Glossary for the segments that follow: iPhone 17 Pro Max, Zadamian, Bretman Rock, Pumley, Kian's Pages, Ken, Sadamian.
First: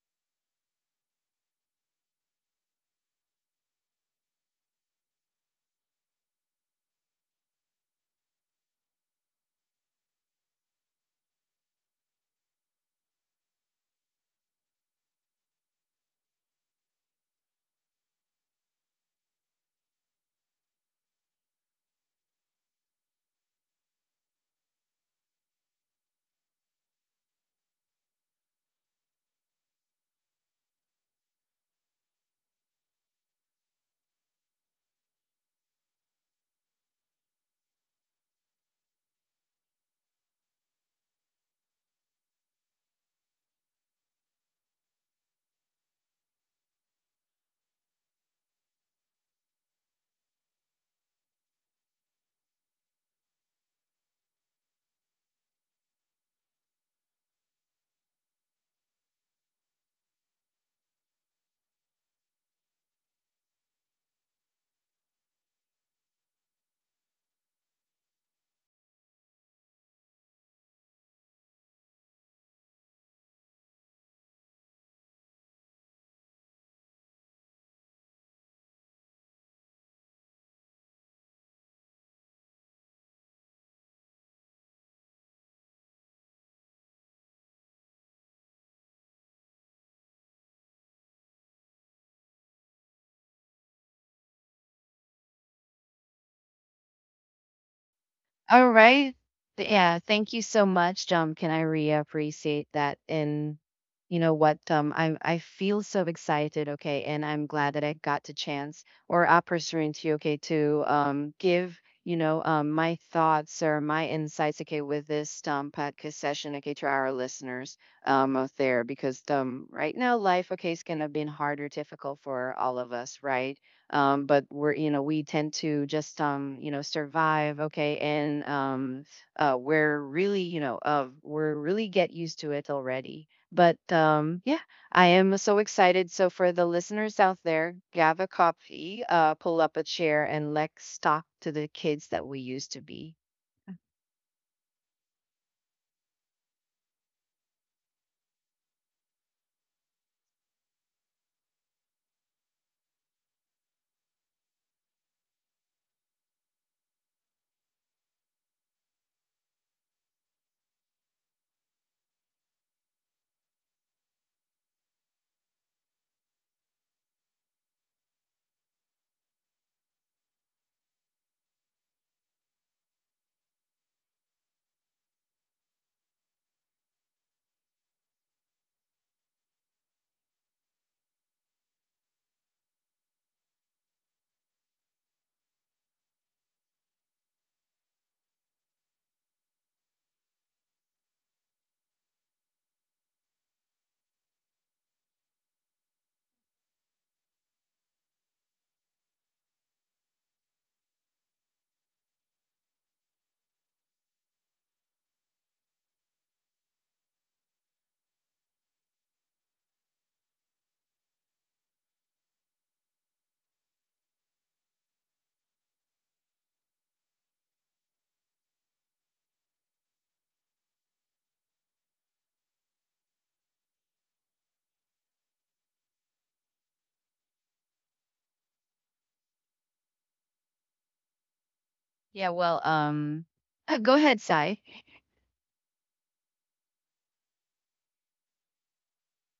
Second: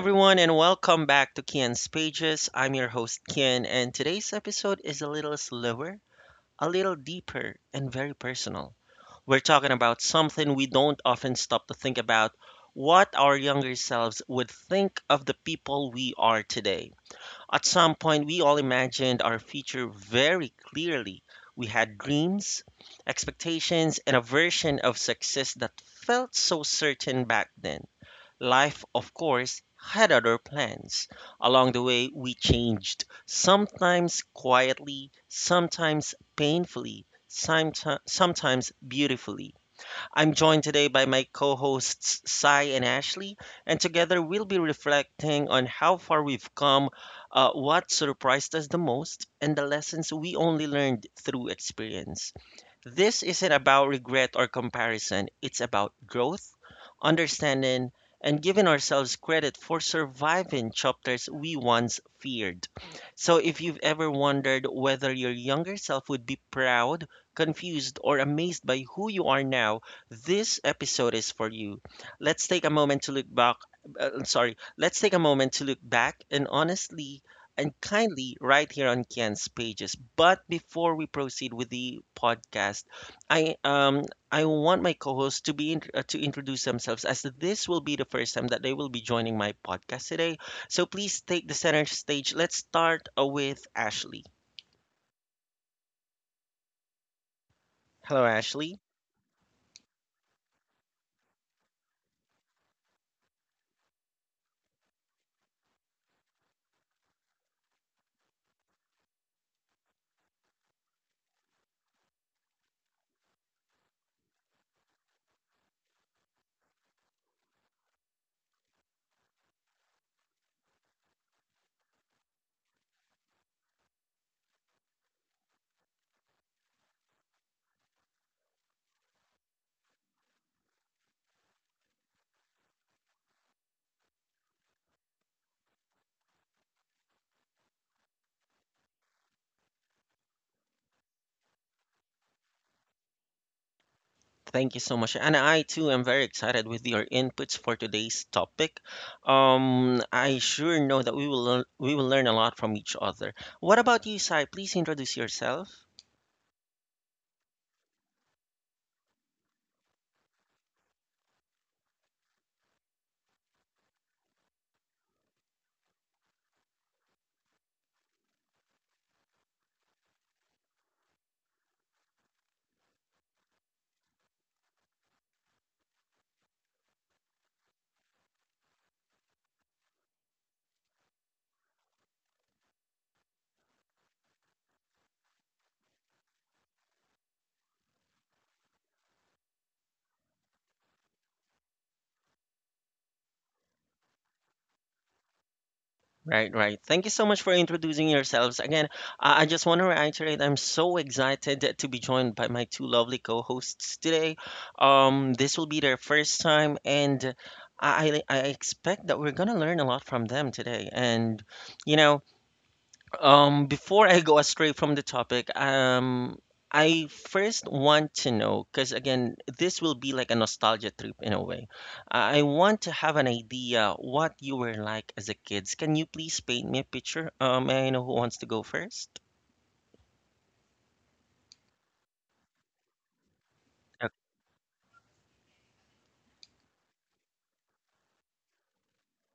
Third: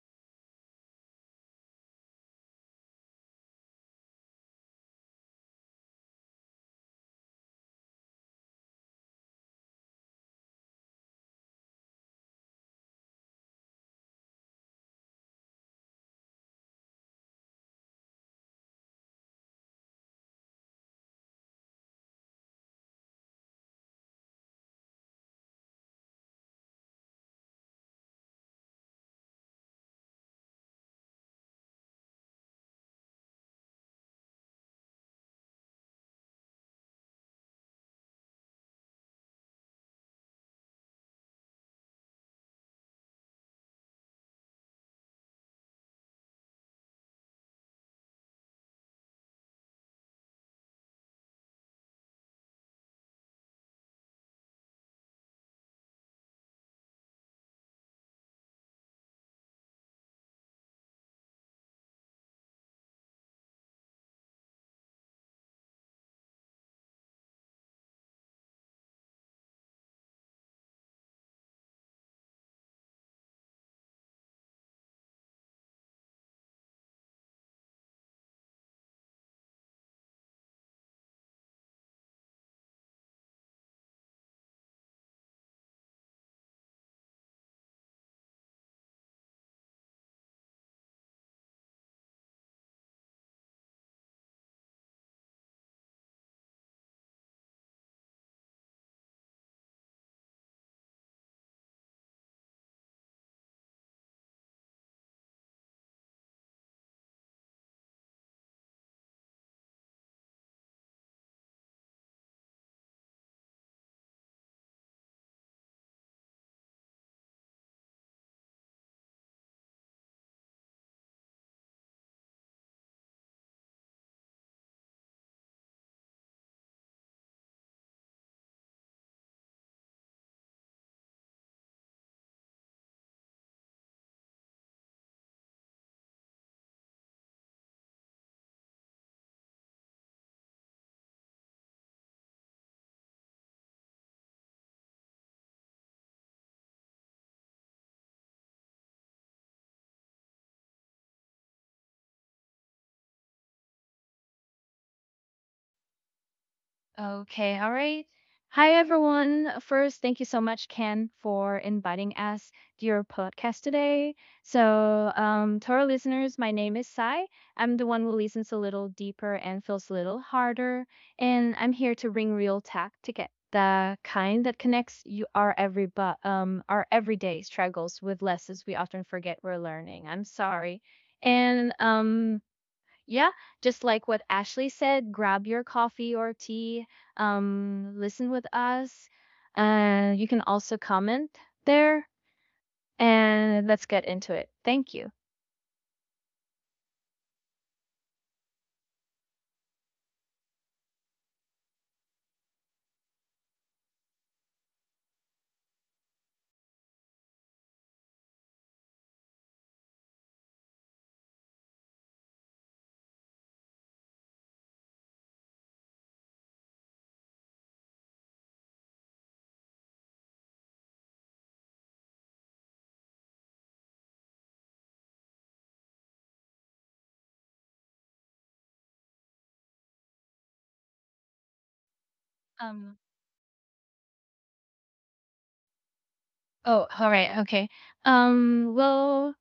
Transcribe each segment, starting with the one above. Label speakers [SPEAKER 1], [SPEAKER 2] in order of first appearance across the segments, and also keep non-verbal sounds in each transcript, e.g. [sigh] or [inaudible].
[SPEAKER 1] everyone, and welcome back to Kian's Pages. I'm your host, Kian, and today's episode is a little slower, a little deeper, and very personal. We're talking about something we don't often stop to think about: what our younger selves would think of the people we are today. At some point, we all imagined our future very clearly. We had dreams, expectations, and a version of success that felt so certain back then. Life, of course, had other plans. Along the way, we changed, sometimes quietly, sometimes painfully, sometimes beautifully. I'm joined today by my co hosts, Sai and Ashley, and together we'll be reflecting on how far we've come, what surprised us the most, and the lessons we only learned through experience. This isn't about regret or comparison, it's about growth, understanding, and giving ourselves credit for surviving chapters we once feared. So, if you've ever wondered whether your younger self would be proud, confused, or amazed by who you are now, this episode is for you. Let's take a moment to look back. Let's take a moment to look back and honestly and kindly right here on Kian's pages. But before we proceed with the podcast, I um I want my co-hosts to introduce themselves, as this will be the first time that they will be joining my podcast today. So please take the center stage. Let's start with Ashley. Hello,
[SPEAKER 2] All
[SPEAKER 1] Ashley.
[SPEAKER 2] right. Yeah, thank you so much, can I really appreciate that, and you know what, I feel so excited, okay, and I'm glad that I got the chance or opportunity, okay, to give, my thoughts or my insights, okay, with this podcast session, okay, to our listeners out there because right now life, okay, is gonna be harder, difficult for all of us, right? But we're, you know, we tend to just survive, okay, and we're really, you know, we're really get used to it already, but yeah, I am so excited. So for the listeners out there, grab a coffee, pull up a chair, and let's talk to the kids that we used to be. ค่ะ
[SPEAKER 1] Thank you so much. And I too am very excited with your inputs for today's topic. I sure know that we will learn a lot from each other. What about you, Sai? Please introduce yourself.
[SPEAKER 3] Okay, all right. Hi, everyone. First, thank you so much, Ken, for inviting us to your podcast today. So, to our listeners, my name is Sai. I'm the one who listens a little deeper and feels a little harder. And I'm here to bring real tech to get the kind that connects you our everyday struggles with lessons we often forget we're learning. I'm sorry. And yeah, just like what Ashley said, grab your coffee or tea, listen with us. And you can also comment there. And let's get into it. Thank you.
[SPEAKER 1] Right, right. Thank you so much for introducing yourselves. Again, I just want to reiterate I'm so excited to be joined by my two lovely co hosts today. This will be their first time, and I expect that we're going to learn a lot from them today. And, you know, before I go astray from the topic, I first want to know, because again, this will be like a nostalgia trip in a way. I want to have an idea what you were like as a kid. Can you please paint me a picture? May I know who wants to go first?
[SPEAKER 2] Yeah, well,
[SPEAKER 3] Um,
[SPEAKER 2] [clears throat] go ahead, Sai.
[SPEAKER 3] oh, all right. Okay. Well,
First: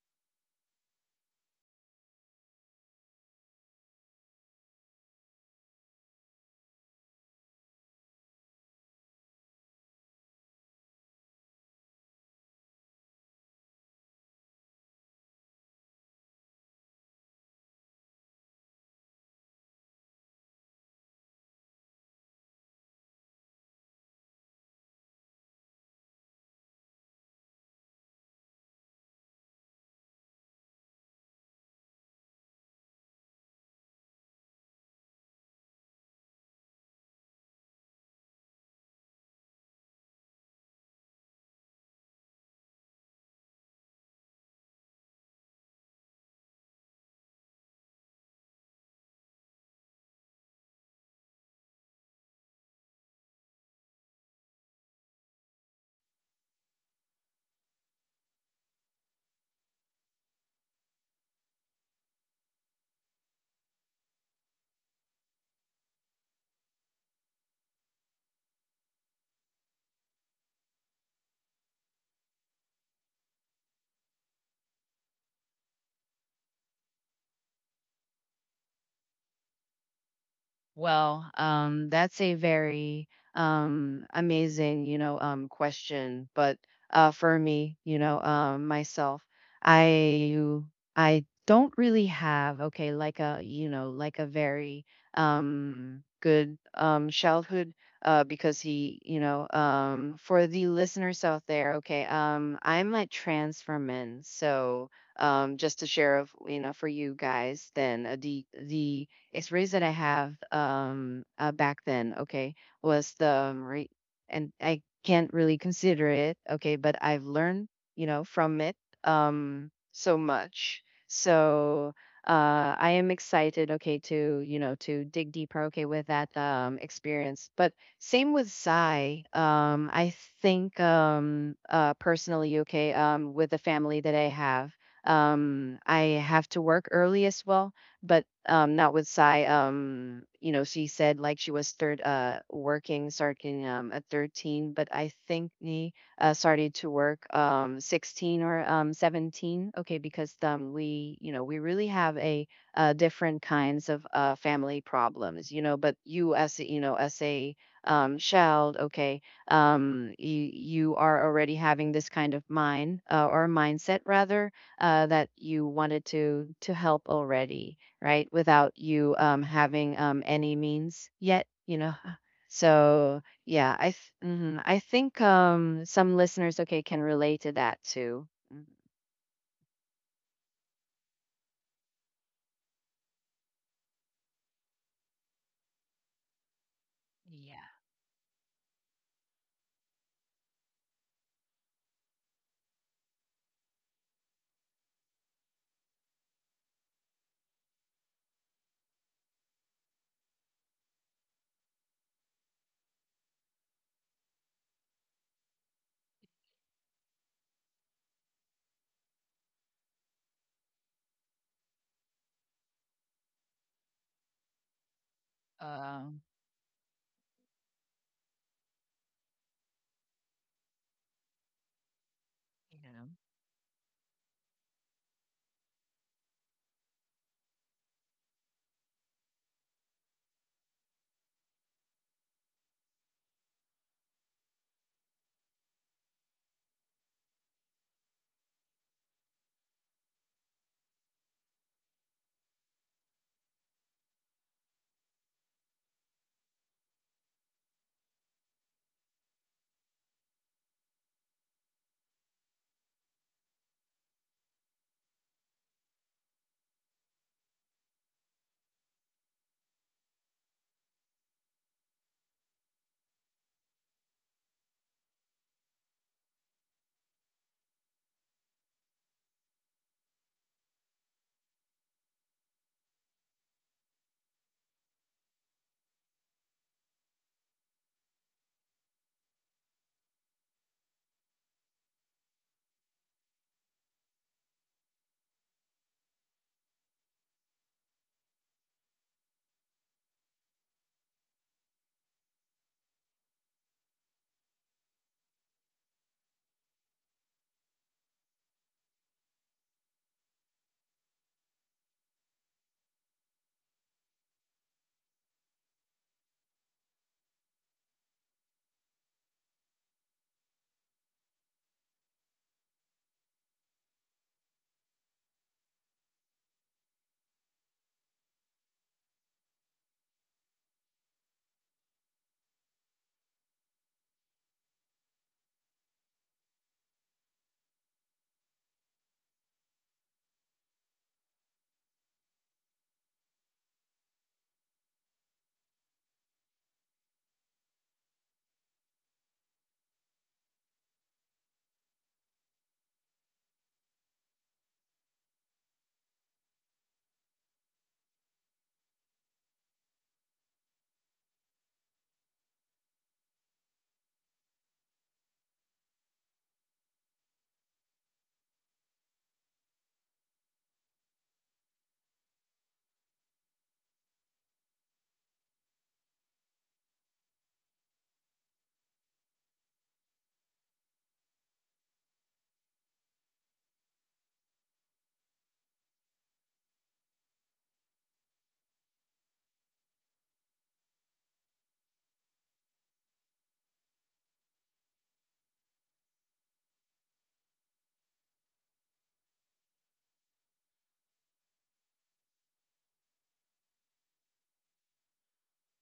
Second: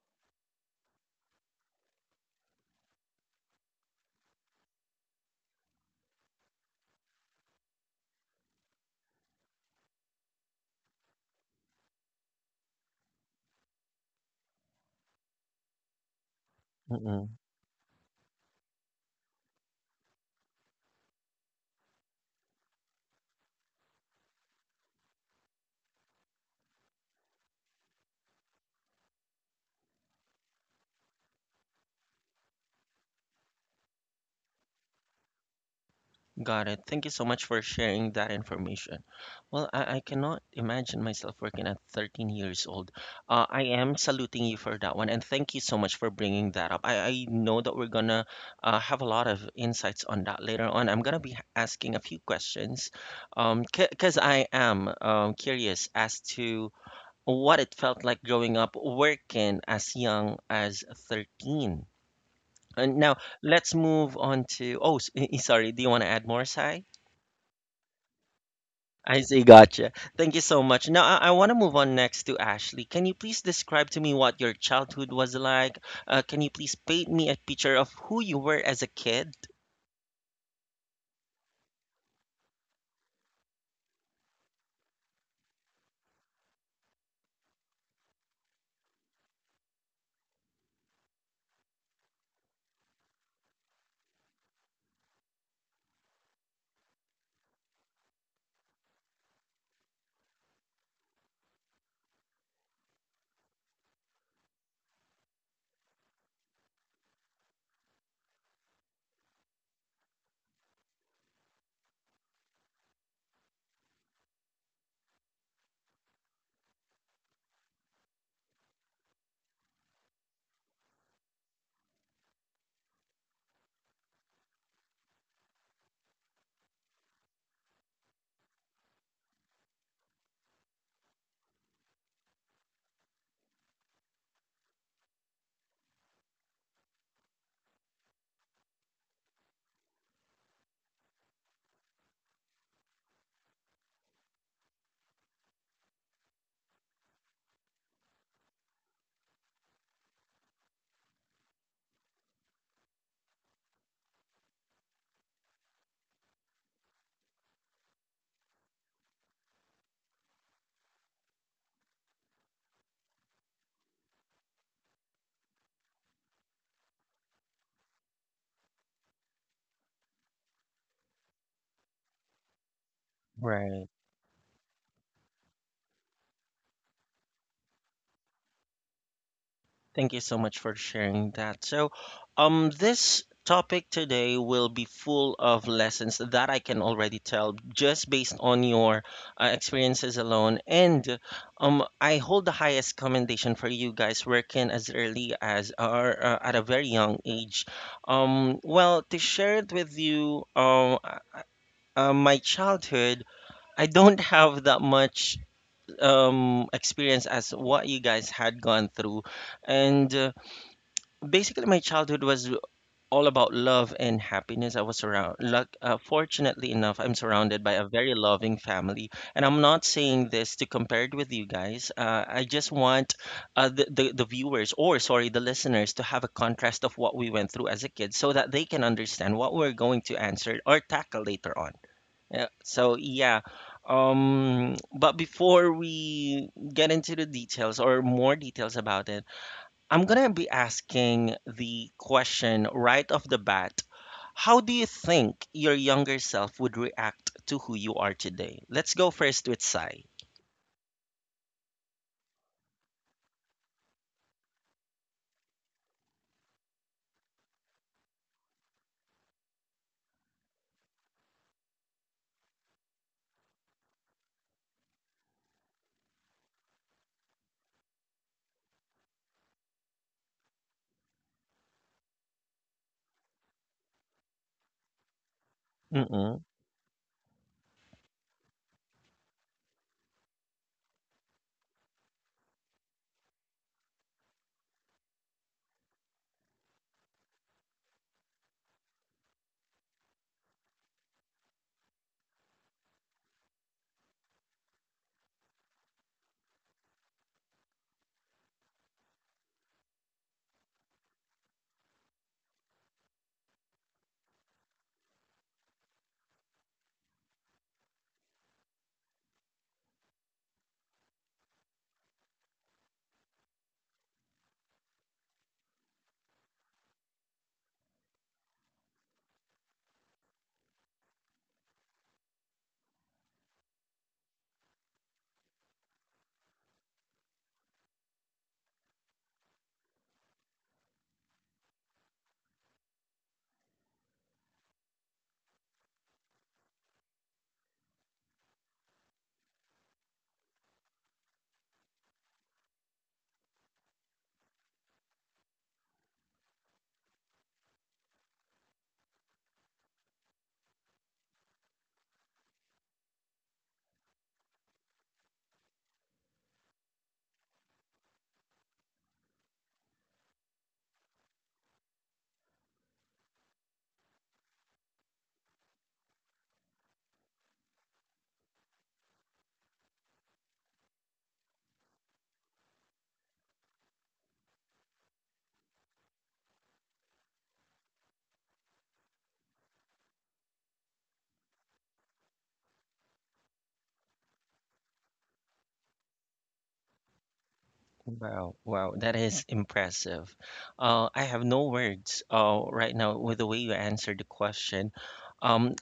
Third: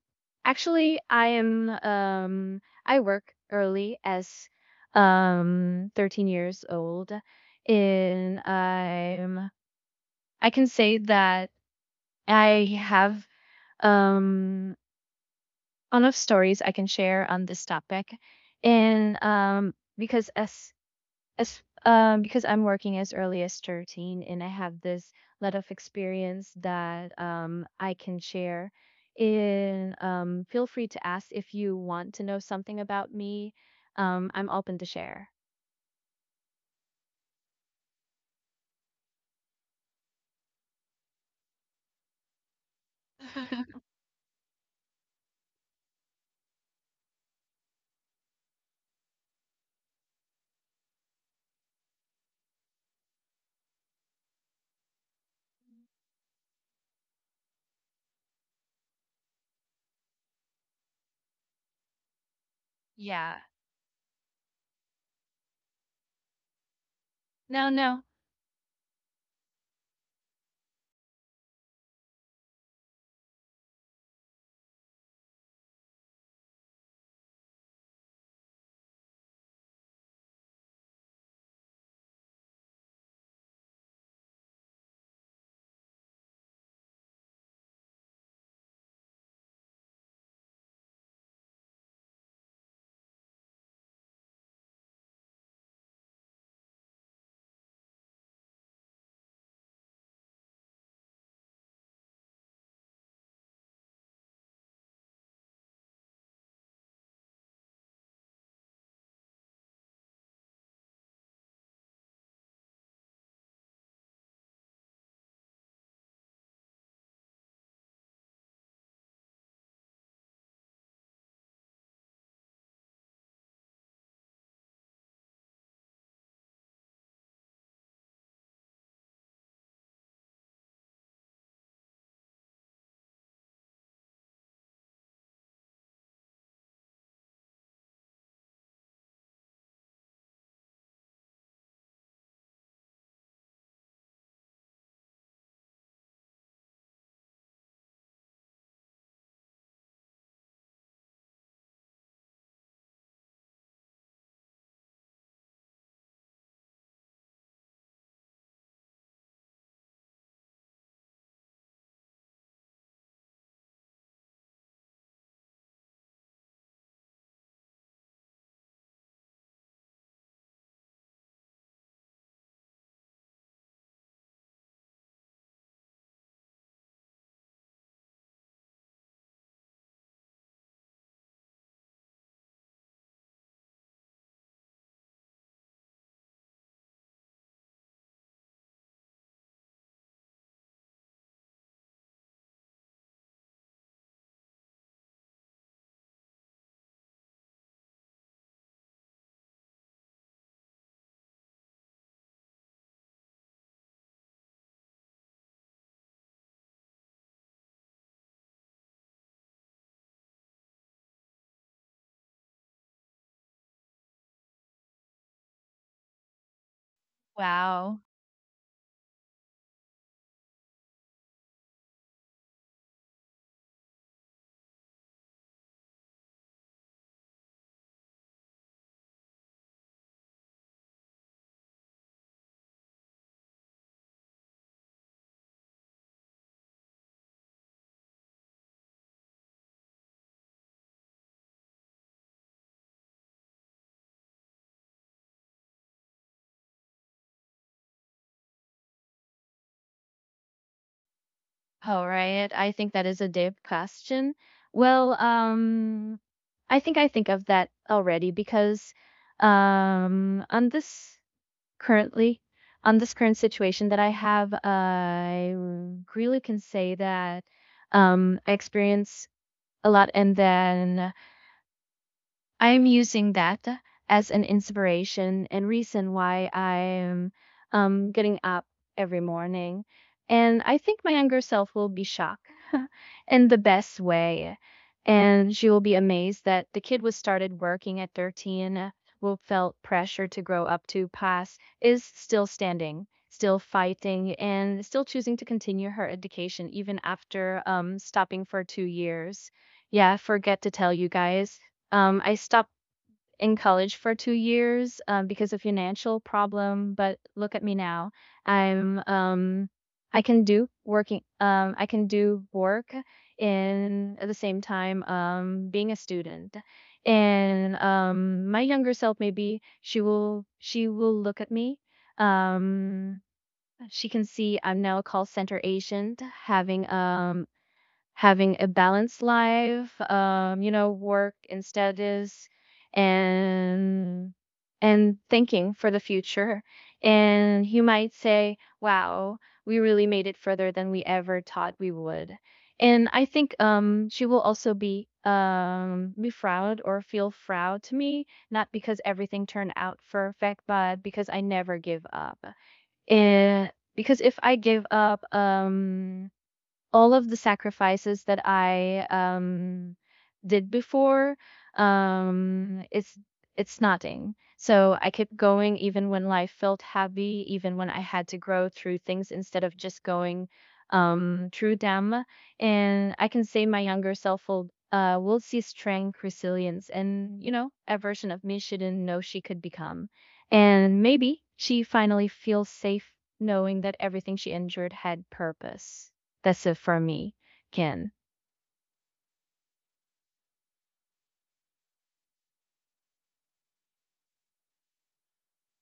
[SPEAKER 3] actually, I work early as 13 years old. And I can say that I have um enough stories I can
[SPEAKER 1] Okay.
[SPEAKER 3] share on this topic. And because I'm working as early as 13, and I have this lot of experience that I can share. And feel free to ask if you want to know something about me. I'm open to share.
[SPEAKER 1] Got it. Thank you so much for sharing that information. Well, I cannot imagine myself working at 13 years old. I
[SPEAKER 3] [laughs]
[SPEAKER 1] am saluting you for that one, and thank you so much for bringing that up. I know that we're gonna have a lot of insights on that later on. I'm gonna be asking a few questions, because I am curious as to what it felt like growing up working as young as 13. And now
[SPEAKER 3] Yeah.
[SPEAKER 1] let's move on to. Sorry. Do you want to add more, Sai?
[SPEAKER 3] No, no.
[SPEAKER 1] I see, gotcha. Thank you so much. Now, I want to move on next to Ashley. Can you please describe to me what your childhood was like? Can you please paint me a picture of who you were as a kid?
[SPEAKER 2] Well, that's a very amazing, you know, question. But for me, you know, myself, I I don't really have okay, like a, you know, like a very good childhood. Because he, you know, for the listeners out there, okay, I'm a trans woman. So just to share, of, you know, for you guys, then the experience that I have back then, okay, was the and I can't really consider it, okay, but I've learned, you know, from it so much. So I am excited, okay, to, you know, to dig deeper, okay, with that experience. But same with Psy. I think personally, okay, with the family that I have to work early as well, but not with Sai. You know, she said like she was third working, starting at 13, but I think he started to work 16 or 17. Okay, because we, you know, we really have a different kinds of family problems, you know, but you you know as a child, okay, you are already having this kind of mind, or mindset rather, that you wanted to help already, right? Without you having any means yet, you know. So yeah, I think some listeners okay can relate to that too. Mhm.
[SPEAKER 1] Thank you so much for sharing that. So, this topic today will be full of lessons that I can already tell
[SPEAKER 2] Yeah.
[SPEAKER 1] just based on your experiences alone. And I hold the highest commendation for you guys working as early as or at a very young age. Well, to share it with you, my childhood. I don't have that much experience as what you guys had gone through, and basically my childhood was all about love and happiness. I was around luck.
[SPEAKER 2] Um,
[SPEAKER 1] Fortunately enough, I'm surrounded by a
[SPEAKER 3] Wow.
[SPEAKER 1] very loving family, and I'm not saying this to compare it with you guys. I just
[SPEAKER 2] you know.
[SPEAKER 1] want the viewers, or sorry, the listeners, to have a contrast of what we went through as a kid so that they can understand what we're going to answer or tackle later on. Yeah, so yeah, um, but before we get into the details or more details about it, I'm gonna be asking the question right off the bat. How do you think your younger self would react to who you are today? Let's go first with Sai.
[SPEAKER 3] All right. I think that is a deep question. Well, I think of that already, because on this currently, on this current situation that I have, I really can say that I experience a lot, and then I'm using that as an inspiration and reason
[SPEAKER 1] Mm-mm.
[SPEAKER 3] why I'm getting up every morning. And I think my younger self will be shocked [laughs] in the best way. And she will be amazed that the kid was started working at 13, who felt pressure to grow up to pass, is still standing, still fighting, and still choosing to continue her education even after stopping for 2 years. Yeah, forget to tell you guys, I stopped in college for 2 years, because of financial problem, but look at me now. I'm, I can do working, I can do work in at the same time, being a student. And, my younger self, maybe she will look at me. Um, she can see I'm now a call center agent having, having a balanced life, work and studies, and and thinking for the future. And you might say, wow, we really made it further than we ever thought we would. And I think she will also be be proud or feel proud to me, not because everything turned out perfect, but because I never give up. And because if I give up, all of the sacrifices that I did before, um it's it's nothing. So I kept going even when life felt heavy, even when I had to grow through things instead of just going through them. And I can say my younger self will will see strength, resilience, and a version of me she didn't know she could become. And maybe she finally feels safe knowing that everything she endured had purpose. That's it for me, Ken.
[SPEAKER 1] Wow, wow, that is impressive. I have no words right now with the way you answered the question. Um,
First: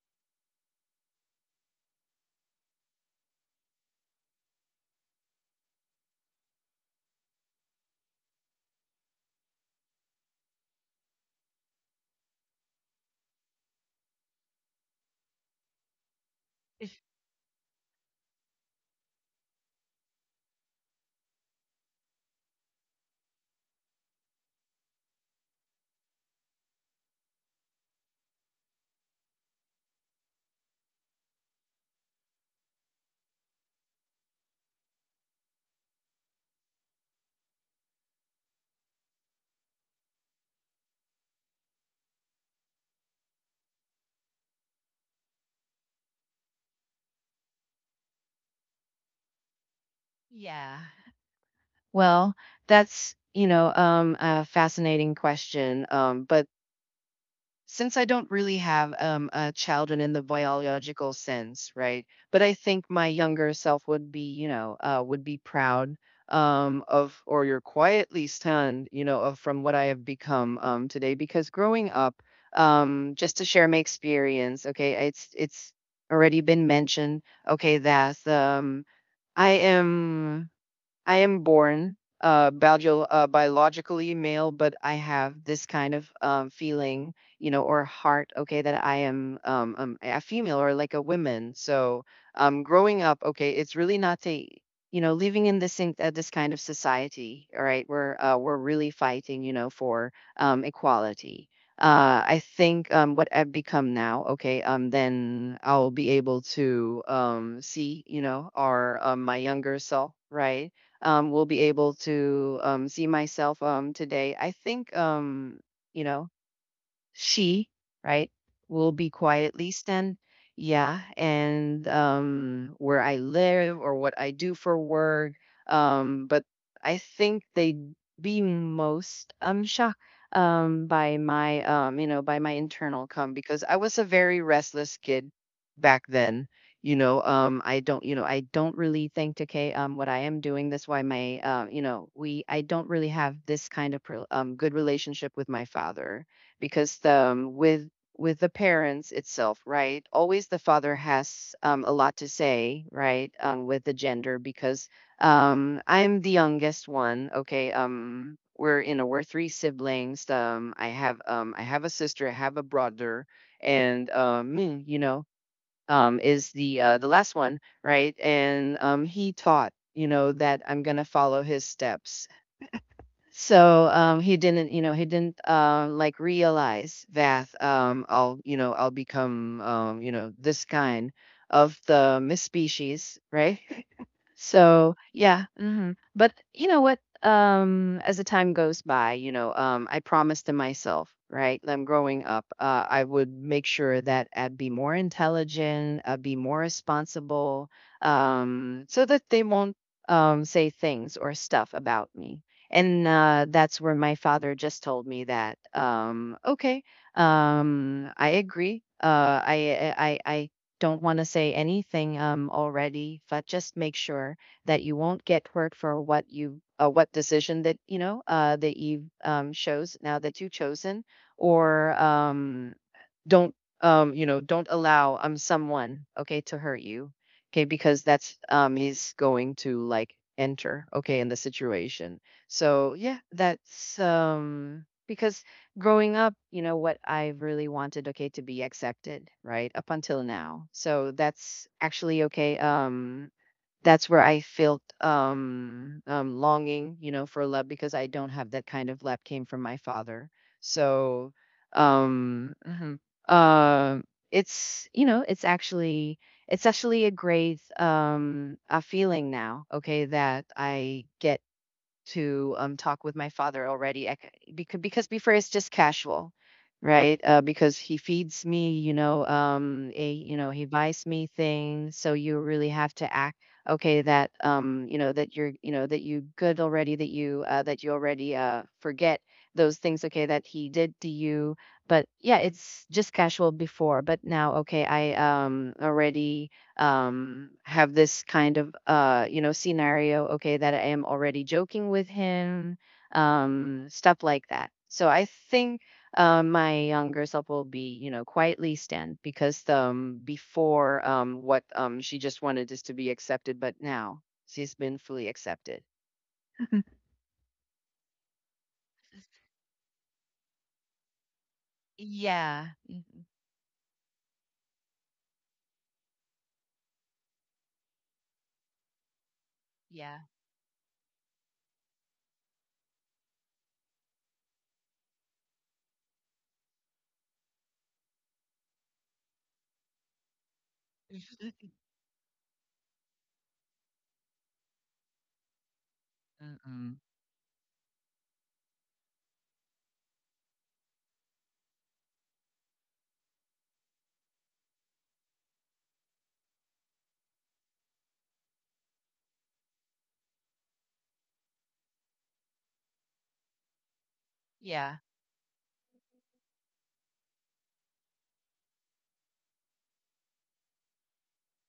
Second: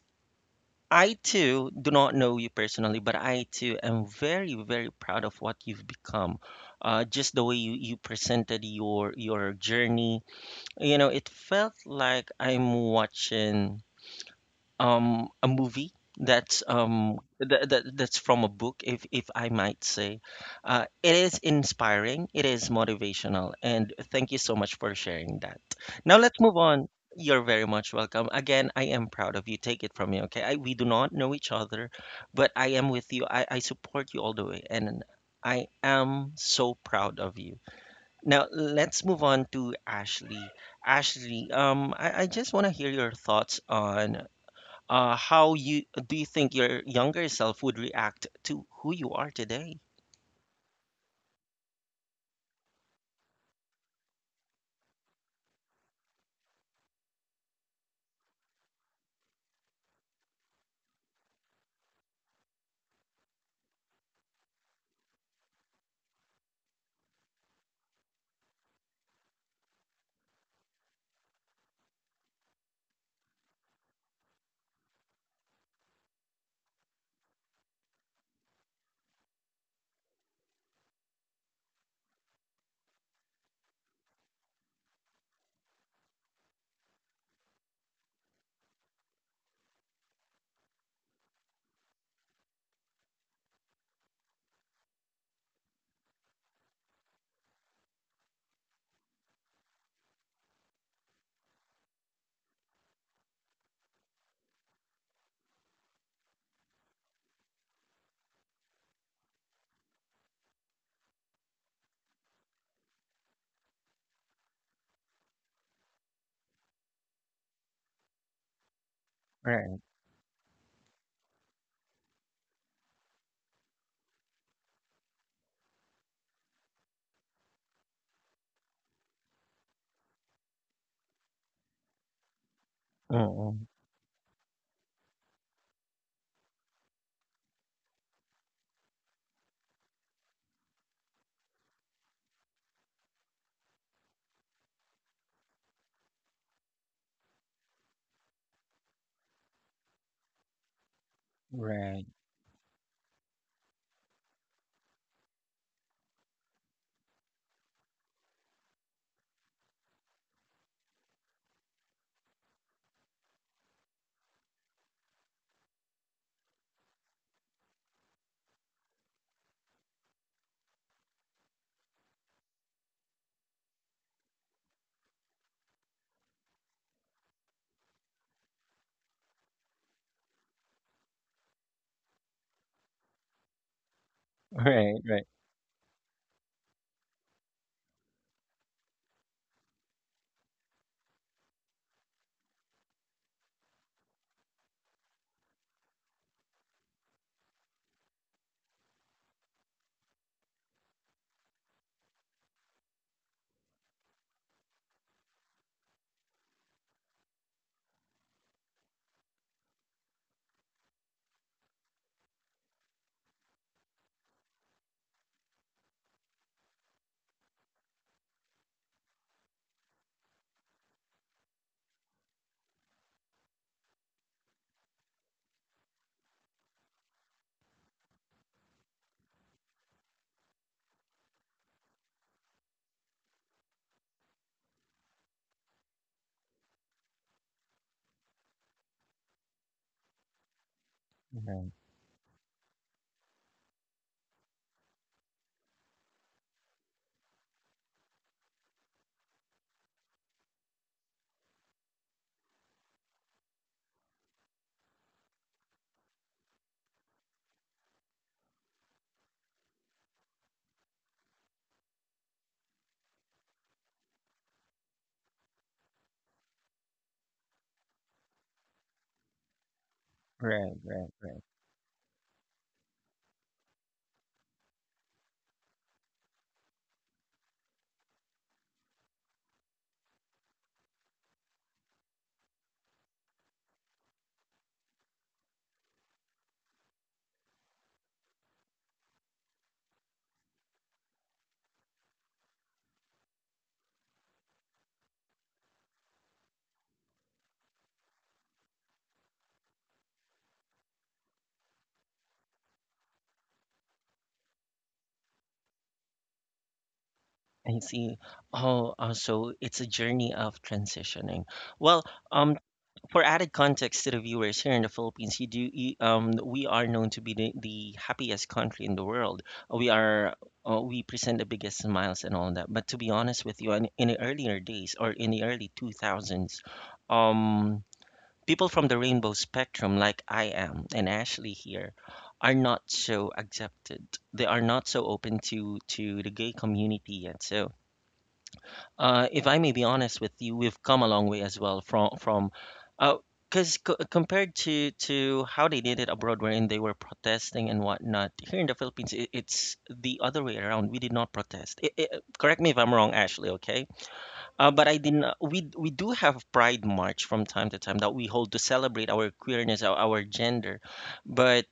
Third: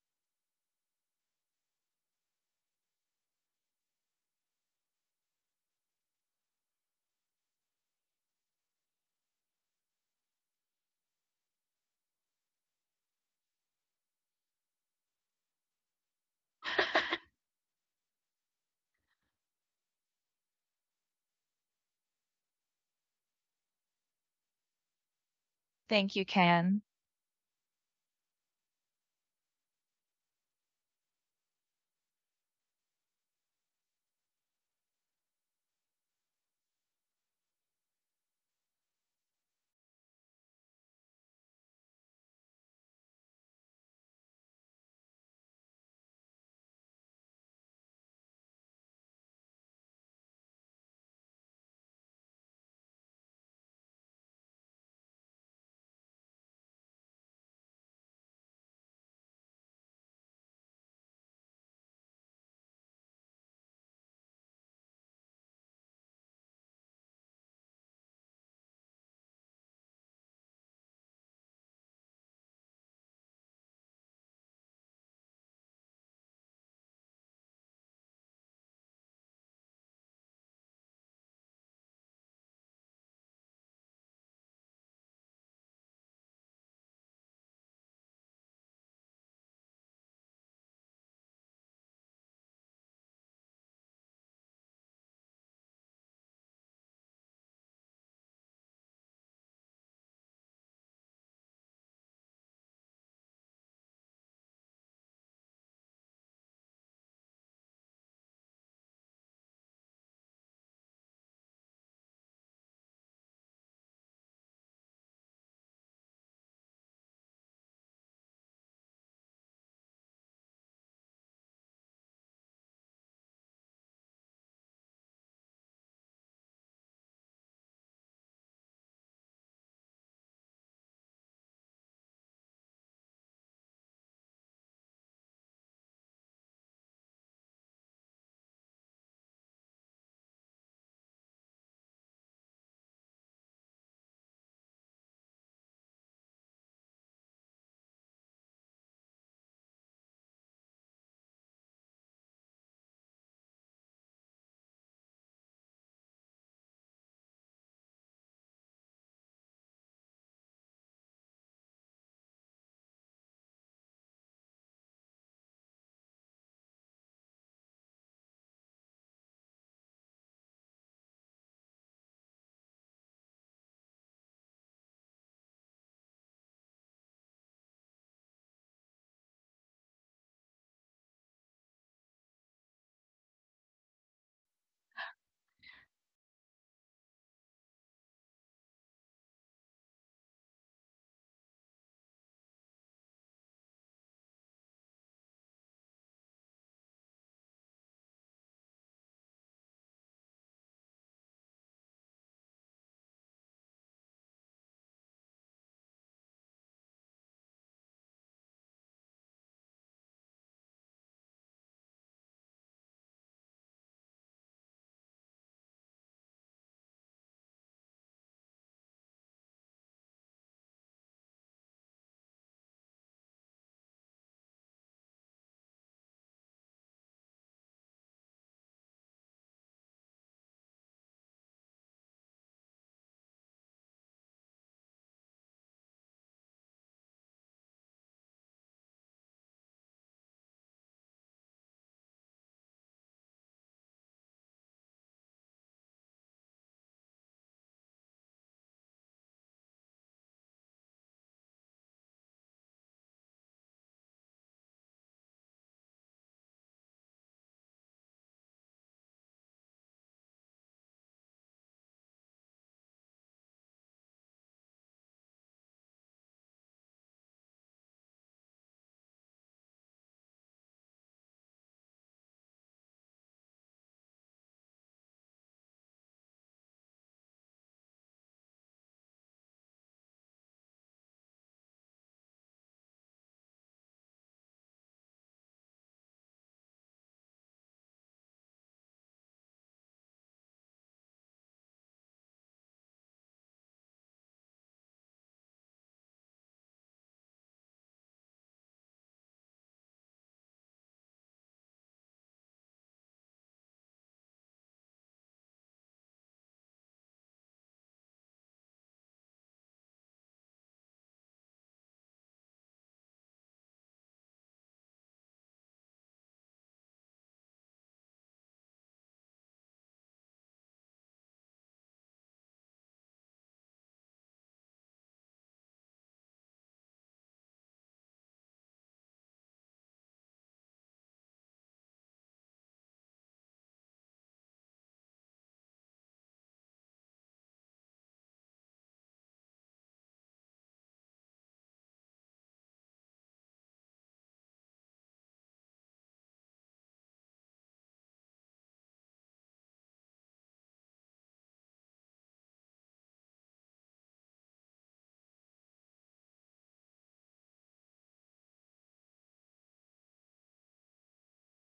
[SPEAKER 1] I too do not know you personally, but I too am very, very proud of what you've become. Just the way you, you presented your journey. You know, it felt like I'm watching a movie that's that's from a book, if I might say. Uh, it is inspiring, it is motivational, and thank you so much for sharing that.
[SPEAKER 3] Thank
[SPEAKER 1] Now
[SPEAKER 3] you,
[SPEAKER 1] let's move
[SPEAKER 3] Ken.
[SPEAKER 1] on. You're very much welcome. Again, I am proud of you. Take it from me, okay? I, we do not know each other, but I am with you. I support you all the way, and I am so proud of you. Now let's move on to Ashley. Ashley, I just want to hear your thoughts on how you do you think your younger self would react to who you are today?
[SPEAKER 2] Yeah. Well, that's, you know, a fascinating question. But since I don't really have a children in the biological sense, right? But I think my younger self would be, you know, would be proud of, or you're quietly stunned, you know, of from what I have become today. Because growing up, just to share my experience, okay, it's already been mentioned, okay, that I am I am born biologically male, but I have this kind of feeling, you know, or heart, okay, that I am a female or like a woman. So growing up, okay, it's really not a, you know, living in this kind of society, all right, where we're really fighting, you know, for equality. I think what I've become now, okay, then I'll be able to see, you know, our my younger self, right? Will be able to see myself today. I think, you know, she, right, will be quietly
[SPEAKER 1] Right.
[SPEAKER 2] stand, yeah, and where I live or what I do for work. But I think they'd be most shocked by my you know by my internal come because
[SPEAKER 1] Mm.
[SPEAKER 2] I was a very restless kid back then. You know, I don't really think, okay, what I am doing. That's why my, you know, we, I don't really have this kind of, good relationship with my father because the with the parents itself, right, always the father has a
[SPEAKER 1] Right. [laughs]
[SPEAKER 2] lot to say, right, with the gender because I'm the youngest one, okay. We're, you know, we're three siblings. I have a sister, I have a brother, and me, you know, is the the last one, right. And he taught you know that I'm gonna follow his steps. So he didn't like realize that I'll become you know this kind of the miss species, right. [laughs]
[SPEAKER 1] Right.
[SPEAKER 2] So
[SPEAKER 1] Right.
[SPEAKER 2] yeah, but you know what? As the time goes by, you know, I promised to myself, right? I'm growing up. I would make sure that I'd be more intelligent, I'd be more responsible, so that they won't say things or stuff about me. And that's where my father just told me that, okay, I agree. I don't want to say anything already, but just make sure that you won't get hurt for what you what decision that you know that you chose, now that you've chosen or don't you know don't allow someone okay to hurt you, okay, because that's he's going to like enter okay in the situation. So yeah, that's because growing up, you know what, I really wanted okay to be accepted, right, up until now. So that's
[SPEAKER 1] Right.
[SPEAKER 2] actually okay, that's where I felt longing, you know, for love because I don't have that kind of love came from my father. So, um, mhm. uh, it's, you know, it's actually a great a feeling now. Okay, that I get to talk with my father already. I, because before it's just casual, right, because he feeds me, you know, a, you know, he
[SPEAKER 1] Right.
[SPEAKER 2] buys
[SPEAKER 1] Right.
[SPEAKER 2] me things, so you really have to act okay that you know that you're, you know, that you good already, that you already forget those things, okay, that he did to you. But yeah, it's just casual before but now, okay, I already have this kind of you know scenario, okay, that I am already joking with him, stuff like that. So I think my younger self will be, you know, quietly stand because before, what she just wanted is to be accepted, but now she's been fully accepted.
[SPEAKER 1] I see. Oh, so it's a journey of transitioning. Well, um,
[SPEAKER 2] Yeah.
[SPEAKER 1] for
[SPEAKER 2] Mhm.
[SPEAKER 1] added context to the viewers, here in the Philippines, you do you, um, we are known to be the happiest country in the world. We
[SPEAKER 2] Yeah.
[SPEAKER 1] are we present the biggest smiles and all that. But to be honest with you, in the earlier days, or in the early two thousands, um, people from the rainbow spectrum like I am and Ashley here are not so accepted. They are not so open to the gay
[SPEAKER 2] Mm-mm.
[SPEAKER 1] community yet. So if I may be honest with you, we've come a long way as well, from uh 'cause because c compared to how they did it abroad, wherein they were protesting and whatnot. Here in the Philippines, it's the other way around. We did not protest. I Correct me if I'm wrong, Ashley, okay? But I
[SPEAKER 2] Yeah.
[SPEAKER 1] didn't. We do have Pride March from time to time that we hold to celebrate our queerness, our gender, but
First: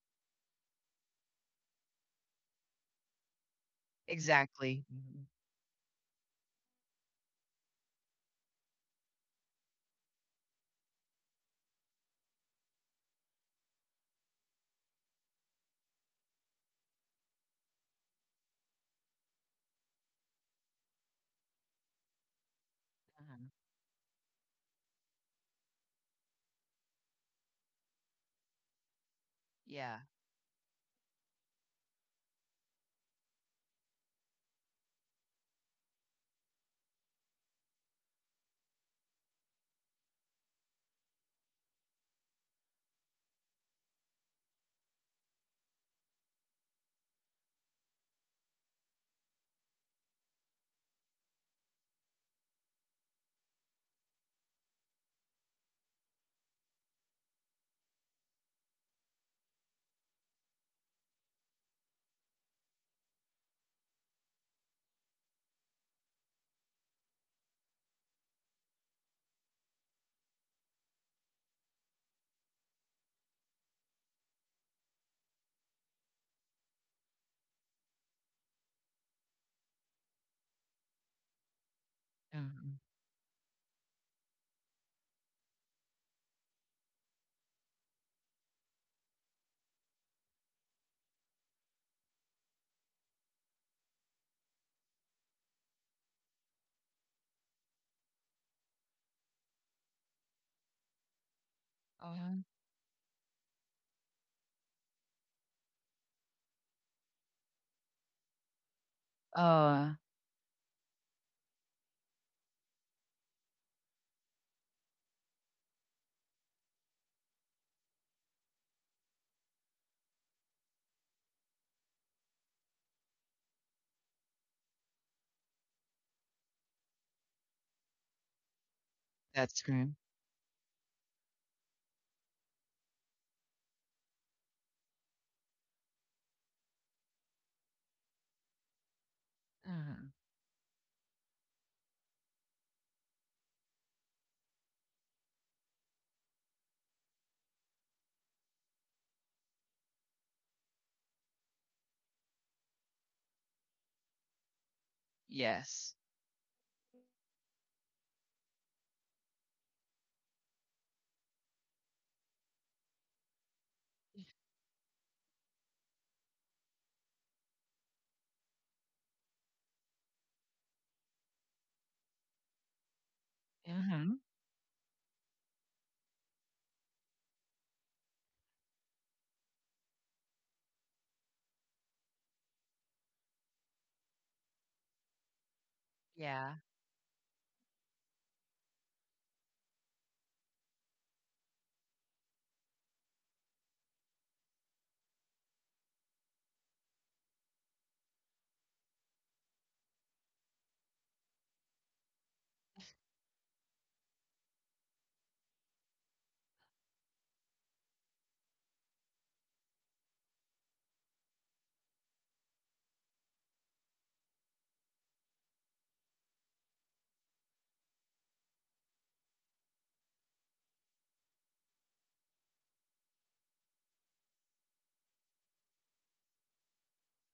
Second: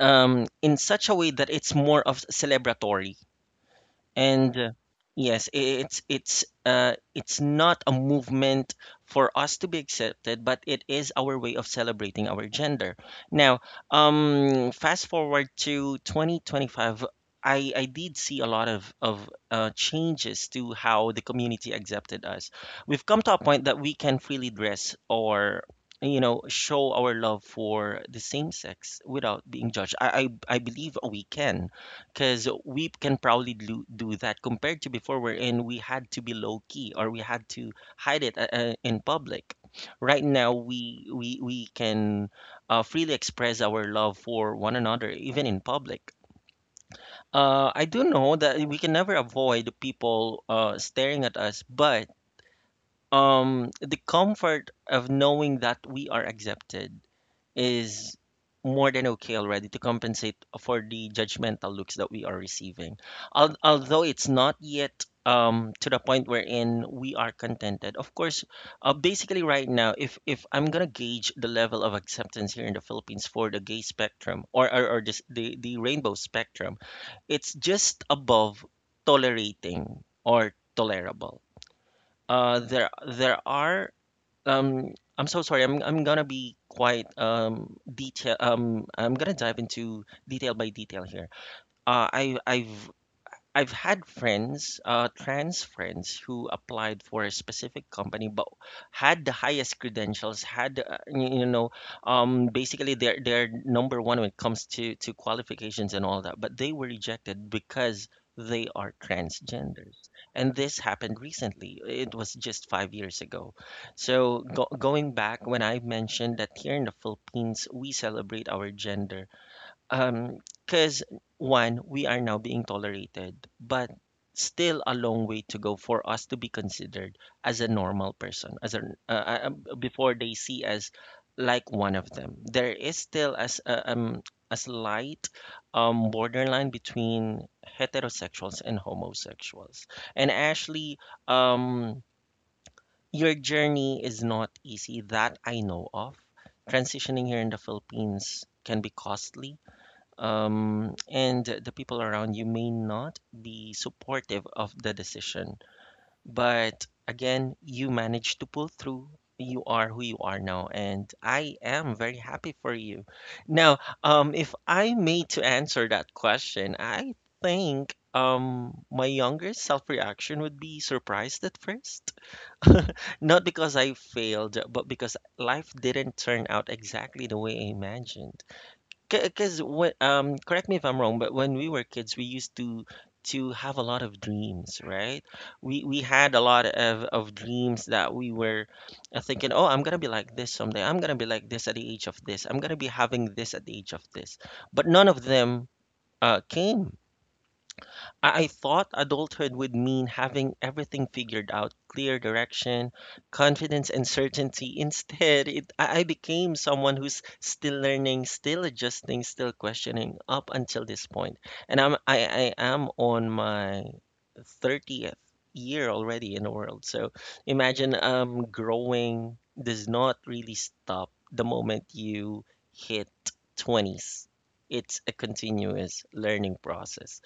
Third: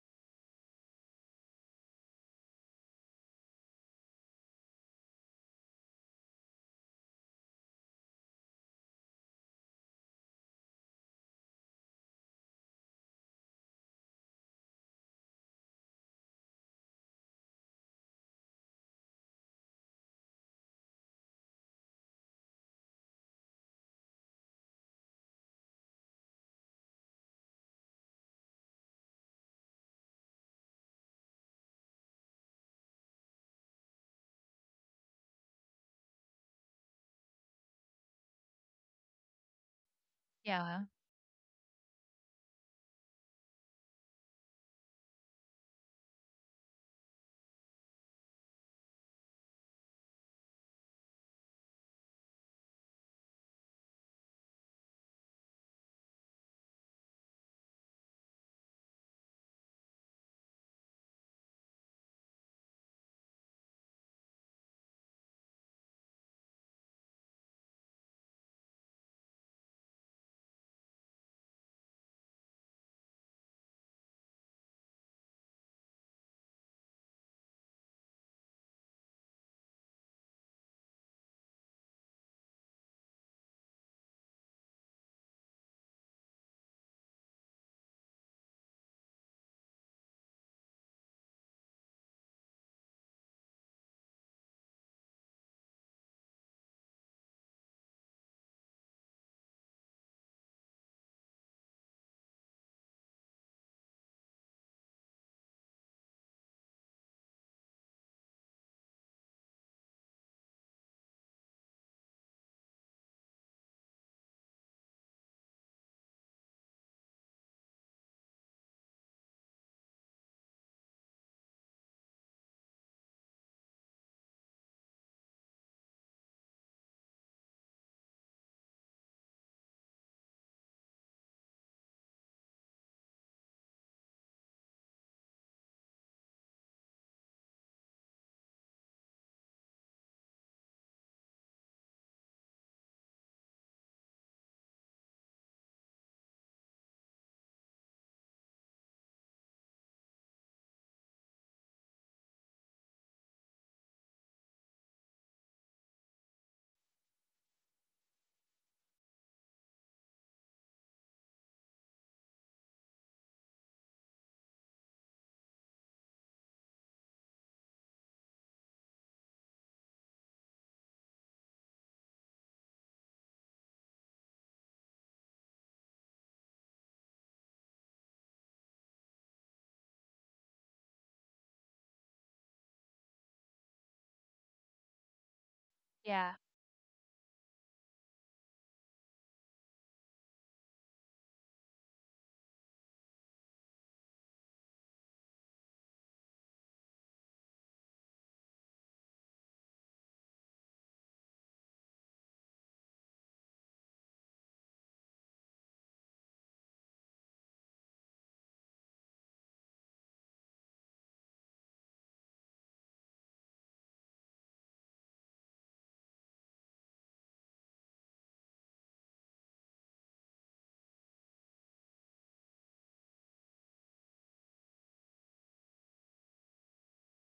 [SPEAKER 1] in such a way that it's more of celebratory, and
[SPEAKER 2] Exactly. Mhm.
[SPEAKER 1] yes, it's it's not a movement for us to be accepted, but it is our way of celebrating our gender. Now, fast forward to 2025, I did see a lot of changes to how the community accepted us. We've come to a
[SPEAKER 2] Mhm.
[SPEAKER 1] point that we can freely dress or, you know, show our love for the same sex without being judged.
[SPEAKER 2] Yeah.
[SPEAKER 1] I believe we can, because we can probably do that compared to before, wherein we had to be low key, or we had to hide it in public. Right now
[SPEAKER 3] Yeah.
[SPEAKER 1] we can freely express our love for one another even in public. I do know that we can never avoid people staring at us, but the comfort of knowing that we are accepted is more than okay already to compensate for the judgmental looks that we are receiving. Although it's not yet to the point wherein we are contented. Of course, basically right now, if I'm gonna gauge the level of acceptance here in the Philippines for the gay spectrum, or this, the rainbow spectrum, it's just above tolerating or tolerable. Uh,
[SPEAKER 2] Mm-mm.
[SPEAKER 1] there there are I'm so sorry. I'm gonna be quite detail. I'm gonna dive into detail by detail here. Uh, I I've I've had friends, trans friends, who applied for a specific company, but had the highest credentials, had you know,
[SPEAKER 2] Uh-huh.
[SPEAKER 1] basically they're number one when it comes to qualifications and all that, but they were rejected because they are
[SPEAKER 2] Uh,
[SPEAKER 1] transgenders, and this happened recently. It was just 5 years ago. So go going back, when I mentioned that here in the Philippines we celebrate our gender, um, because one, we are now being tolerated, but still a long way to go for us to be considered as a normal person, as a
[SPEAKER 2] That's great.
[SPEAKER 1] before they see us like one of them. There is still as a slight borderline between heterosexuals and homosexuals.
[SPEAKER 2] Mhm.
[SPEAKER 1] And Ashley, um, your journey is not easy, that I know of. Transitioning here in the Philippines can be costly, and the people around you may not be supportive of the decision.
[SPEAKER 2] Yes.
[SPEAKER 1] But again, you managed to pull through. You are who you are now, and I am very happy for you. Now, if I may to answer that question, I think my younger self reaction would be surprised at first. Not because I
[SPEAKER 2] Mhm.
[SPEAKER 1] failed, but because life didn't turn out exactly the way I imagined. Because when correct me if I'm wrong, but when we were kids, we used to have a lot of dreams, right? We
[SPEAKER 3] Yeah.
[SPEAKER 1] had a
[SPEAKER 2] Yeah.
[SPEAKER 1] lot of dreams that we were thinking, oh, I'm gonna be like this someday. I'm gonna be like this at the age of this. I'm gonna be having this at the age of this. But none of them came I thought adulthood would mean having everything figured out, clear direction, confidence, and certainty. [laughs] Instead, I became someone who's still learning, still adjusting, still questioning up until this point. And I am on my 30th year already in the world. So imagine, growing does not really stop the moment you hit 20s. It's a continuous learning process.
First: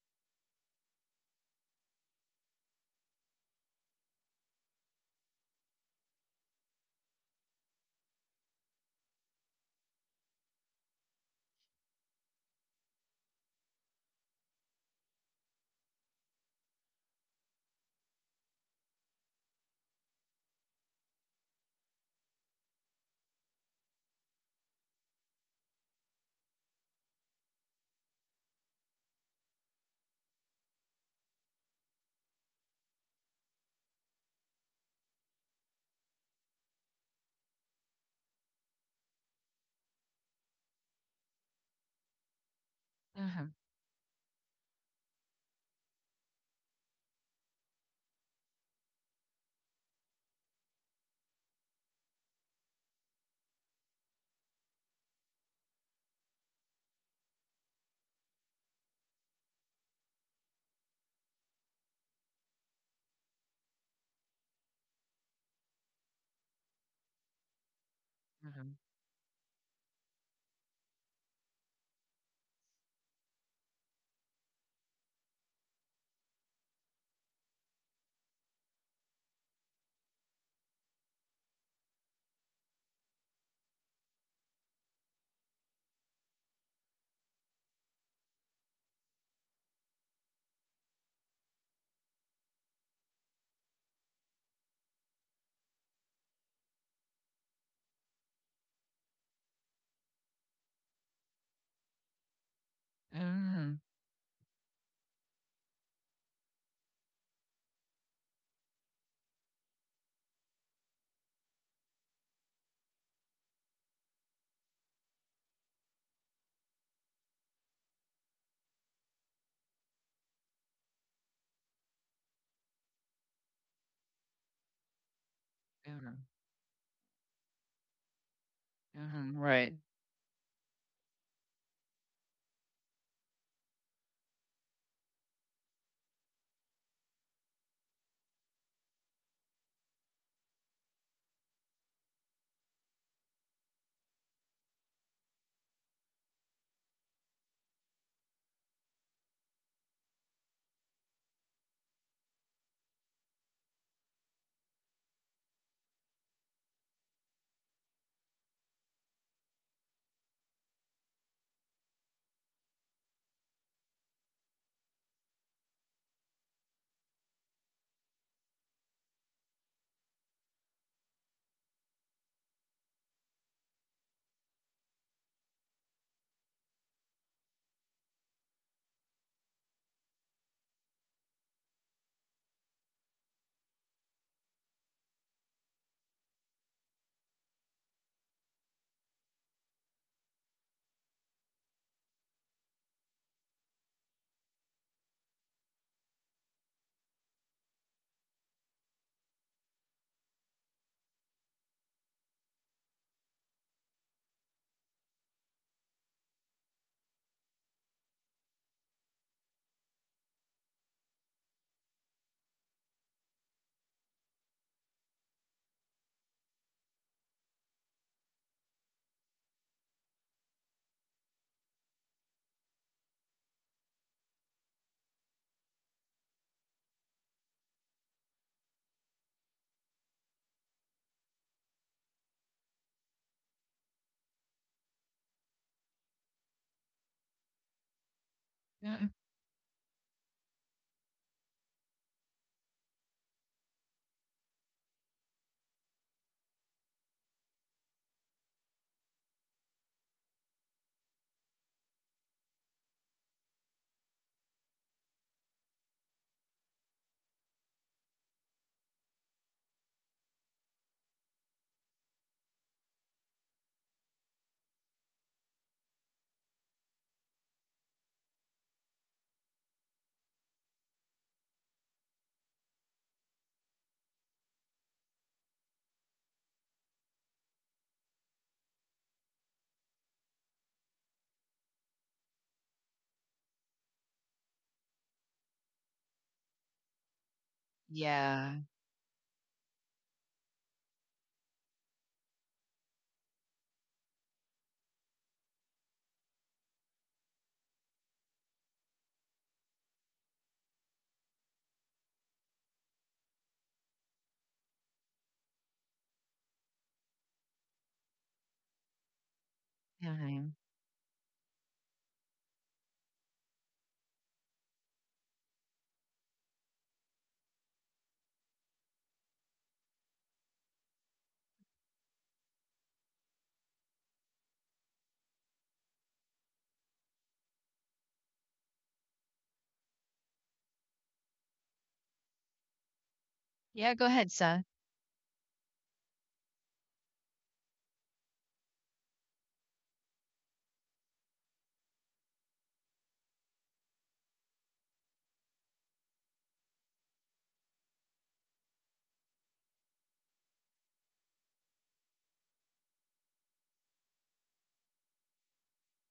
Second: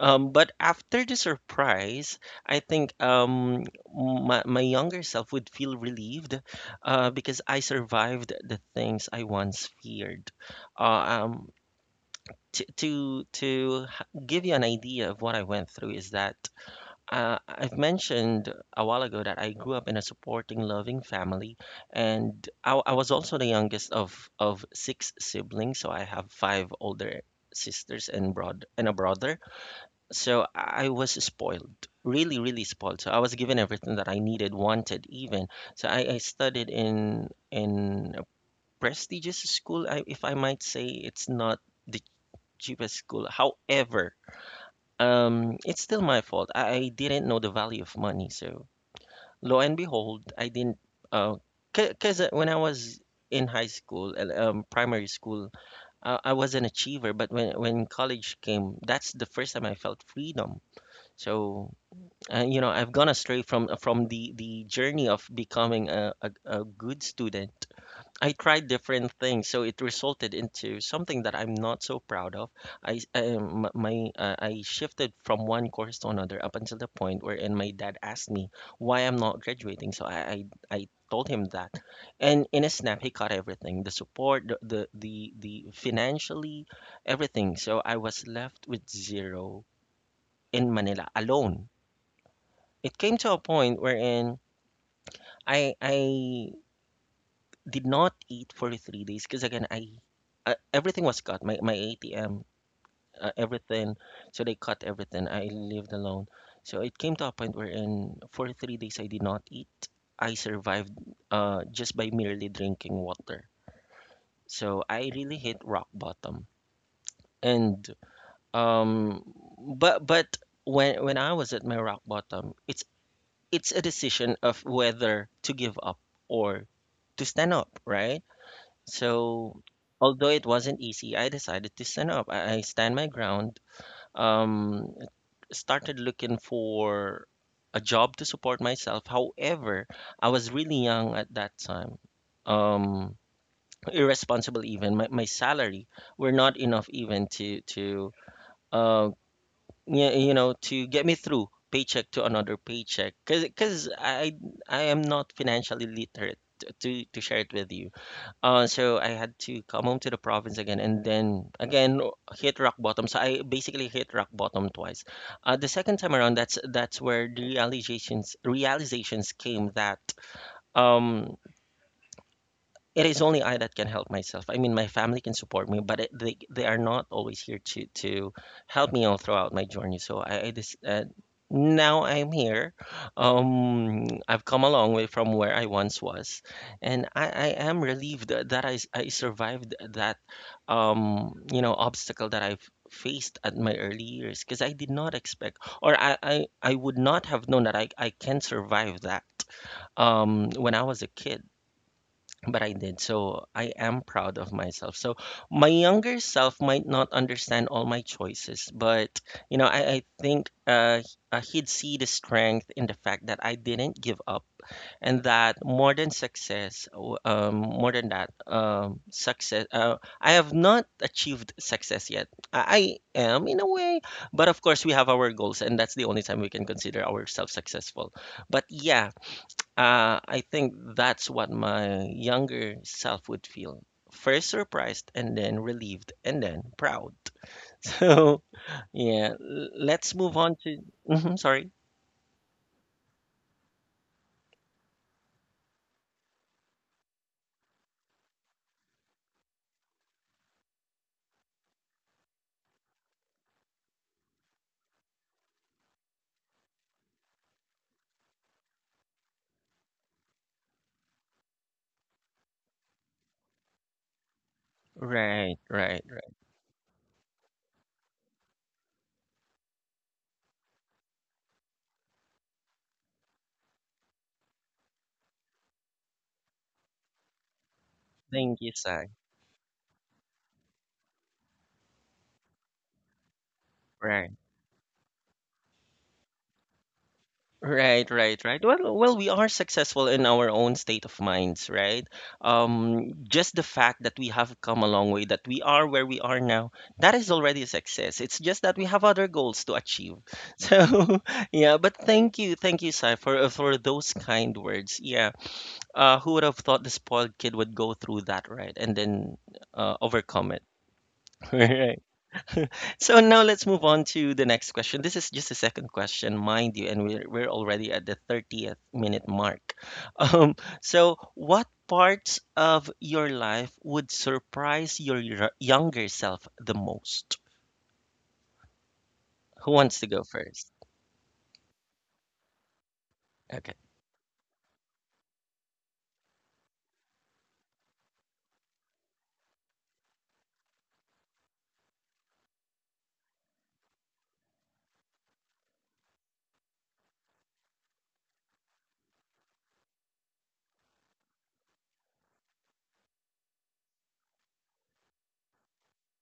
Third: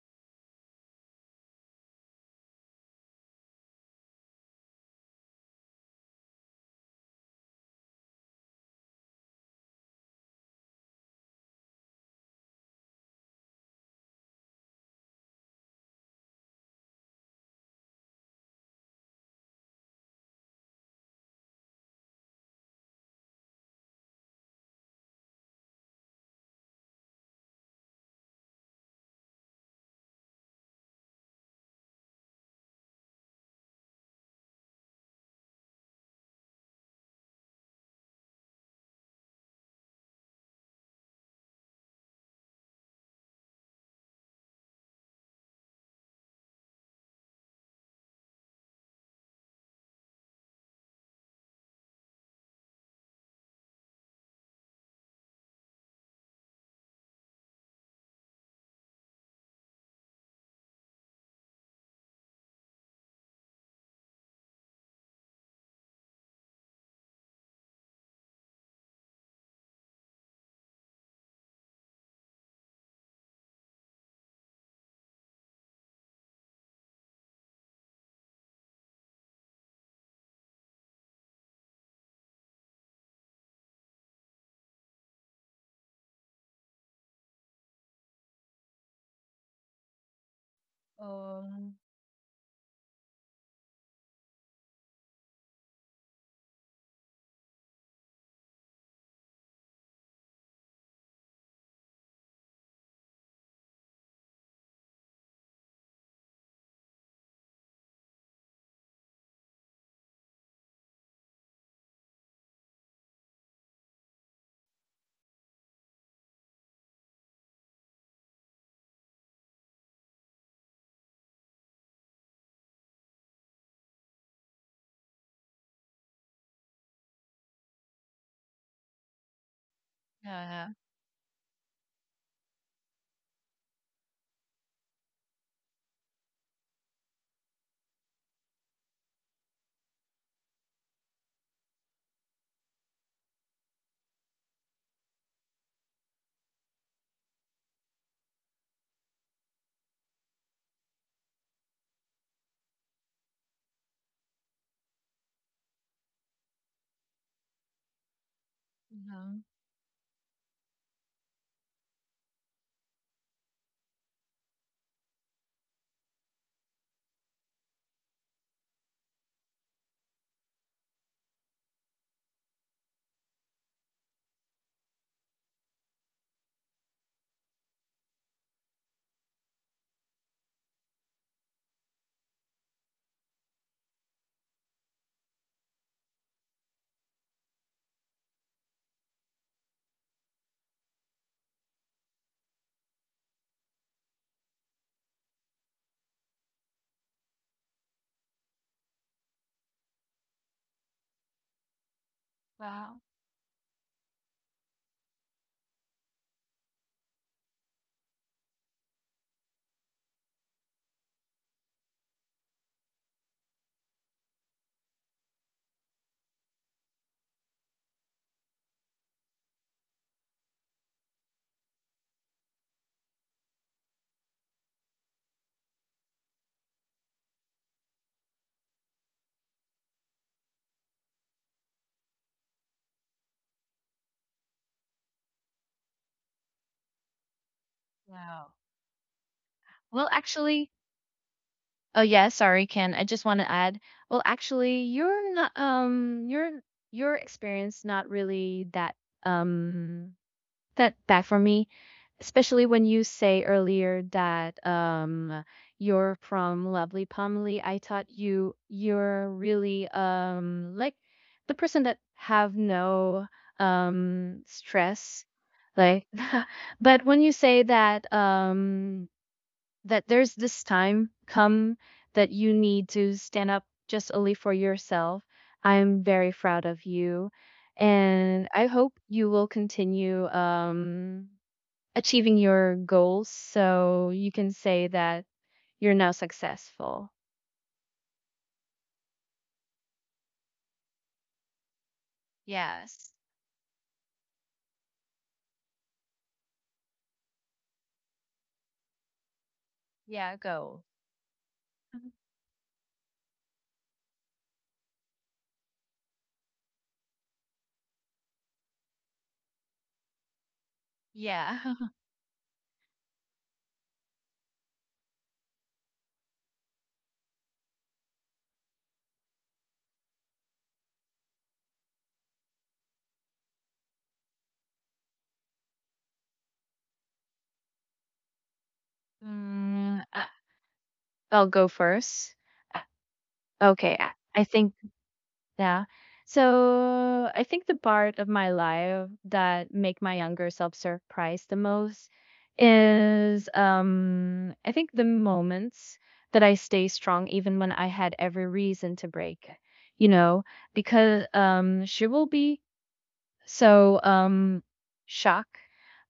[SPEAKER 1] But after the surprise, I think my younger self would feel relieved because I survived the things I once feared. Uh, um, give you an idea of what I went through is that I've mentioned a while ago that I grew up in a supporting, loving family, and I was also the youngest of 6 siblings, so I have 5 older sisters and broad and a brother, so I was spoiled, really, really spoiled. So I was given everything that I needed, wanted, even. So I studied in a prestigious school, I, if I might say. It's not the cheapest school.
[SPEAKER 2] Mhm.
[SPEAKER 1] However, it's still my fault. I didn't know the value of money. So lo and behold, I didn't. Uh, because when I was in high school, primary school, I was an achiever. But when college came, that's the first time I felt freedom. So, you know, I've gone astray from the journey of becoming a good student. I tried
[SPEAKER 2] Mhm.
[SPEAKER 1] different things, so it resulted into something that I'm not so proud of. I my I shifted from one course to another up until the point wherein my dad asked me why I'm not graduating, so I told him that, and in a snap he caught everything, the support, the financially, everything. So I was left with zero in Manila alone.
[SPEAKER 3] Um,
[SPEAKER 1] It came to a point wherein I did not eat for 3 days because again I everything was cut, my ATM,
[SPEAKER 2] Mhm.
[SPEAKER 1] everything. So they cut everything. I lived alone. So it came to a point wherein for 3 days I did not eat. I survived just by merely drinking water. So I really hit rock bottom. And, um but when I was at my rock bottom, it's a decision of whether to give up
[SPEAKER 2] Mhm.
[SPEAKER 1] or to stand up, right?
[SPEAKER 2] Mhm.
[SPEAKER 1] So,
[SPEAKER 2] Right.
[SPEAKER 1] although it
[SPEAKER 3] yeah.
[SPEAKER 1] wasn't easy, I decided to stand up. I stand my ground. Um, Started looking for a job to support myself. However, I was really young at that time. Um, Irresponsible even. My salary were not enough even to uh, yeah, you know, to get me through paycheck to another paycheck. Cause I am not financially literate to share it with you. So I had
[SPEAKER 3] Mhm.
[SPEAKER 1] to come home to the province again, and then again hit rock bottom. So I basically hit rock bottom twice. The second time around, that's where the realizations came that um it is only I that can help myself. I mean, my family can support me, but it, they are not always here to help me all throughout my journey. So I just now I'm here. I've come a long way from where I once was, and I am relieved that I survived that you know obstacle that I've faced at my early years, because I did not expect, or I I would not have known that I can survive that when I was a kid, but I did.
[SPEAKER 3] Wow.
[SPEAKER 1] So I am proud of myself. So my younger self might not understand all my choices, but you know, I think he'd see the strength in the fact that I didn't give up, and that more than success, more than that, success. I have not achieved success yet. I am in a way, but of course we have our goals, and that's the only time we can consider ourselves successful. But yeah, I think that's what my younger self would feel. First surprised, and then relieved, and then proud. [laughs] So,
[SPEAKER 3] Wow.
[SPEAKER 2] Mhm.
[SPEAKER 1] yeah, let's
[SPEAKER 3] Well,
[SPEAKER 1] move on to.
[SPEAKER 3] actually,
[SPEAKER 1] Mhm, sorry.
[SPEAKER 3] oh yeah, sorry, Ken. I just want to add. Well, actually, you're not, your experience not really um that bad for me. Especially when you say earlier that, you're from lovely Pumley, I thought you're really like the person that have no stress,
[SPEAKER 1] Right, right,
[SPEAKER 3] like.
[SPEAKER 1] right.
[SPEAKER 3] [laughs] But when you say that, there's this time come that you need to stand up just only for yourself, I'm very proud of you,
[SPEAKER 1] Thank
[SPEAKER 3] and
[SPEAKER 1] you,
[SPEAKER 3] I
[SPEAKER 1] Sai.
[SPEAKER 3] hope you will continue achieving your goals. So
[SPEAKER 1] Right.
[SPEAKER 3] you can say that you're now successful.
[SPEAKER 1] Right, right, right.
[SPEAKER 2] Yeah.
[SPEAKER 1] Well, well, we are successful in our own state of minds, right?
[SPEAKER 3] Yes.
[SPEAKER 1] Just the fact that we have come a long way, that we are where we are now, that is already a success. It's just that we have other goals to achieve.
[SPEAKER 3] Yeah,
[SPEAKER 1] [laughs]
[SPEAKER 3] go.
[SPEAKER 1] So, yeah. But
[SPEAKER 3] Mhm.
[SPEAKER 1] thank you, Sai, for those kind words. Yeah. Who would have thought the spoiled kid would go through that, right? And then overcome it.
[SPEAKER 2] Mhm.
[SPEAKER 1] [laughs]
[SPEAKER 3] Yeah.
[SPEAKER 1] Right.
[SPEAKER 3] [laughs]
[SPEAKER 1] So now let's move on to the next question. This is just a second question, mind you, and we're already at the 30th minute mark. [laughs] Um, so what parts of your life would surprise your younger self the most? Who wants to
[SPEAKER 3] mm,
[SPEAKER 1] go
[SPEAKER 3] uh,
[SPEAKER 1] first?
[SPEAKER 3] I'll go first. Uh,
[SPEAKER 1] Okay.
[SPEAKER 2] Yeah,
[SPEAKER 3] Okay.
[SPEAKER 2] go
[SPEAKER 3] I
[SPEAKER 2] ahead,
[SPEAKER 3] I
[SPEAKER 2] son.
[SPEAKER 3] think. Yeah. So I think the part of my life that make my younger self surprised the most is, I think, the moments that I stay strong even when I had every reason to break, you know, because she will be so shocked,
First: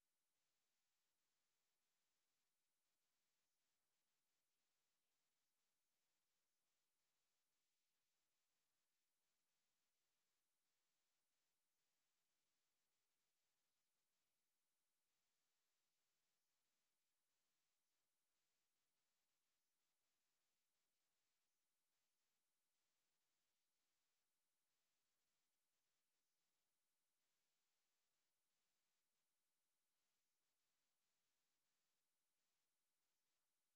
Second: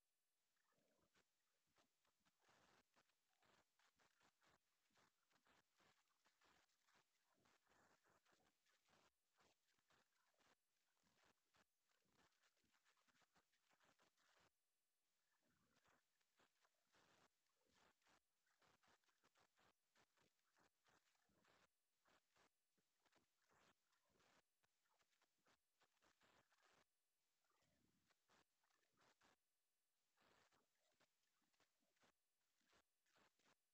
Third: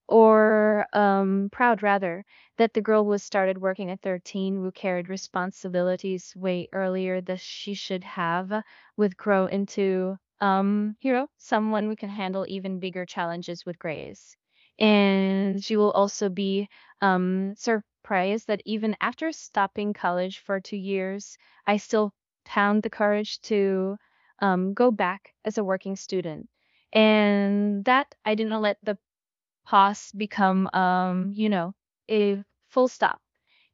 [SPEAKER 3] or proud rather, that the girl was started working at 13, who carried responsibilities way earlier than she should have, would grow into, hero, someone who can handle even bigger challenges with grace. And she will also be surprised that even after stopping college for 2 years, I still found the courage to go back as a working student, and that I didn't let the pause become a full stop,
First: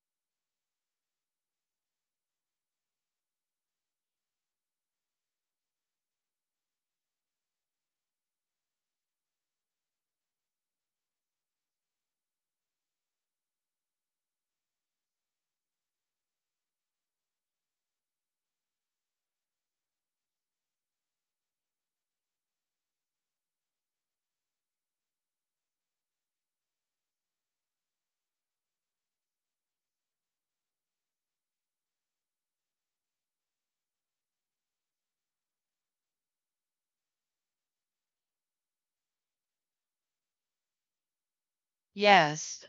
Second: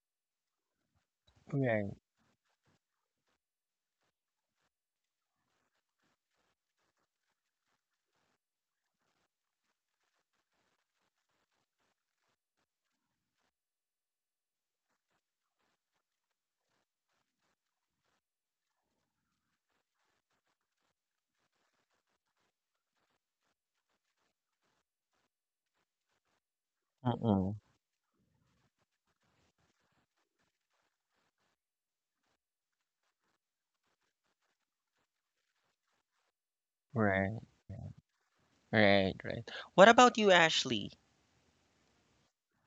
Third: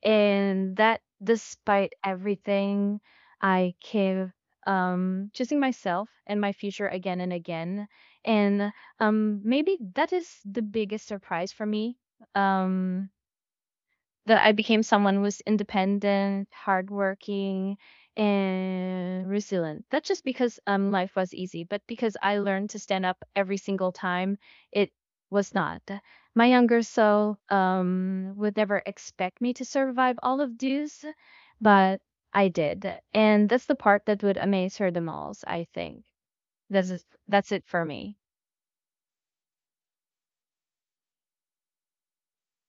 [SPEAKER 3] and that despite
[SPEAKER 1] Right.
[SPEAKER 3] everything I keep choosing myself and my future again and again. And maybe that is the biggest surprise for me, um that I became someone who's independent, hardworking, and resilient. That's just because life was easy, but because I learned to stand up every single time, it was not. My younger self
[SPEAKER 1] Mm-mm.
[SPEAKER 3] would never expect me to survive all of this, but I did, and that's the part that would amaze her the most. I think that's it-
[SPEAKER 1] Right,
[SPEAKER 3] that's it for me.
[SPEAKER 1] right, right. What about you, Ashley?
[SPEAKER 2] Yes.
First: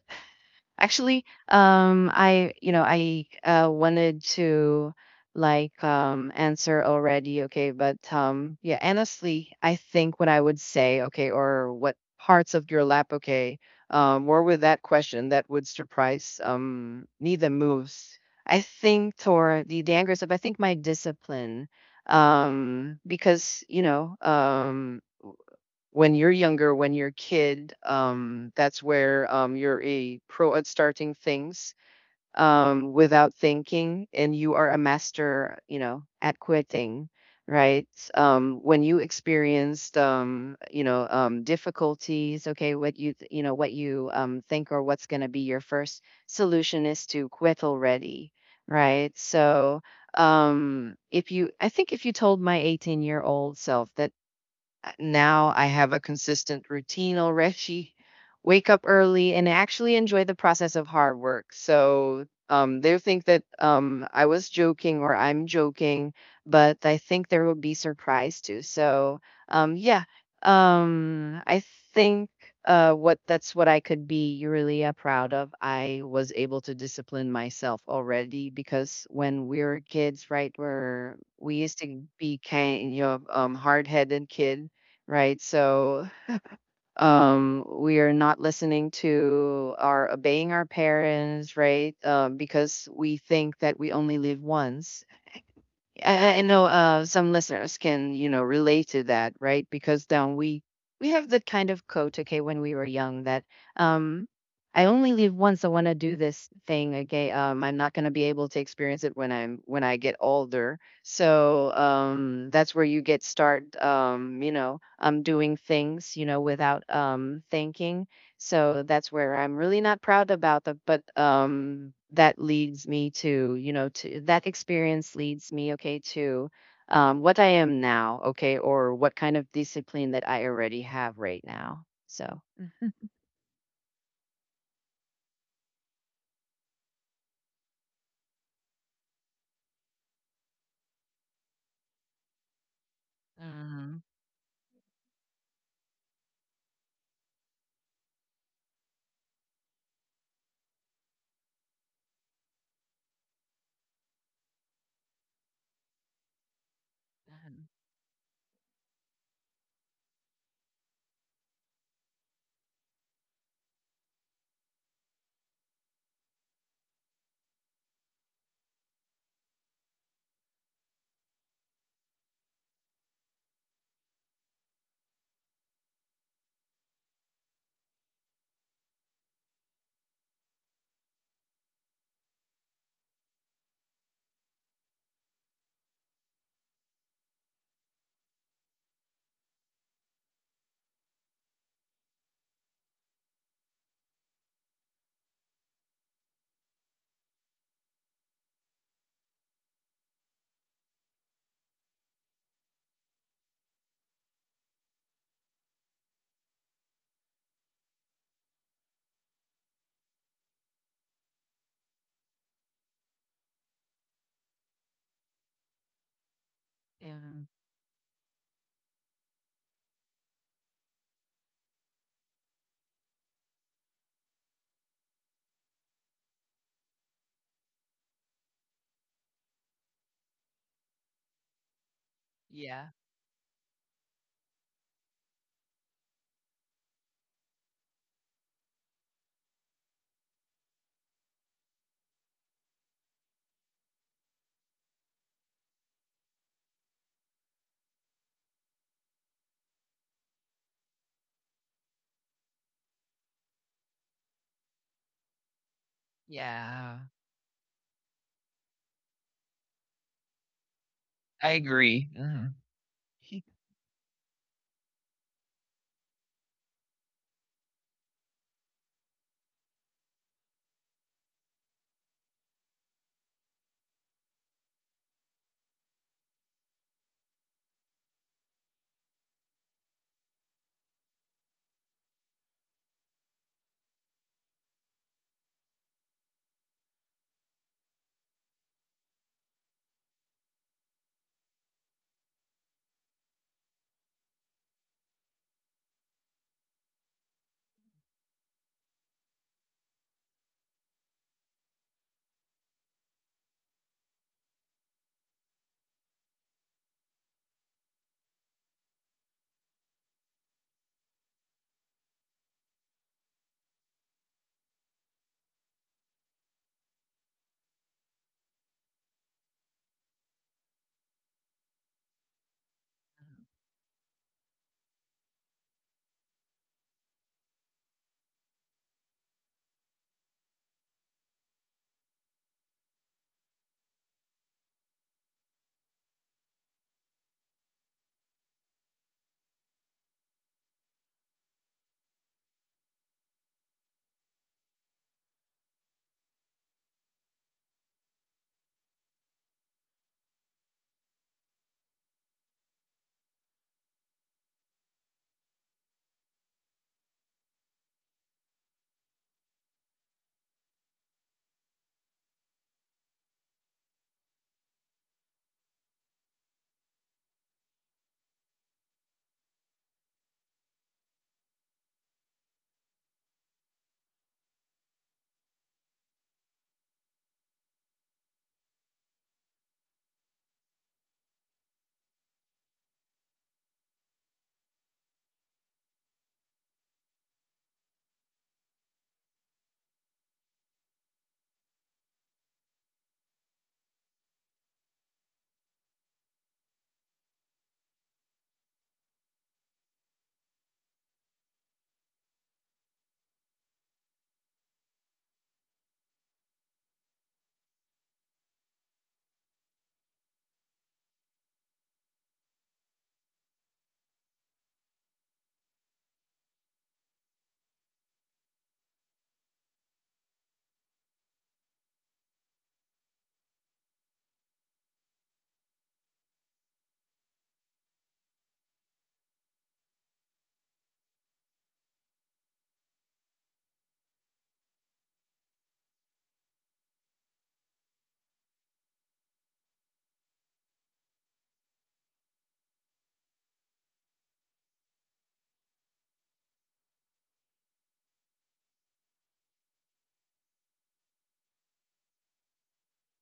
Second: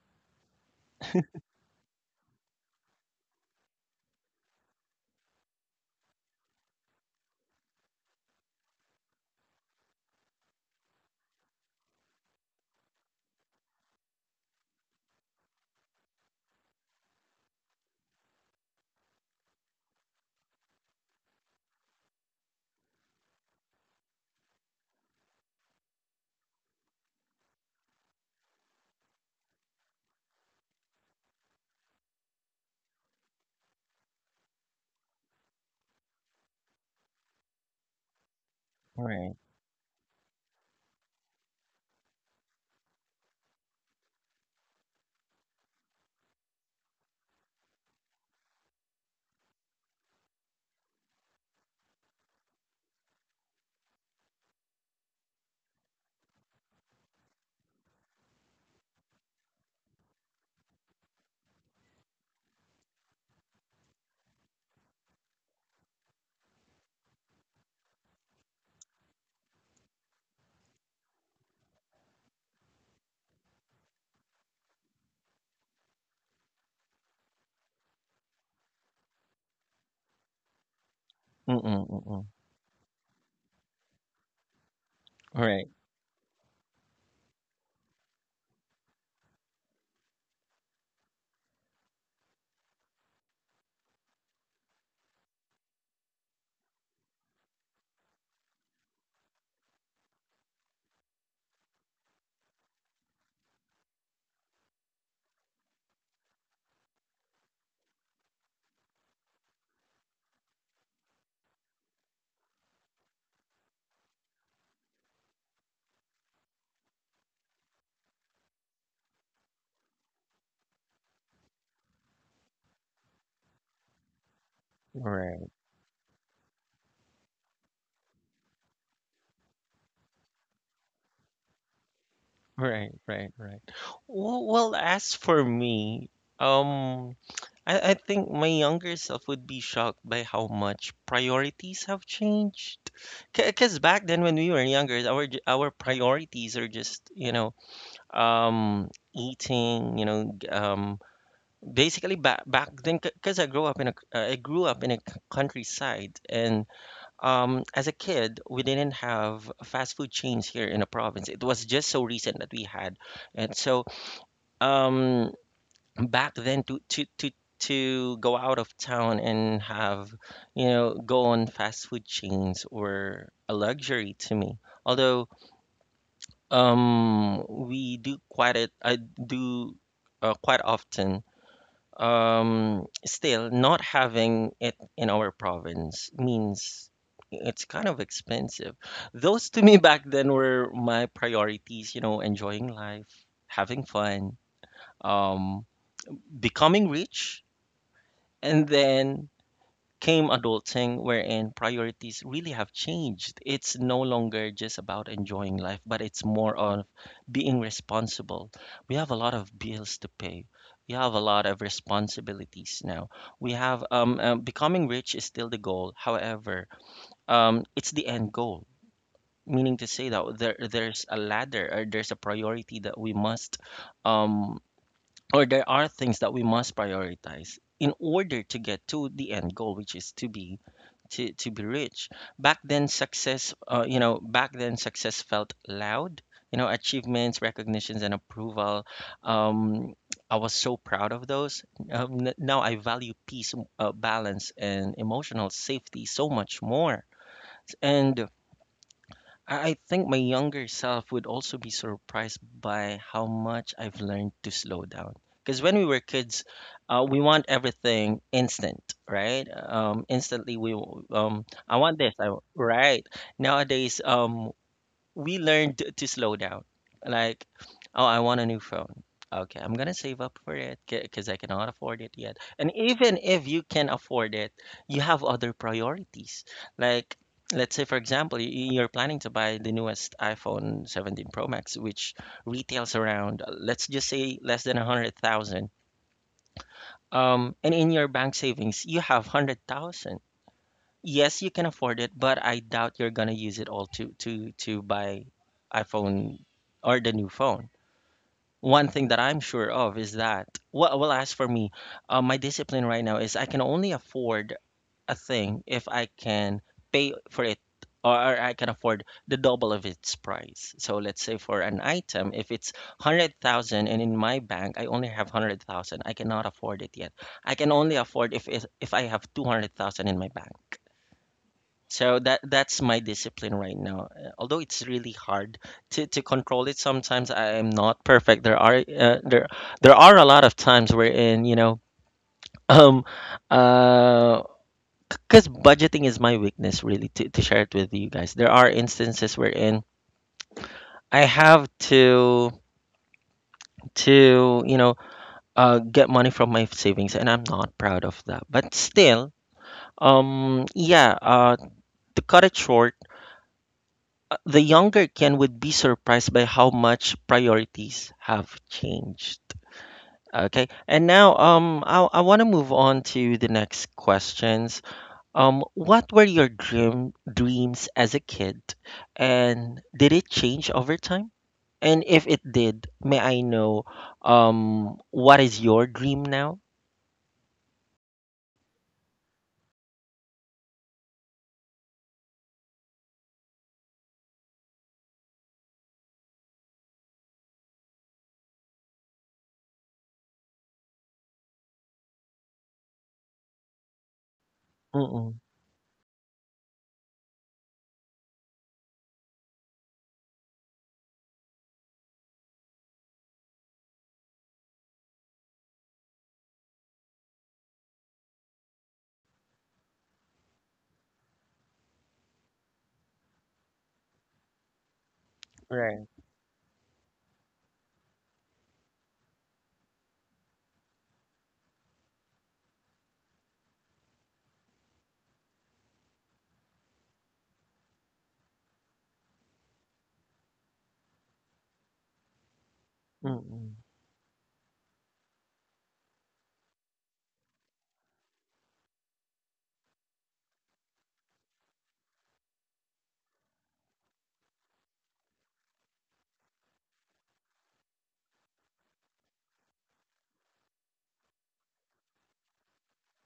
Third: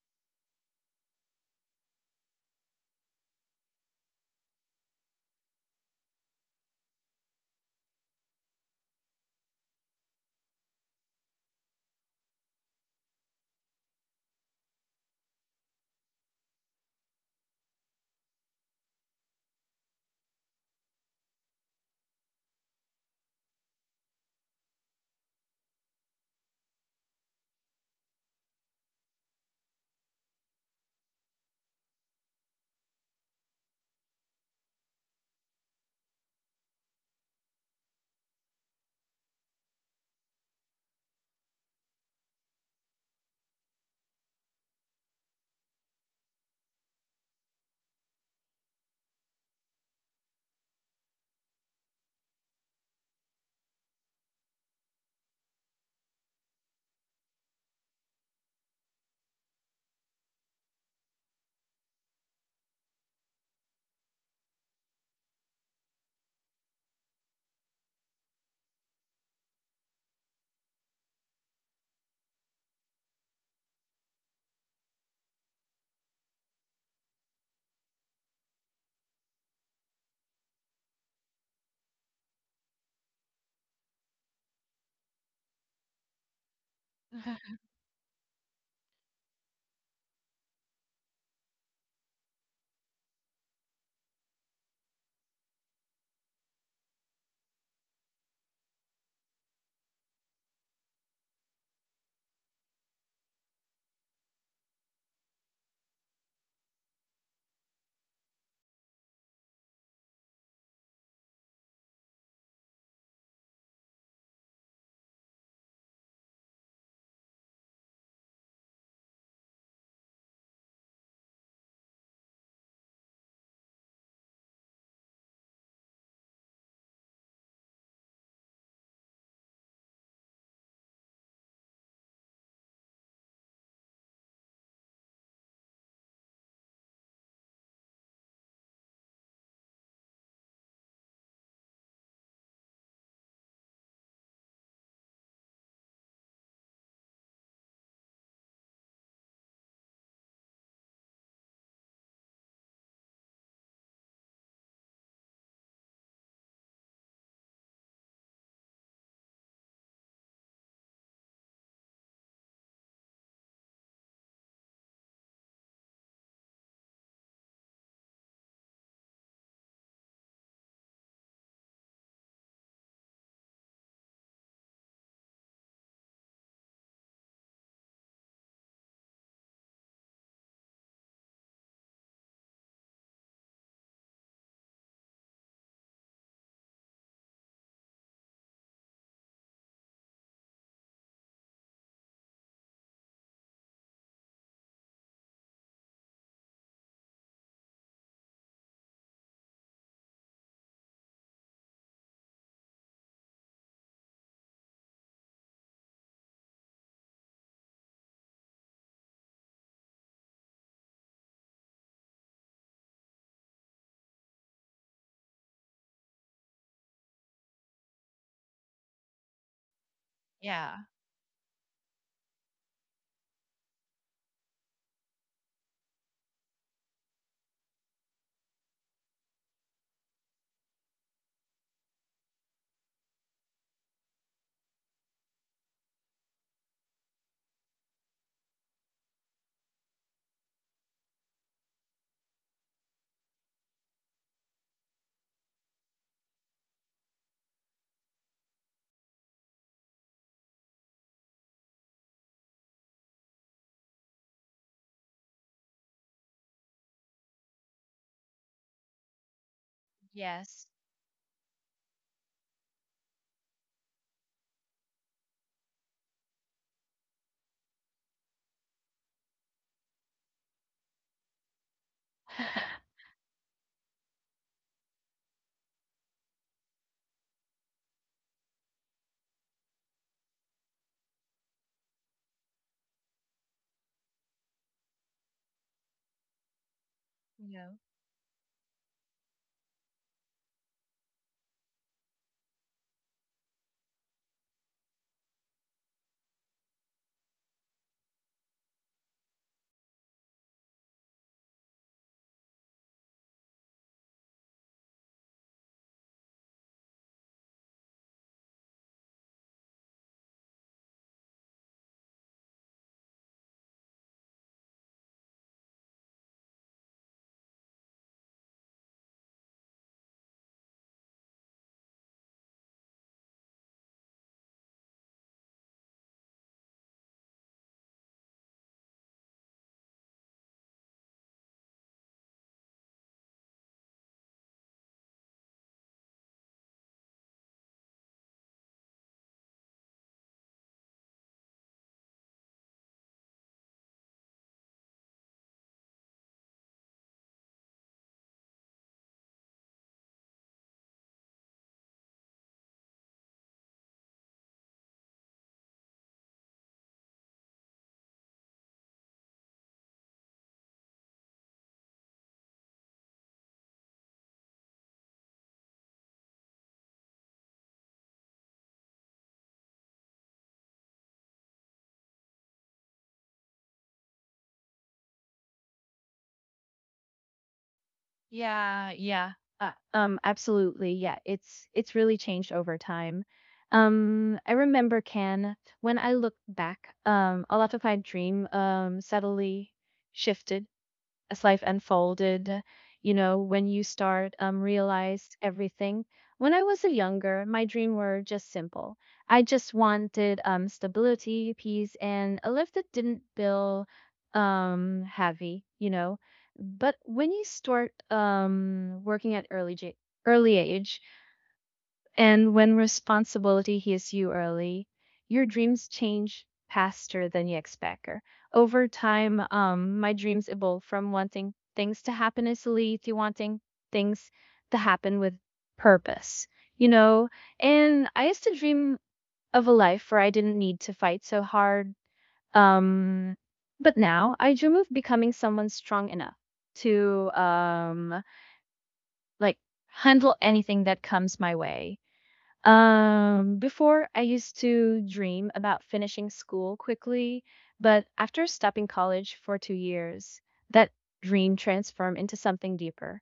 [SPEAKER 2] Actually, I you know I wanted to answer already, okay, but yeah, honestly, I think what I would say, okay, or what parts of your lap, okay, were with that question that would surprise neither moves. I think toward the anger stuff. I think my discipline, because, you know, when you're younger, when you're a kid, that's where you're a pro at starting things without thinking, and you are a master, you know, at quitting, right? When you
[SPEAKER 1] Right.
[SPEAKER 2] experienced, you know, difficulties, okay, what you, you know, what you think, or what's going to be your first solution is to quit already, right? So if you I think if you told my 18-year-old year old self that now I have a consistent routine already. Wake up early, and I actually enjoy the process of hard work. So they think that I was joking or I'm joking, but I think there will be surprise too. So yeah, I think what that's what I could be really proud of. I was able to discipline myself already because when we were kids, right, where we used
[SPEAKER 1] Mm-mm,
[SPEAKER 2] to
[SPEAKER 1] mm-mm.
[SPEAKER 2] be kind of hard-headed kid, right?
[SPEAKER 1] Right,
[SPEAKER 2] So
[SPEAKER 3] [laughs]
[SPEAKER 2] we are not listening to or obeying our parents, right? Because we think that we only live once. I know some listeners can, you know, relate to that, right? Because then we have that kind of quote, okay, when we were young, that um, I only live once. I want to do this thing, okay. I'm not going to be able to experience it when I get older. So that's where you get start, you know, doing things, you know, without thinking. So that's where I'm really not proud about the but that leads me to, you know, to that experience
[SPEAKER 1] right.
[SPEAKER 2] leads me okay to what I am now, okay, or what kind of discipline that I already have right now. So
[SPEAKER 1] Right, right, right. Well, well, as for me, um, I think my younger self would be shocked by how much priorities have changed. Because
[SPEAKER 2] mm-hmm.
[SPEAKER 1] back then, when we were younger, our our priorities are just, you know, um, eating, you know, basically back then. Because I grew up in a I grew up in a countryside, and as a kid, we didn't have fast food chains here in the province. It was just so recent that we had, and so. Um, Back then, to go out of town and have, you know, go on fast food chains were a luxury to me, although we do quite it, I do, quite often. Still, not having it in our province means it's kind of expensive. Those to me back then were my priorities, you know, enjoying life, having fun, um becoming rich. And then came adulting, wherein priorities really have changed. It's no longer just about enjoying life, but it's more of being responsible. We have a lot of bills to pay. We have a lot of responsibilities now. We have becoming rich is still the goal. However, it's the end goal. Meaning to say that there
[SPEAKER 3] Yeah.
[SPEAKER 1] there's a ladder or there's a priority that we must um, or there are things that we must prioritize in order to get to the end goal, which is to be, to be rich. Back then
[SPEAKER 2] Yeah.
[SPEAKER 1] success, you know, back then success felt loud, you know, achievements, recognitions, and approval. um, I was so proud of those. Now I value peace, balance, and emotional safety so much more. And I think my younger self would also be surprised by how much I've learned to slow down. Because when we were kids,
[SPEAKER 2] Yeah.
[SPEAKER 1] we want everything instant, right? Instantly,
[SPEAKER 3] Yes.
[SPEAKER 2] I
[SPEAKER 1] I want this,
[SPEAKER 2] agree.
[SPEAKER 1] right? Nowadays, we learned to slow down. Like, oh, I want a new phone. Okay, I'm gonna save up for it because I cannot afford it yet. And
[SPEAKER 3] [laughs]
[SPEAKER 1] even if you can afford it, you have other priorities. Like, let's say, for example, you're planning to buy the newest iPhone 17 Pro Max, which retails around, let's just say, less than a hundred thousand. And
[SPEAKER 3] Yeah.
[SPEAKER 1] in your bank savings, you have 100,000. Yes, you can afford it, but I doubt you're gonna use it all to buy iPhone or the new phone. One thing that I'm sure of is that, well, well, as for me, my discipline right now is I can only afford a thing if I can pay for it, or I can afford the double of its price. So let's say for an item, if it's 100,000 and in my bank I only have 100,000, I cannot afford it yet. I can only afford if I have 200,000 in my bank. So that's my discipline right now. Although it's really hard to control it sometimes I am not perfect. There are there there are a lot of times wherein, [laughs] um uh, because budgeting is my weakness really to share it with you guys. There are instances wherein I have to get money from my savings and I'm not proud of that. But still, um yeah, uh to cut it short. The younger Ken would be surprised by how much priorities have changed. Okay. And now I want to move on to the next questions. What were your dreams as a kid and did it change over time? And if it did, may I know what is your dream now?
[SPEAKER 3] Yeah, yeah. Absolutely. Yeah, it's really changed over time. I remember Can, when I look back, a lot of my dream subtly shifted as life unfolded, when you start realize
[SPEAKER 1] Mm-mm.
[SPEAKER 3] everything. When I was younger, my dream were just simple. I just wanted stability, peace, and a life that didn't feel heavy. But when you start working at early early age, and when responsibility hits you early, your dreams
[SPEAKER 1] Right.
[SPEAKER 3] change faster than you expect. Over time, my dreams evolved from wanting things to happen easily to wanting things to happen with purpose, you know? And I used to dream of a life where I didn't need to fight so hard. Um,
[SPEAKER 1] Mm-mm.
[SPEAKER 3] but now I dream of becoming someone strong enough to, like, handle anything that comes my way. Before I used to dream about finishing school quickly, but after stopping college for 2 years, that dream transformed into something deeper.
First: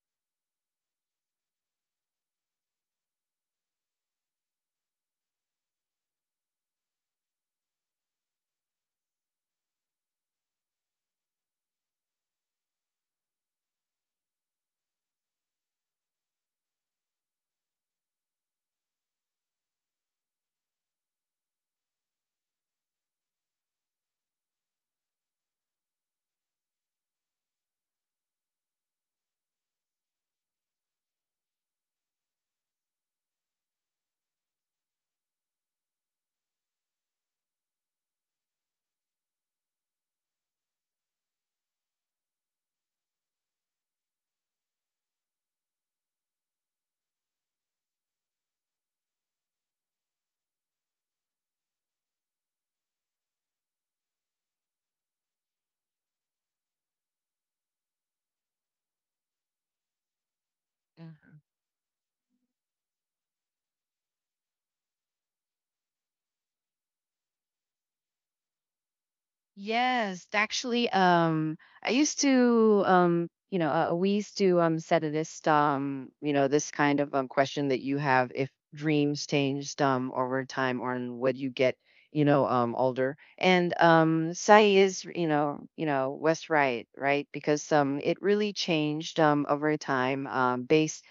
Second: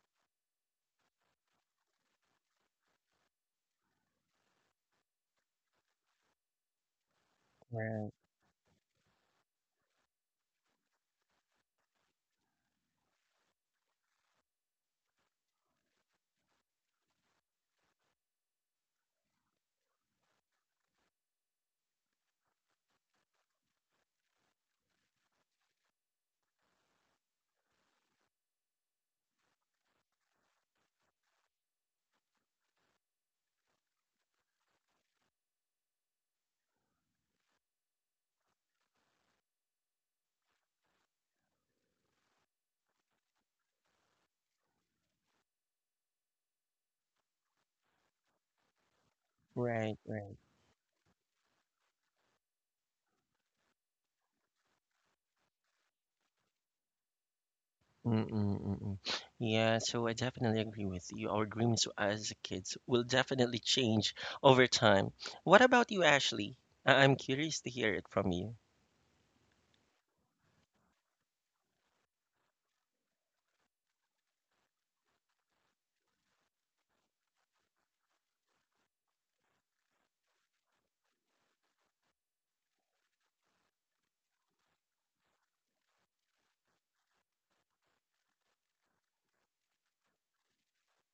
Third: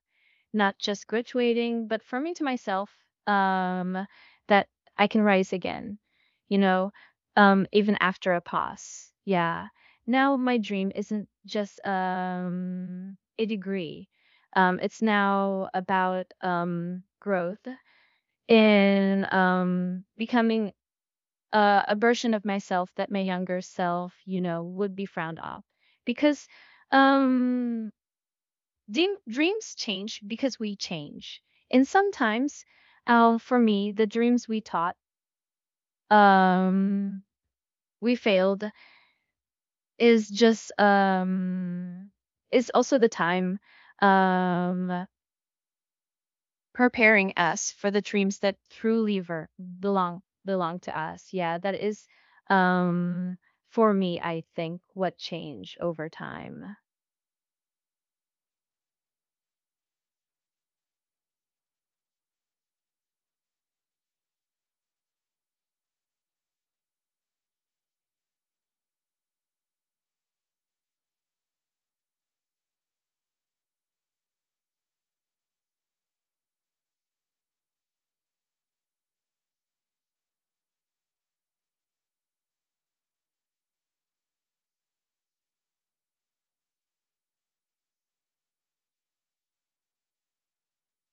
[SPEAKER 3] Not just graduating, but affirming to myself um, that I can rise again, you know, even
[SPEAKER 1] Right.
[SPEAKER 3] after a pause. Yeah. Now my dream isn't just a degree. It's now about growth, in becoming a version of myself that my younger self, would be frowned off, because um dreams change because we change. And sometimes, for me, the dreams we taught um we failed is just um is also the time um preparing us for the dreams that truly
[SPEAKER 1] Right.
[SPEAKER 3] belong to us. Yeah, that is, um for me, I think what changed over time.
[SPEAKER 1] Mm-mm-mm. Yeah, so I definitely agree with you. Our
[SPEAKER 2] [laughs]
[SPEAKER 1] dreams as kids will definitely change over time. What about you, Ashley? I'm curious to hear it from you.
[SPEAKER 2] Yes, actually, I used to, you know, we used to set this question that you have if dreams changed over time or in would you get, older. And Sai is, West, right? Because it really changed over time based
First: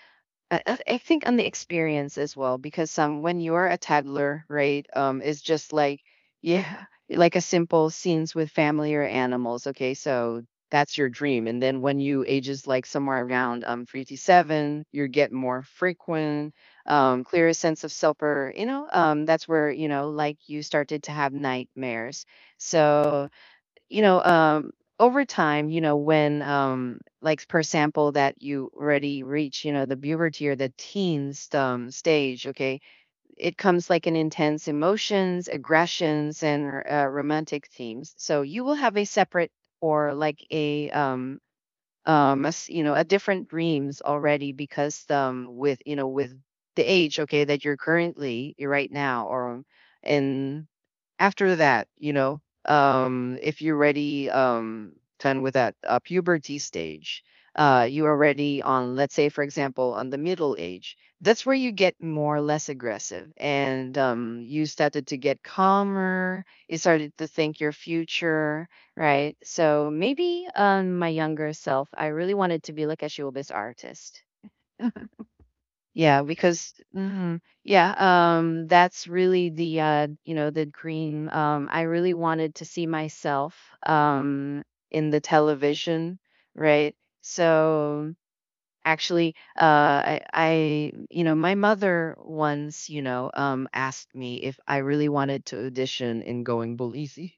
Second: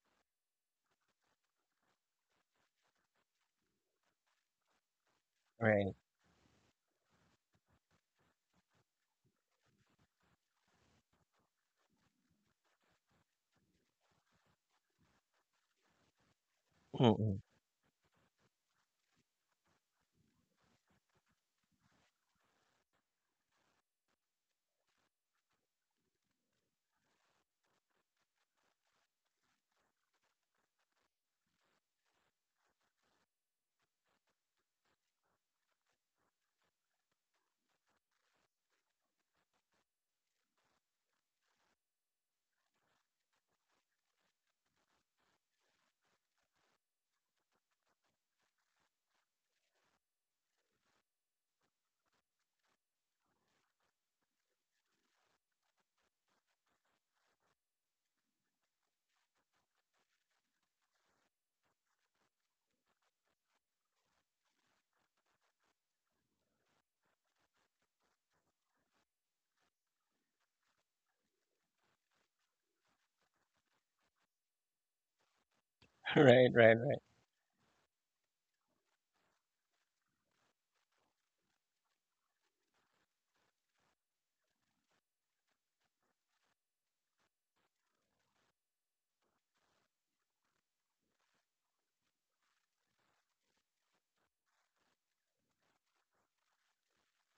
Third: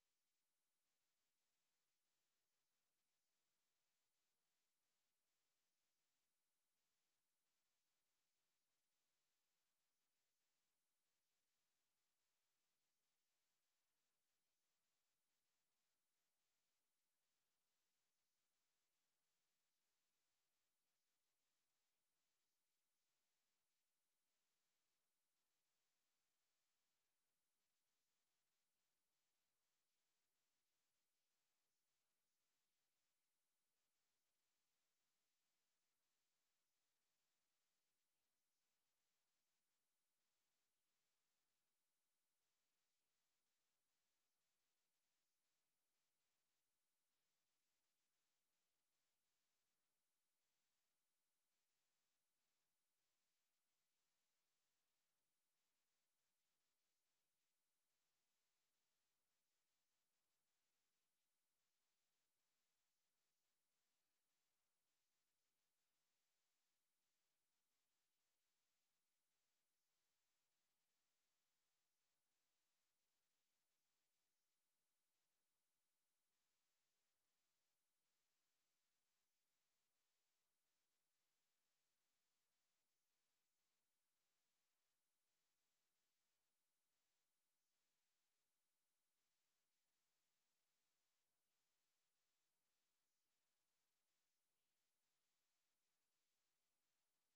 [SPEAKER 2] I think on the experience as well, because when you're a toddler, right, it's just
[SPEAKER 1] Right.
[SPEAKER 2] like, yeah, like a simple scenes with family or animals. Okay, so that's your dream, and then when you ages like somewhere around three to seven, you get more frequent,
[SPEAKER 1] Mm-mm. [laughs]
[SPEAKER 2] clearer sense of self, or that's where like you started to have nightmares. So you know, um, over time, when, like, for example, that you already reach, the puberty or the teens stage, okay, it comes like an intense emotions, aggressions, and romantic themes. So you will have a separate or like a a different dreams already because with, with the age, okay, that you're currently you're right now or in after that, if you're ready, done with that puberty stage, you are ready on, let's say, for example, on the middle age. That's where you get more or less aggressive, and you started to get calmer. You started to think your future, right? So maybe my younger self, I really wanted to be like a showbiz artist, yeah,
[SPEAKER 1] Right, right,
[SPEAKER 2] because
[SPEAKER 1] right.
[SPEAKER 2] mhm. Yeah, that's really the the dream. I really wanted to see myself um in the television, right? So actually I my mother once, asked me if I really wanted to audition in Going Bulisi,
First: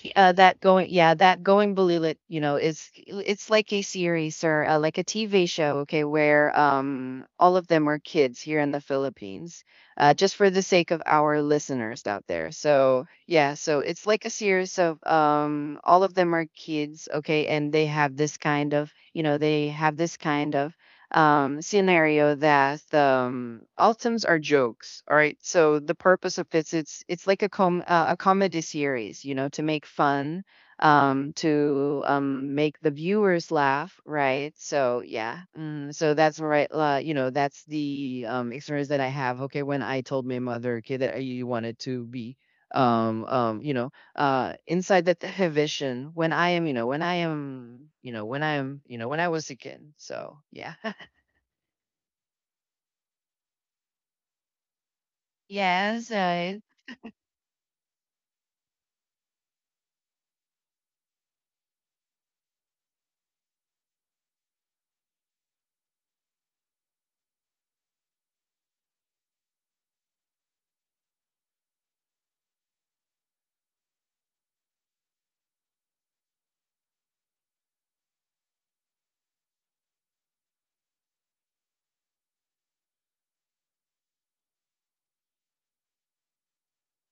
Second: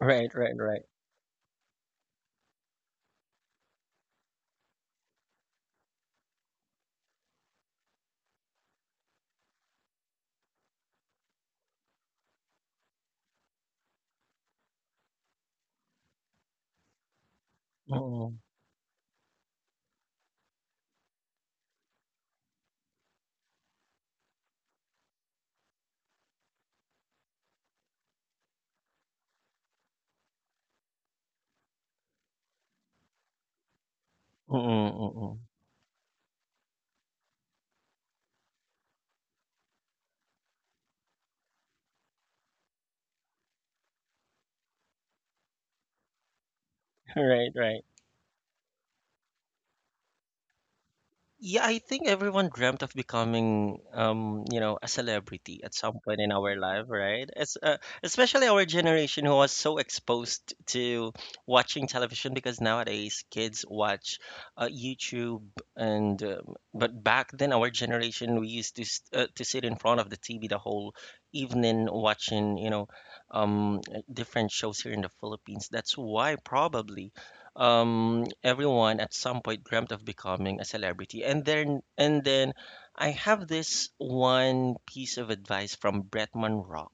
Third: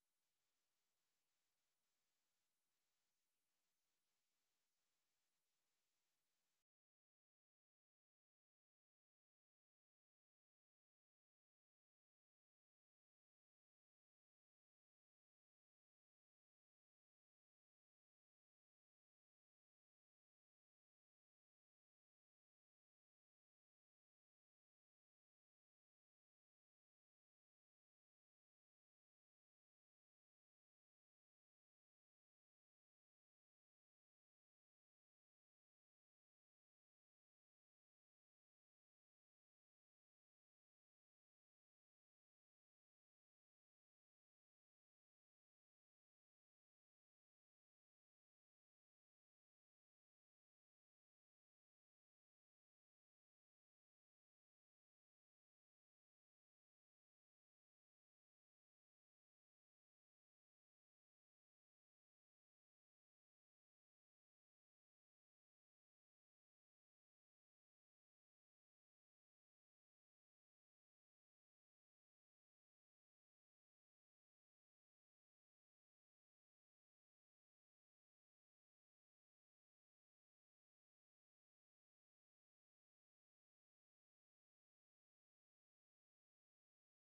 [SPEAKER 1] Right, right,
[SPEAKER 2] that
[SPEAKER 1] right.
[SPEAKER 2] going, yeah, that going Balulit, is it's like a series or like a TV show, okay, where all of them are kids here in the Philippines, just for the sake of our listeners out there, so yeah, so it's like a series of all of them are kids, okay, and they have this
[SPEAKER 1] Mm-mm.
[SPEAKER 2] kind of, they have this kind of scenario that ultims are jokes. All right. So the purpose of it's like a com a comedy series, you know, to make fun, to make the viewers laugh, right? So yeah.
[SPEAKER 1] Mm-mm-mm.
[SPEAKER 2] Mm, so that's right. You know, that's the experience that I have. Okay, when I told my mother, okay, that I wanted to be inside that the vision when I am you know when I
[SPEAKER 1] [laughs] Right,
[SPEAKER 2] am
[SPEAKER 1] right.
[SPEAKER 2] you know when I am you know when I was a kid, so yeah. [laughs]
[SPEAKER 1] Yeah, I think everyone dreamt of becoming, a celebrity at some
[SPEAKER 2] Yes,
[SPEAKER 1] point in
[SPEAKER 2] right.
[SPEAKER 1] our life, right? Especially our generation who was so exposed to watching television because nowadays kids watch YouTube and but back then our generation we used to sit in front of the TV the whole evening watching, um, different shows here in the Philippines. That's why probably everyone at some point dreamt of becoming a celebrity and then I have this one piece of advice from Bretman Rock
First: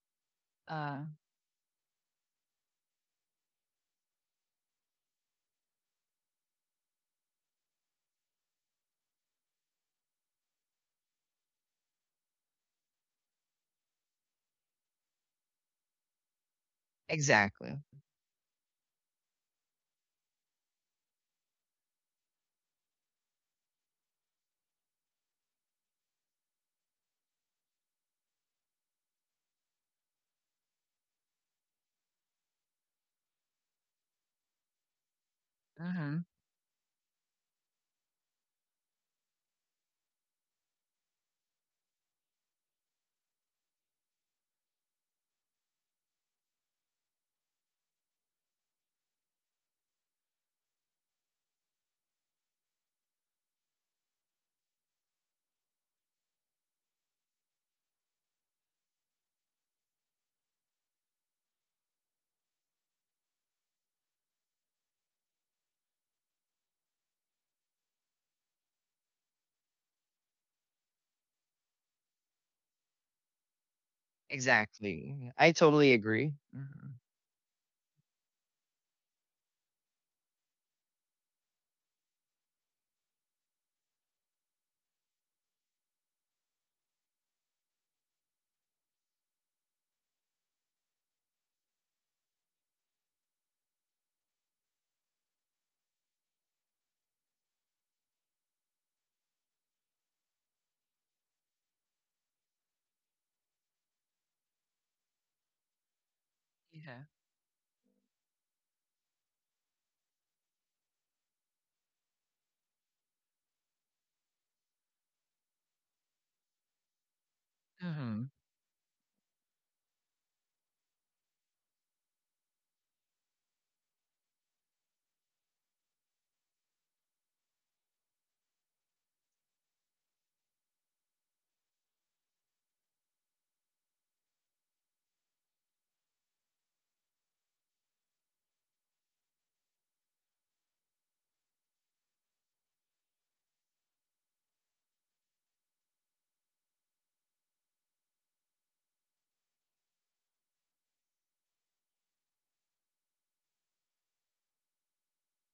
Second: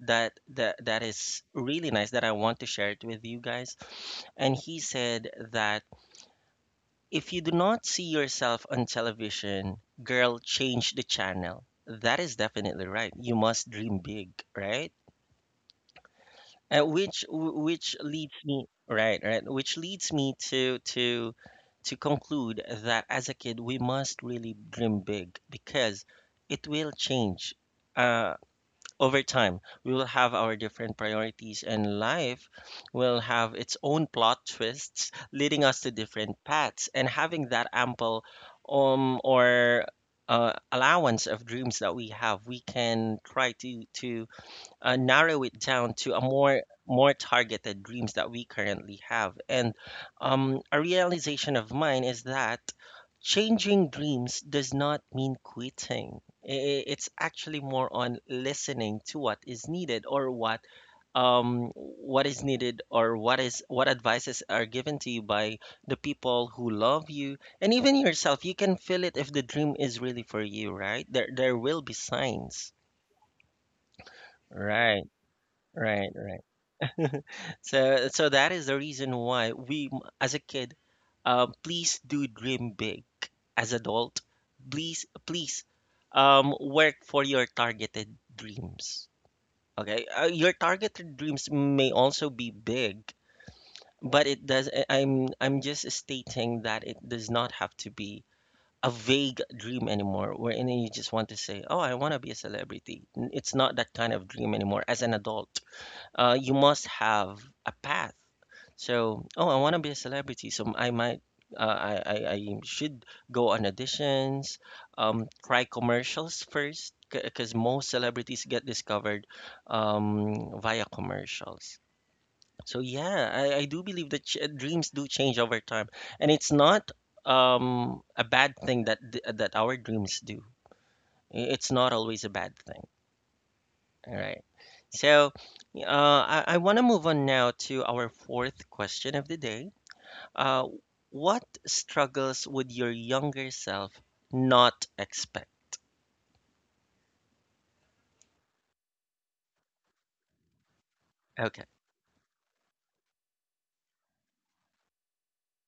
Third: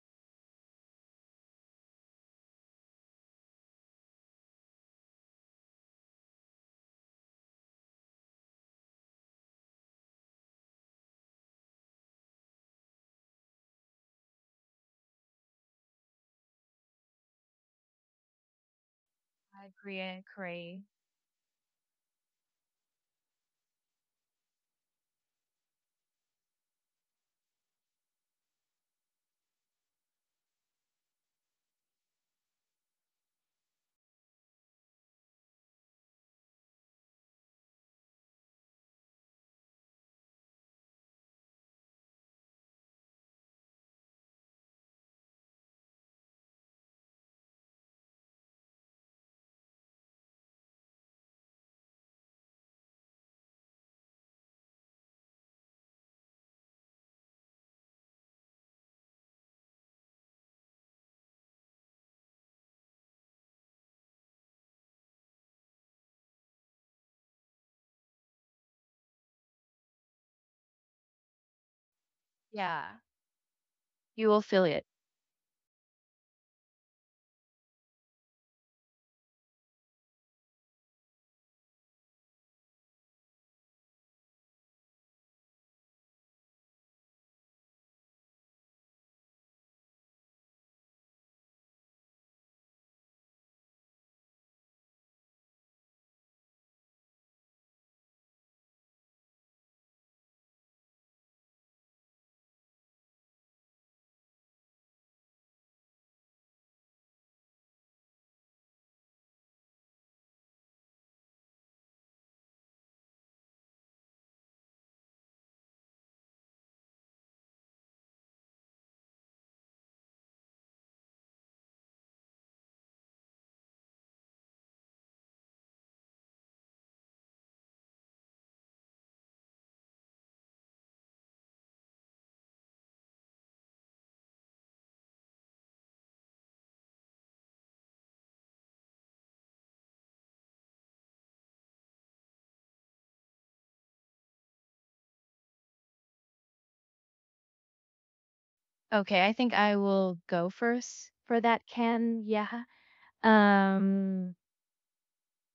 [SPEAKER 1] that that
[SPEAKER 2] Uh,
[SPEAKER 1] is really nice that I want to share it with you guys and he said that if you do not see yourself on television, girl, change the channel. That is definitely right. You must dream big, right? Which w-
[SPEAKER 2] exactly.
[SPEAKER 1] which leads me right, right,
[SPEAKER 3] I
[SPEAKER 1] which
[SPEAKER 3] agree.
[SPEAKER 1] leads
[SPEAKER 3] I
[SPEAKER 1] me to
[SPEAKER 3] agree.
[SPEAKER 1] to conclude that as a kid we must really dream big because it will change uh, over time. We will have our different priorities, and life will have its own plot twists, leading us to
[SPEAKER 2] hmm
[SPEAKER 1] different paths. And having that ample or allowance of dreams that we have, we can try to narrow it down to a more targeted dreams that we currently have. And a realization of mine is that changing dreams does not mean quitting. It's actually more on listening to what is needed or what is needed or what is what advices are given to you by the people who love you, and even yourself. You can feel it if the dream is really for you. Right, there will be signs.
[SPEAKER 3] Yeah, you will feel it.
[SPEAKER 1] Right,
[SPEAKER 2] Exactly. I totally
[SPEAKER 1] right, right.
[SPEAKER 2] agree.
[SPEAKER 1] So that is the reason why as a kid, please do dream big. As adult, please work for your targeted dreams. Okay, your targeted dreams may also be big, but it does. I'm just stating that it does not have to be a vague dream anymore, wherein you just want to say, "Oh, I want to be a celebrity." It's not that kind of dream anymore. As an adult, you must
[SPEAKER 2] Yeah.
[SPEAKER 1] have a path. So, oh, I want to be a celebrity, so I might, I should go on auditions, try commercials first, because most
[SPEAKER 2] hmm
[SPEAKER 1] celebrities get discovered via commercials. So yeah, I do believe that ch dreams do change over time, and it's not a bad thing that our dreams do. It's not always a bad thing. All right. So, uh, I want to move on now to our fourth question of the day. Uh, what struggles would your younger self not expect?
[SPEAKER 3] Okay, I think I will go first for
[SPEAKER 1] Okay.
[SPEAKER 3] that can. Yeah. Um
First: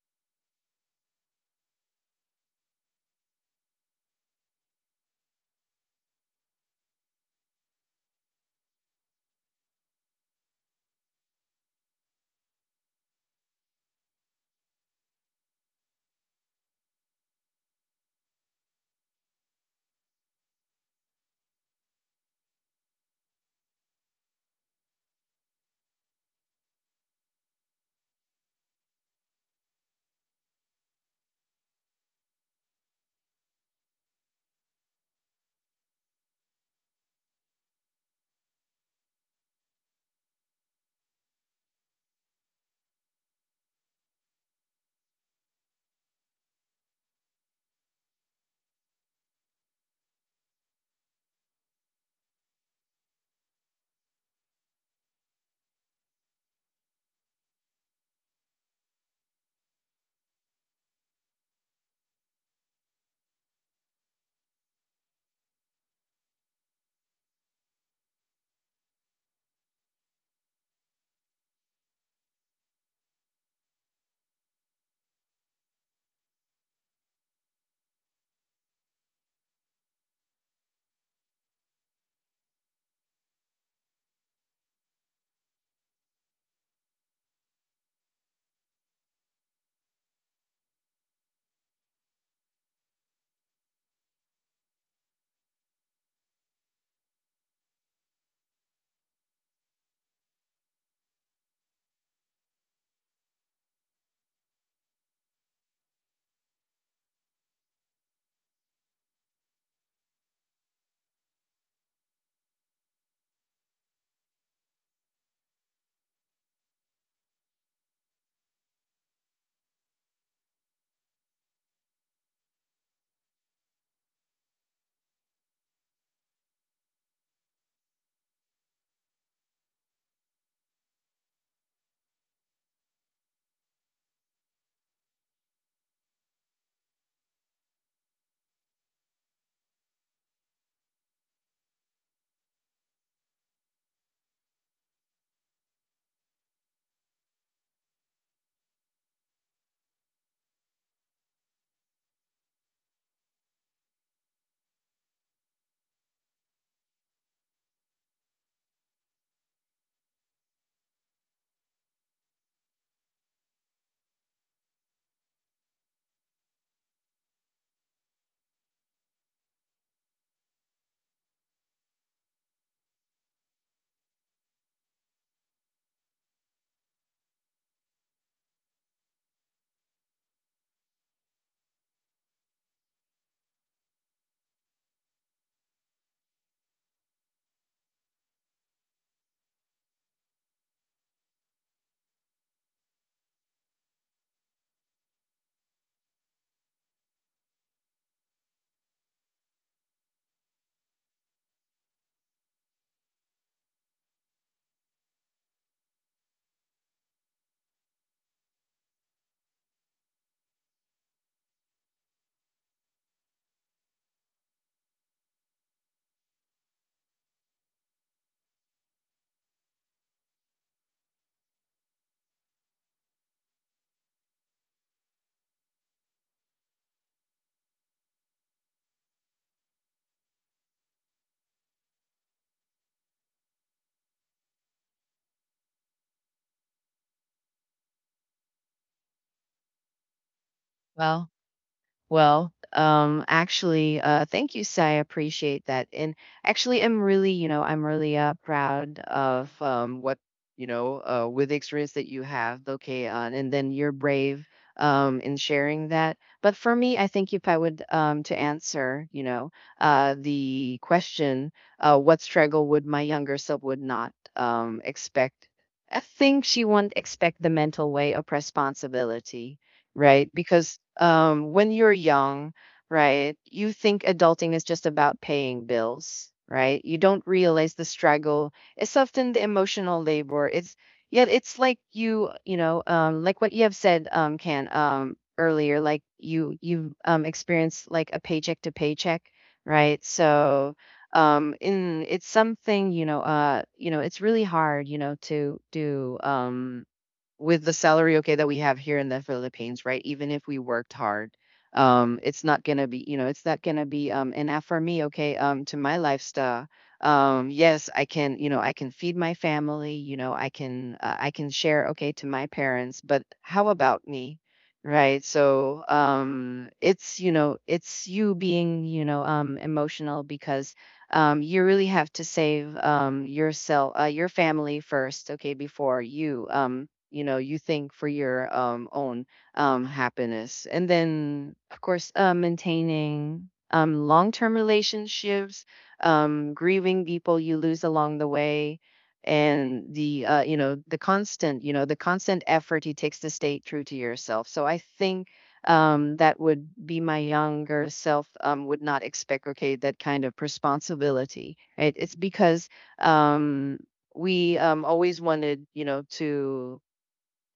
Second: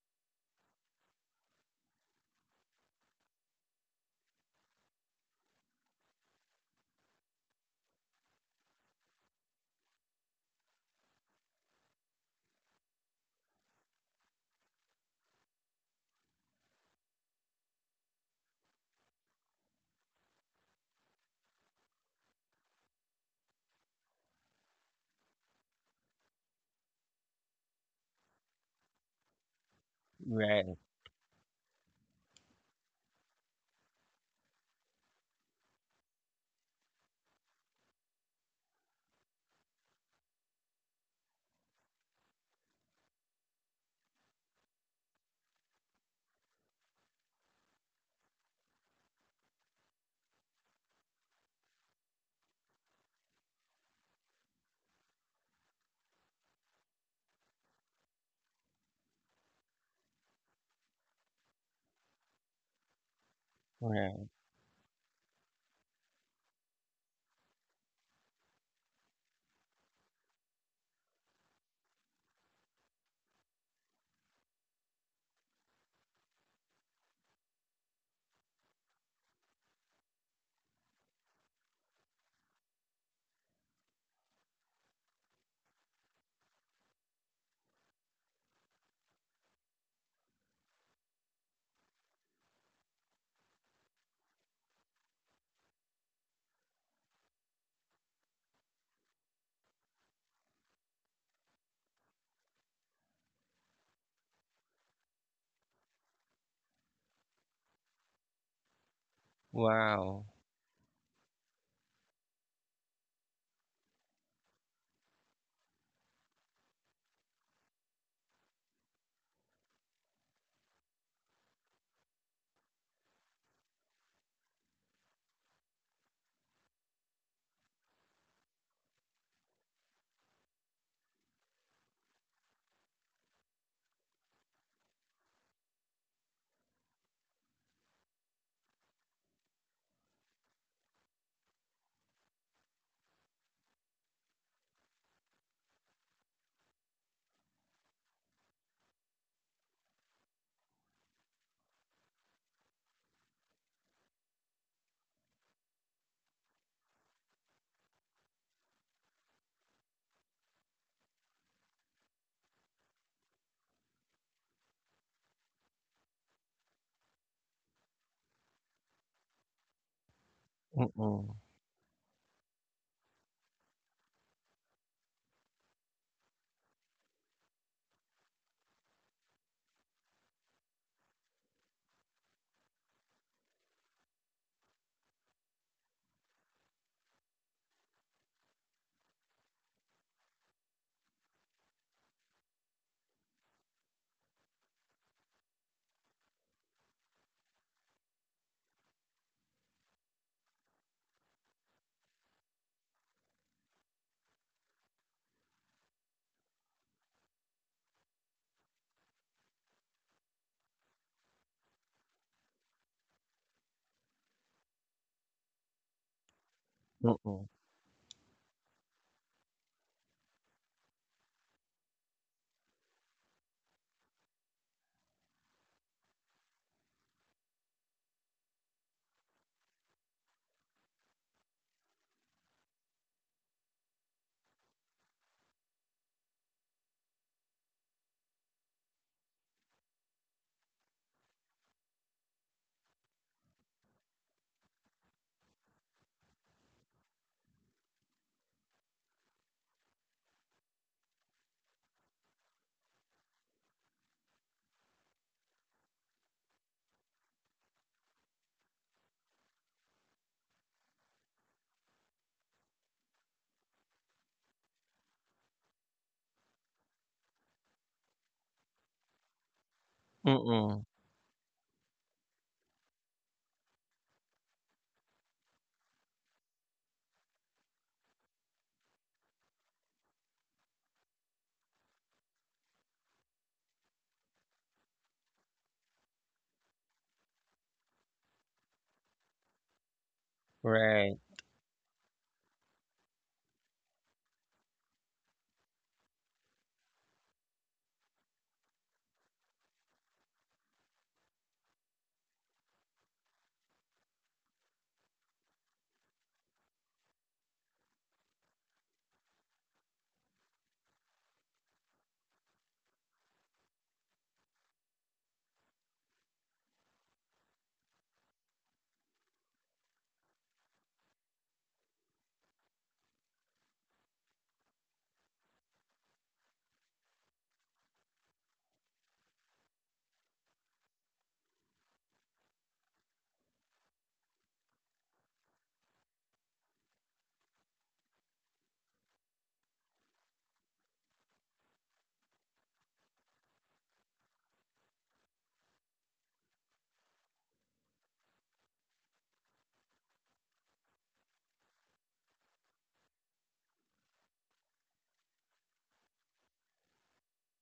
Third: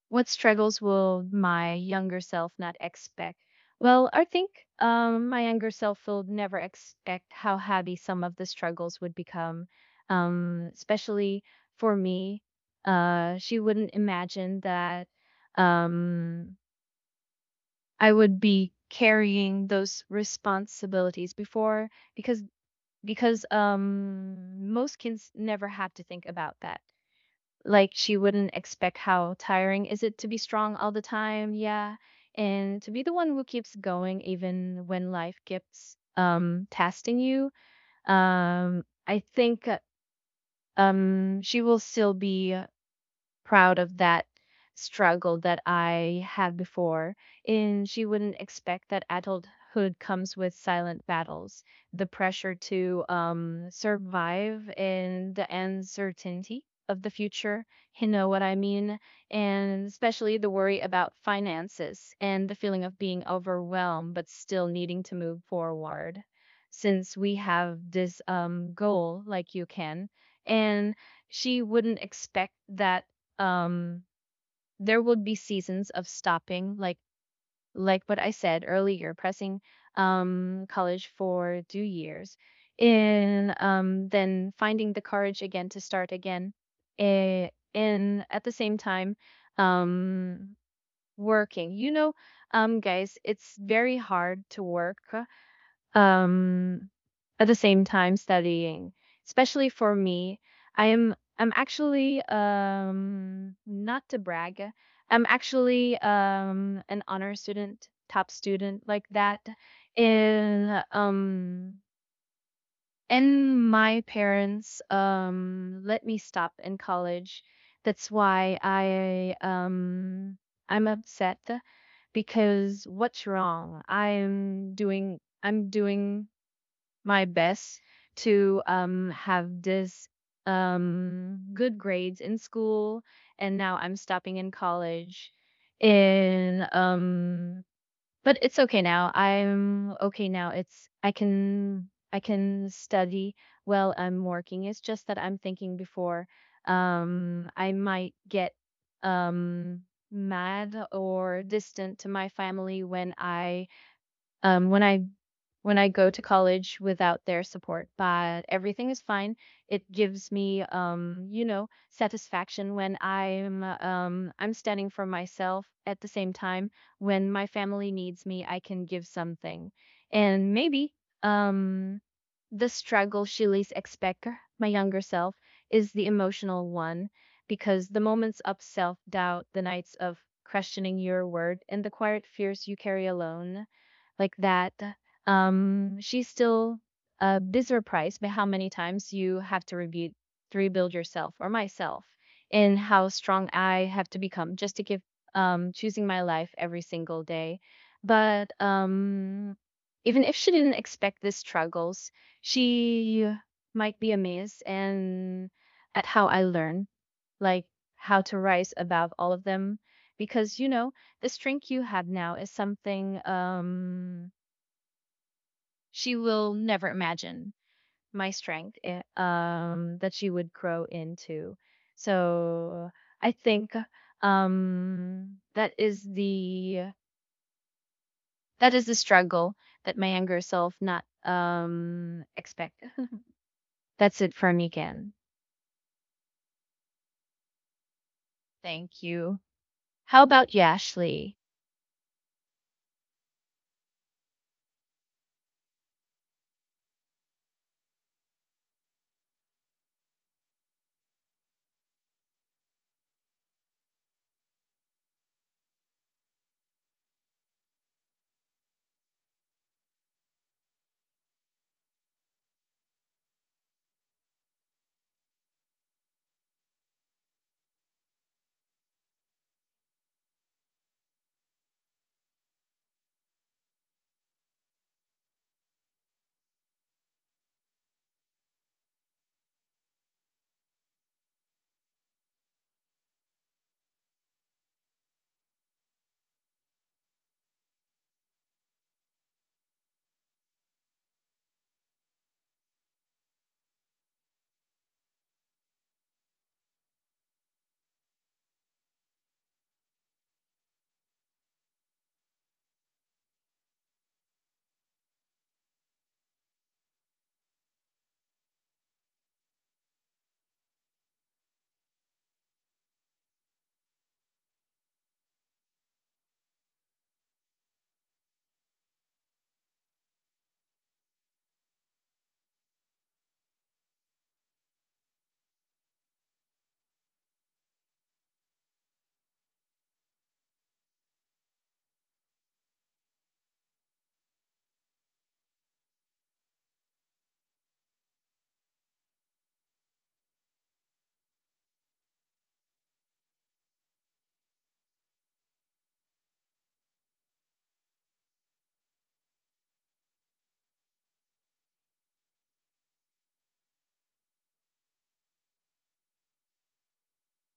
[SPEAKER 3] What struggles will my younger self not expect? Well, I think my younger self will never expect how heavy some of the struggles would become, especially for me. She wouldn't imagine that um, I would be carrying those responsibilities before, because most kids never have to think about that. Like, she wouldn't expect how tiring is it to be strong
[SPEAKER 1] Right.
[SPEAKER 3] all the time, yeah. And to be the one who keeps going even when life keeps testing you. I think, she will still be proud of that struggle that I had before. And she wouldn't expect that adulthood comes with silent battles, the pressure to survive, and the uncertainty of the future. You know what I mean? And especially the worry about finances and the feeling of being overwhelmed
[SPEAKER 1] Right.
[SPEAKER 3] but still needing to move forward. Since we have this goal, like you can, and she wouldn't expect that um there would be seasons of stopping, like what I said earlier, pressing college for 2 years, and then finding the courage again to start again, eh, and at the same time um working, guys, it's very hard to work, um, at the same time studying. Especially for me, I'm actually, not to brag, I'm actually, an honor student, top student like that.
[SPEAKER 1] Wow.
[SPEAKER 3] And and my parents, let me stop in college. That's why I'm upset, because what's wrong? I'm doing my best to, have this, good grades in school, and now I'm stopping in college. In but it's okay now. I'm okay now. It's I can study while I'm working. It's just that I'm thinking before, I might get, um, mad or distant to my family, um, when I when I go to college without their support, but everything is fine. It gives me satisfaction when I'm standing for myself. At the same time, when my family needs me, I can give something, and maybe
[SPEAKER 1] Mm-mm.
[SPEAKER 3] um, the struggle she least expect, my younger self, is the emotional one, because the moments of self doubt, the nights of questioning your word, and the quiet fears you carry alone like that, she's still this surprised by how many times you have to rebuild yourself or myself, and how strong I have to become just to give choosing my life every single day. But even if she didn't expect these struggles, she might be amazed and at how I learn, like how to rise above all of them, because you know the strength you have now is something. She will never
[SPEAKER 1] Mm-mm.
[SPEAKER 3] imagine. My strength, that she would grow into, so I think um that is the that is the struggle that my younger self not expect. [laughs] That's it for me again. Thank you. How about you,
[SPEAKER 2] Well,
[SPEAKER 3] Ashley?
[SPEAKER 2] Well, actually, thank you, Sai. I appreciate that. And actually, I'm really, I'm really proud of what, with the experience that you have, okay, on, and then you're brave in sharing that. But for me, I think if I would to answer, the question, what struggle would my younger self would not expect? I think she won't expect the mental way of responsibility, right? Because
[SPEAKER 1] Mm-mm.
[SPEAKER 2] when you're young, right, you think adulting is just about paying bills, right? You don't realize the struggle. It's often the emotional labor. It's yet it's like you, like what you have said, Can, earlier, like you experienced like a paycheck to paycheck, right? So
[SPEAKER 1] Right.
[SPEAKER 2] in it's something, it's really hard, to do with the salary, okay, that we have here in the Philippines, right? Even if we worked hard, it's not gonna be, it's not gonna be enough for me, okay, to my lifestyle. Yes, I can, I can feed my family, I can share, okay, to my parents, but how about me? Right. So it's, it's you being, emotional because you really have to save yourself, your family first, okay, before you. You know you think for your own happiness, and then of course maintaining long-term relationships, grieving people you lose along the way, and the the constant, the constant effort it takes to stay true to yourself. So I think that would be my younger self would not expect, okay, that kind of responsibility, right? It's because um we always wanted, to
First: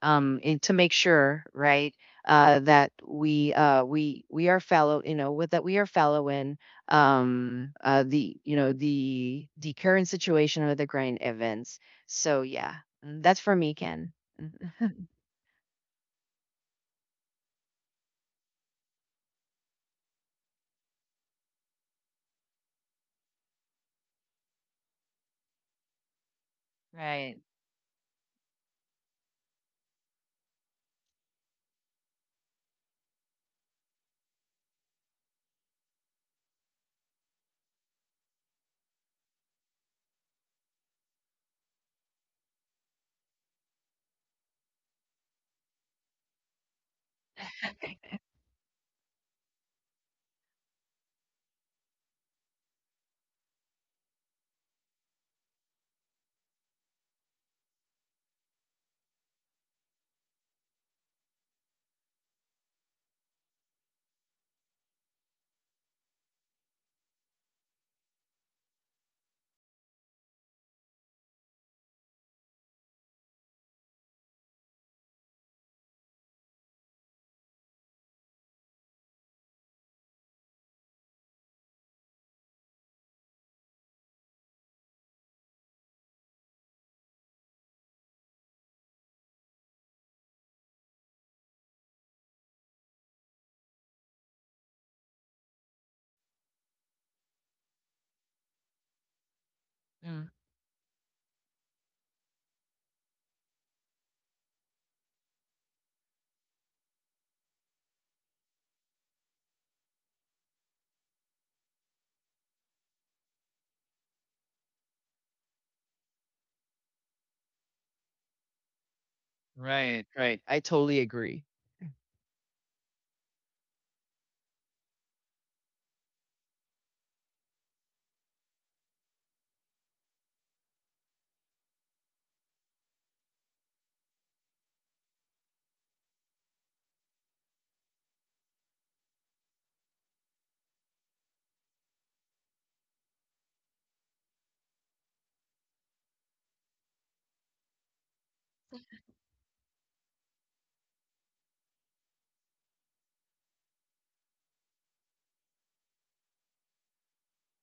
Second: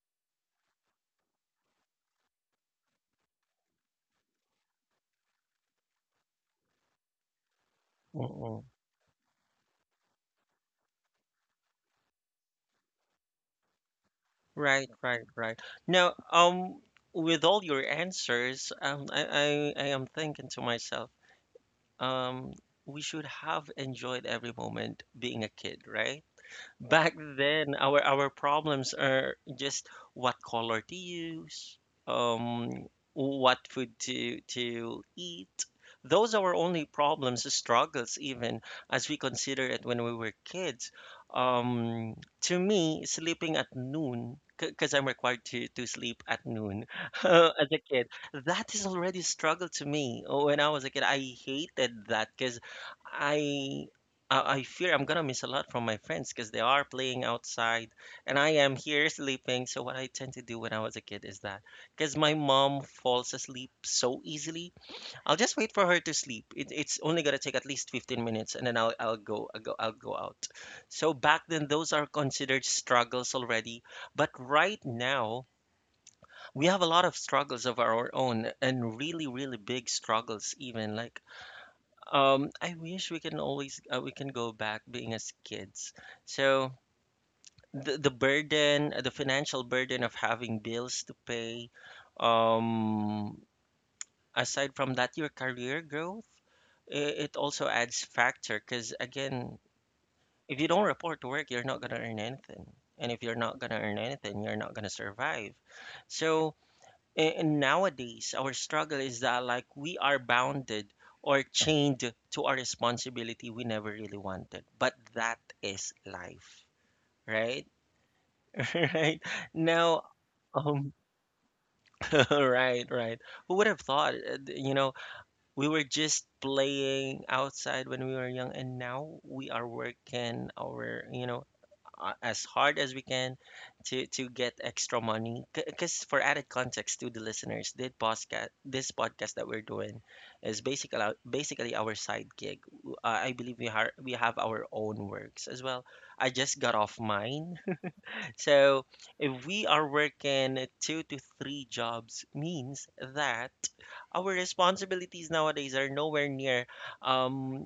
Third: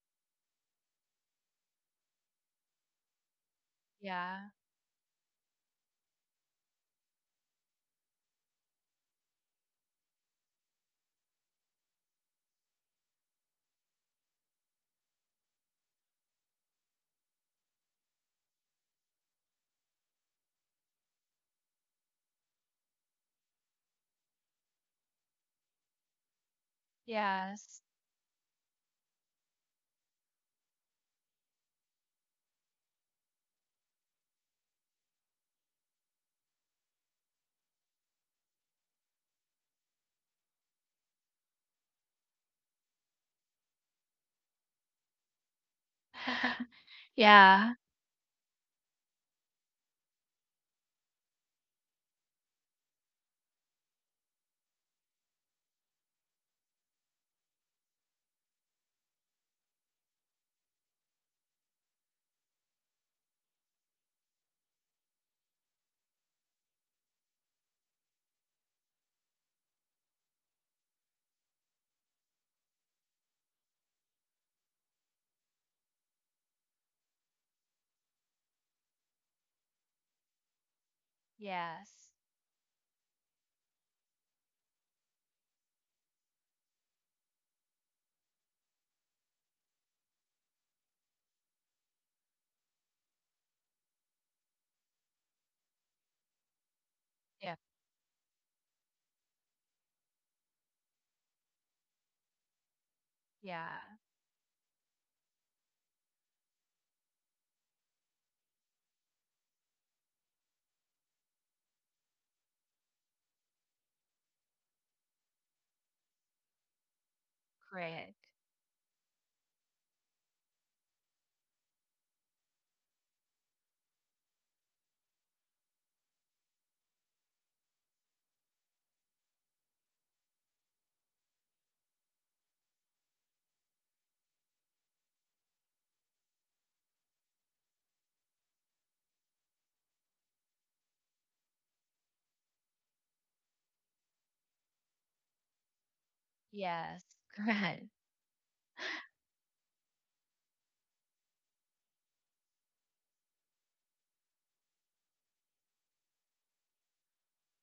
[SPEAKER 2] and to make sure, right, that we
[SPEAKER 3] Yeah.
[SPEAKER 2] are fellow, with that we are fellow in the
[SPEAKER 1] Mm-mm.
[SPEAKER 2] the current situation of the current events. So yeah, mm, that's for me, Ken. Mhm.
[SPEAKER 1] Right. Right. Right. Now, with all your answers, I am thinking to myself, um, we should have enjoyed every moment being a kid, right? Back
[SPEAKER 2] Right.
[SPEAKER 1] then,
[SPEAKER 3] Yes.
[SPEAKER 1] our problems are just what color to use, um, what food to eat. Those are our only problems, struggles, even as we consider it when we were kids. Um, to me, sleeping at noon, because I'm required to sleep at
[SPEAKER 3] [laughs]
[SPEAKER 1] noon [laughs] as
[SPEAKER 3] Yeah.
[SPEAKER 1] a kid,
[SPEAKER 2] [laughs]
[SPEAKER 1] that is already a struggle to me. When I was a kid, I hated that because I I fear I'm gonna miss a lot from my friends because they are playing outside and I am here sleeping. So, what I tend to do when I was a kid is that because my mom falls asleep so easily, I'll just wait for her to sleep. It's only gonna take at least 15 minutes and then I'll go out. So, back then, those are considered struggles already. But right now, we have a lot of struggles of our own and really, really big struggles, even like
[SPEAKER 3] Yes.
[SPEAKER 1] I wish we can always we can go back being as kids. So the burden, the financial burden of having bills to pay, um, aside from that, your career growth, it
[SPEAKER 3] Yeah.
[SPEAKER 1] also adds factor because again,
[SPEAKER 2] Mm.
[SPEAKER 1] if you don't report to work, you're not gonna earn anything, and if you're not
[SPEAKER 3] Yeah.
[SPEAKER 1] gonna earn anything, you're not gonna survive. So and nowadays, our struggle is that like we are bounded or chained to our responsibility we never really wanted. But that is life, right?
[SPEAKER 3] Great.
[SPEAKER 1] [laughs] Right now,
[SPEAKER 2] Right, right. I
[SPEAKER 1] um,
[SPEAKER 2] totally agree.
[SPEAKER 1] [laughs] right, right. Who would have thought? You know, we were just playing outside when we were young, and now we are working our, you know, as hard as we can to get extra money. Because for added context to the listeners, this podcast that we're doing is basically our side gig. I believe we have our own works as well. I just got off
[SPEAKER 3] Yes. [laughs]
[SPEAKER 1] mine,
[SPEAKER 3] Great.
[SPEAKER 1] [laughs] so if we are working two to three jobs, means that our responsibilities nowadays are nowhere near um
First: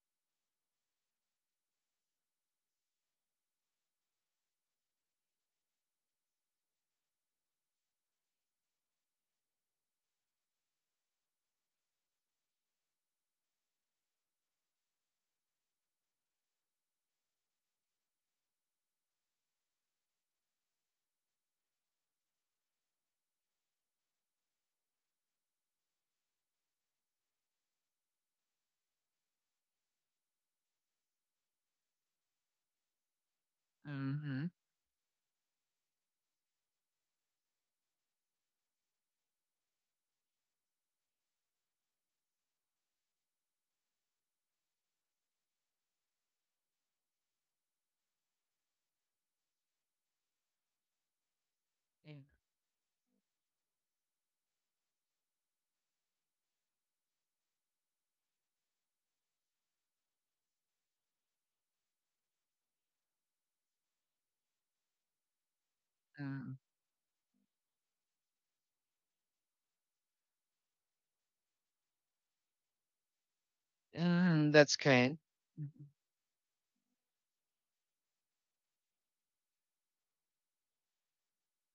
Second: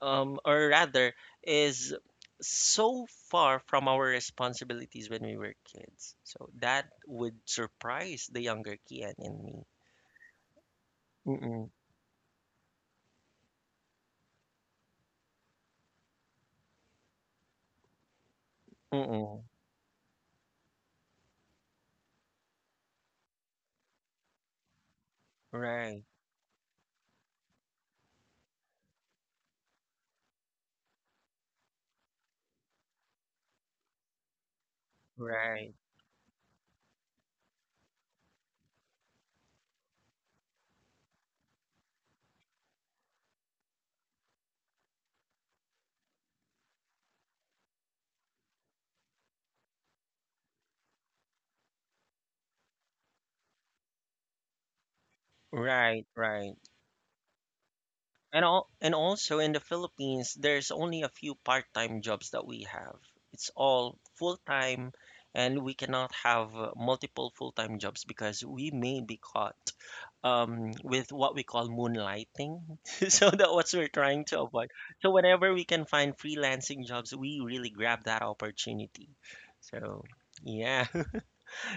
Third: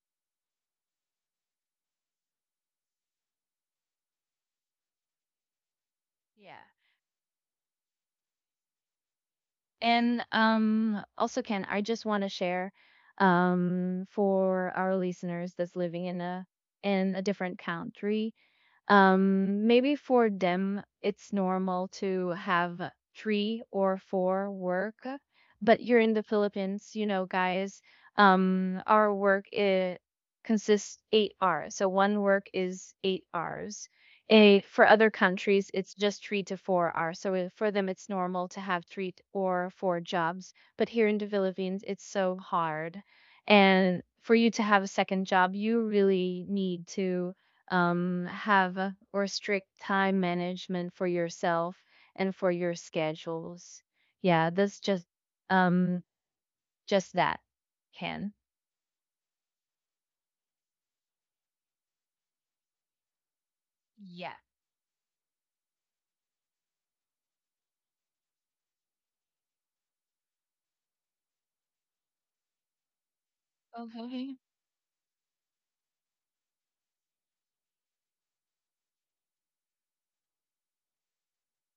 [SPEAKER 1] um, or rather, is so far from our responsibilities when we were kids. So
[SPEAKER 3] Yeah.
[SPEAKER 1] that would surprise the younger Kian and me.
[SPEAKER 3] And also, Ken,
[SPEAKER 1] Mm-mm,
[SPEAKER 3] I just want to share for our listeners that's living in a different country.
[SPEAKER 1] mm-mm.
[SPEAKER 3] Maybe for them, it's normal to have 3 or 4 work, but you're
[SPEAKER 1] Right,
[SPEAKER 3] in the Philippines, you know, guys. Our work it consists 8 hours, so one work is 8 hours.
[SPEAKER 2] Mm-hmm.
[SPEAKER 3] A, for other countries,
[SPEAKER 1] right,
[SPEAKER 3] it's just 3 to 4 hours. So for them, it's normal to have three t- or 4 jobs. But here in the Philippines, it's so hard. And for you to have a second job, you really need to have a- or strict time management for yourself
[SPEAKER 2] Yeah.
[SPEAKER 3] and for your schedules. Yeah, that's um
[SPEAKER 1] right, right.
[SPEAKER 3] just that, can.
[SPEAKER 1] And all, and also in the Philippines, there's only a few part-time jobs that we have. It's all
[SPEAKER 3] Yeah.
[SPEAKER 1] full-time, and we cannot have multiple full-time jobs because we may be caught with what we call moonlighting. [laughs] So that's what we're trying
[SPEAKER 3] Okay.
[SPEAKER 1] to
[SPEAKER 2] Mm-hmm.
[SPEAKER 1] avoid.
[SPEAKER 2] That's
[SPEAKER 1] So
[SPEAKER 2] kind.
[SPEAKER 1] whenever we
[SPEAKER 2] Mhm.
[SPEAKER 1] can find freelancing jobs, we really grab that opportunity. So yeah.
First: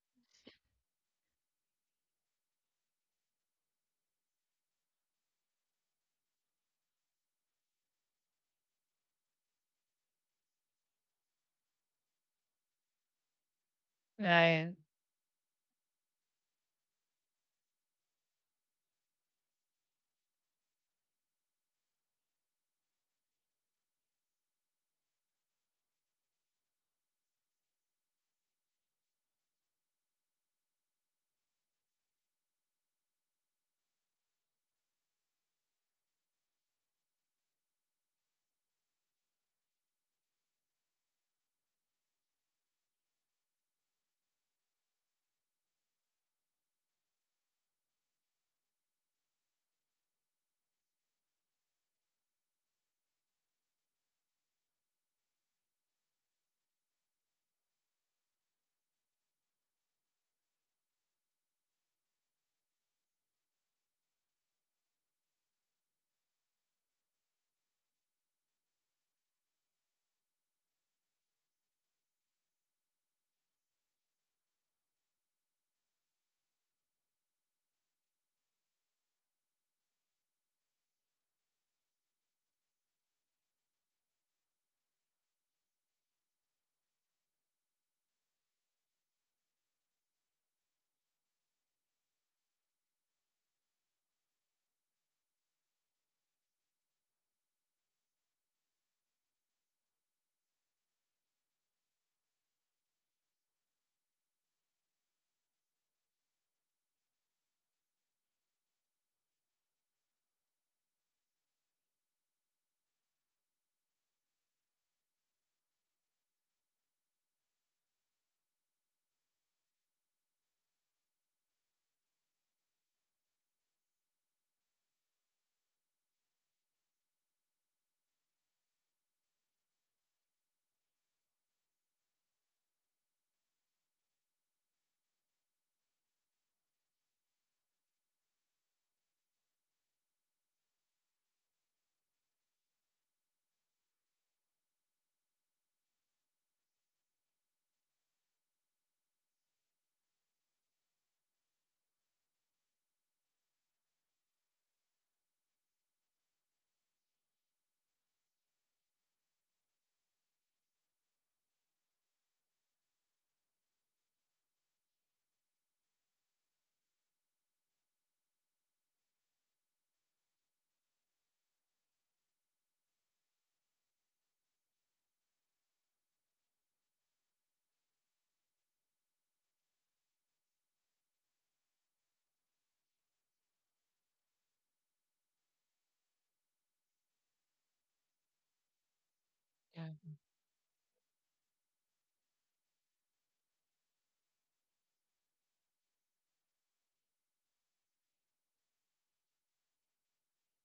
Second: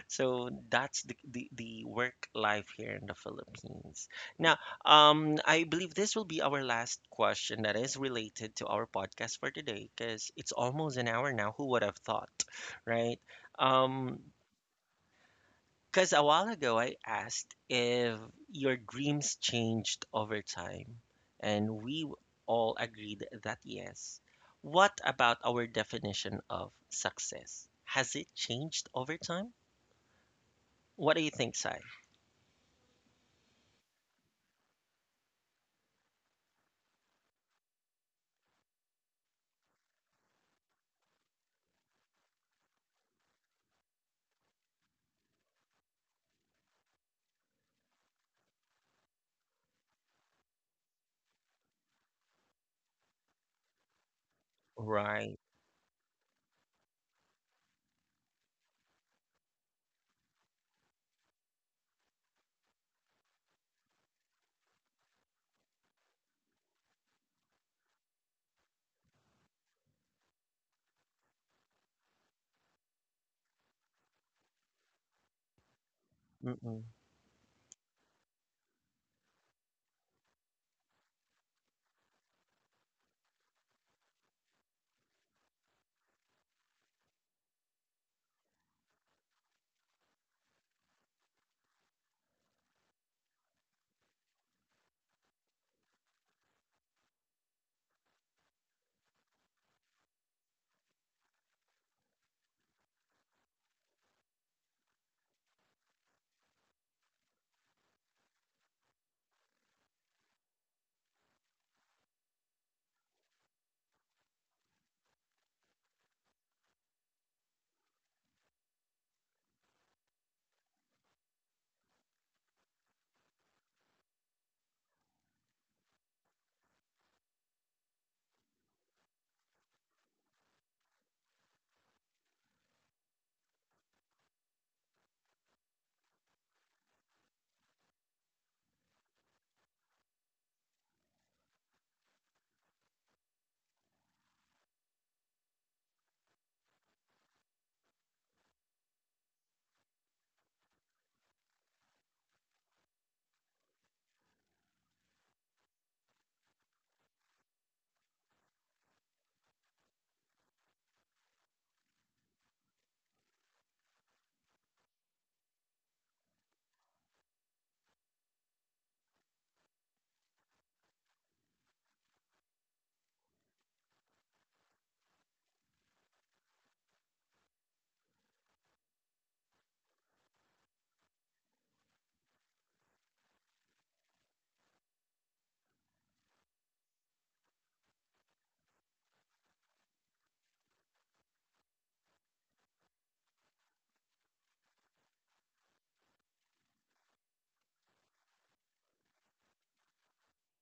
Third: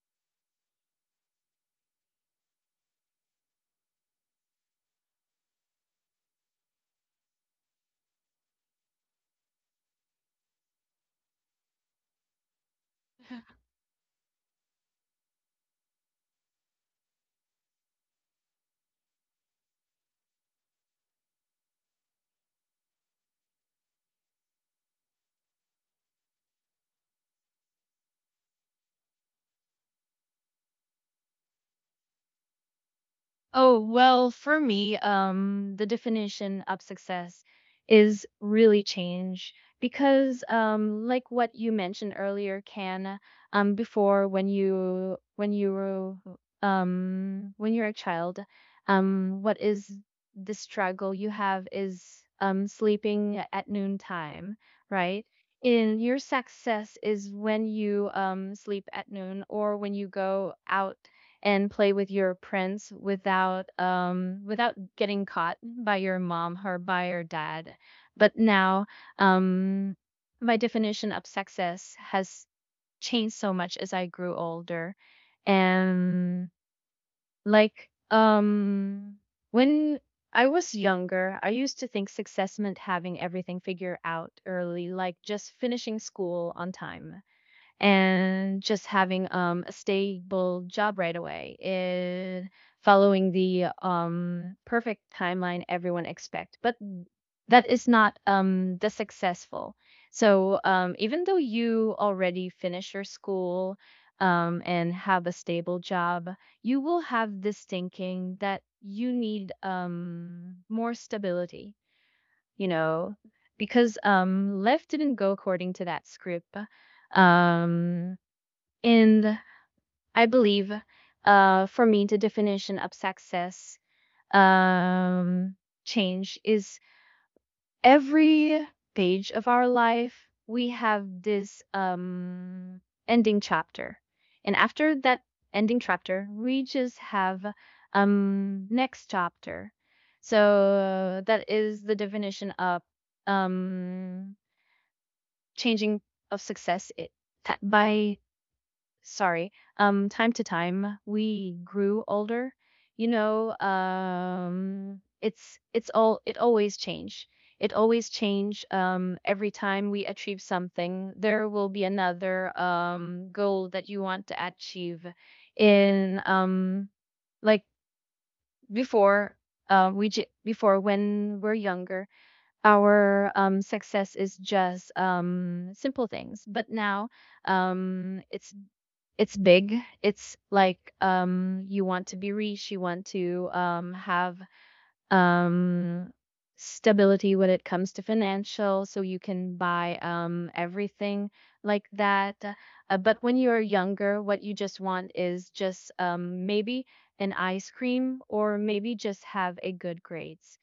[SPEAKER 1] So that's the, the work life here in the Philippines. Now, I believe this will be our last question that is related to our podcast for today because it's almost an hour now. Who would have thought, right?
[SPEAKER 3] [laughs]
[SPEAKER 1] Um,
[SPEAKER 2] Right.
[SPEAKER 1] because a while ago I asked if your dreams changed over time, and we all agreed that yes. What about our definition of success? Has it changed over time? What do you think, Sai?
[SPEAKER 3] Oh, well, for me, the definition of success is really change because, like what you mentioned earlier, Can, before when you were when you're a child, what is the struggle you have is sleeping at noontime, right?
[SPEAKER 1] Right.
[SPEAKER 3] In your success is when you sleep at noon or when you go out and play with your prints without without getting caught by your mom or by your dad. But now, um, my definition of success has changed so much as I grew older, and
[SPEAKER 1] Mm-mm.
[SPEAKER 3] like when I was younger, I used to think success meant having everything figured out early, like just finishing school on time and just having a stable job right away and following the perfect timeline everyone expect, but that is not the successful. So even though you already finish your school and have a stable job, you will have this thinking that you need more stability, you know, because life didn't go according to that script. Um and I believe, for me, the definition of success um, change is, every page of our life, we have this ending chapter. And after that ending chapter, we just have next chapter. So that is the definition of um, changing of success it, by, sorry, time to time, we grew older. You know, um, it's all, it always change. It always change. Every time we achieve something, there will be another goal that you want to achieve. In like before, before when we're younger, our success is just simple things, but now um it's it's big. It's like you want to be rich, you want to have um stability when it comes to financial so you can
[SPEAKER 2] Yeah.
[SPEAKER 3] buy everything like that. But when you're younger, what you just want is just maybe an ice cream or maybe just have a good grades.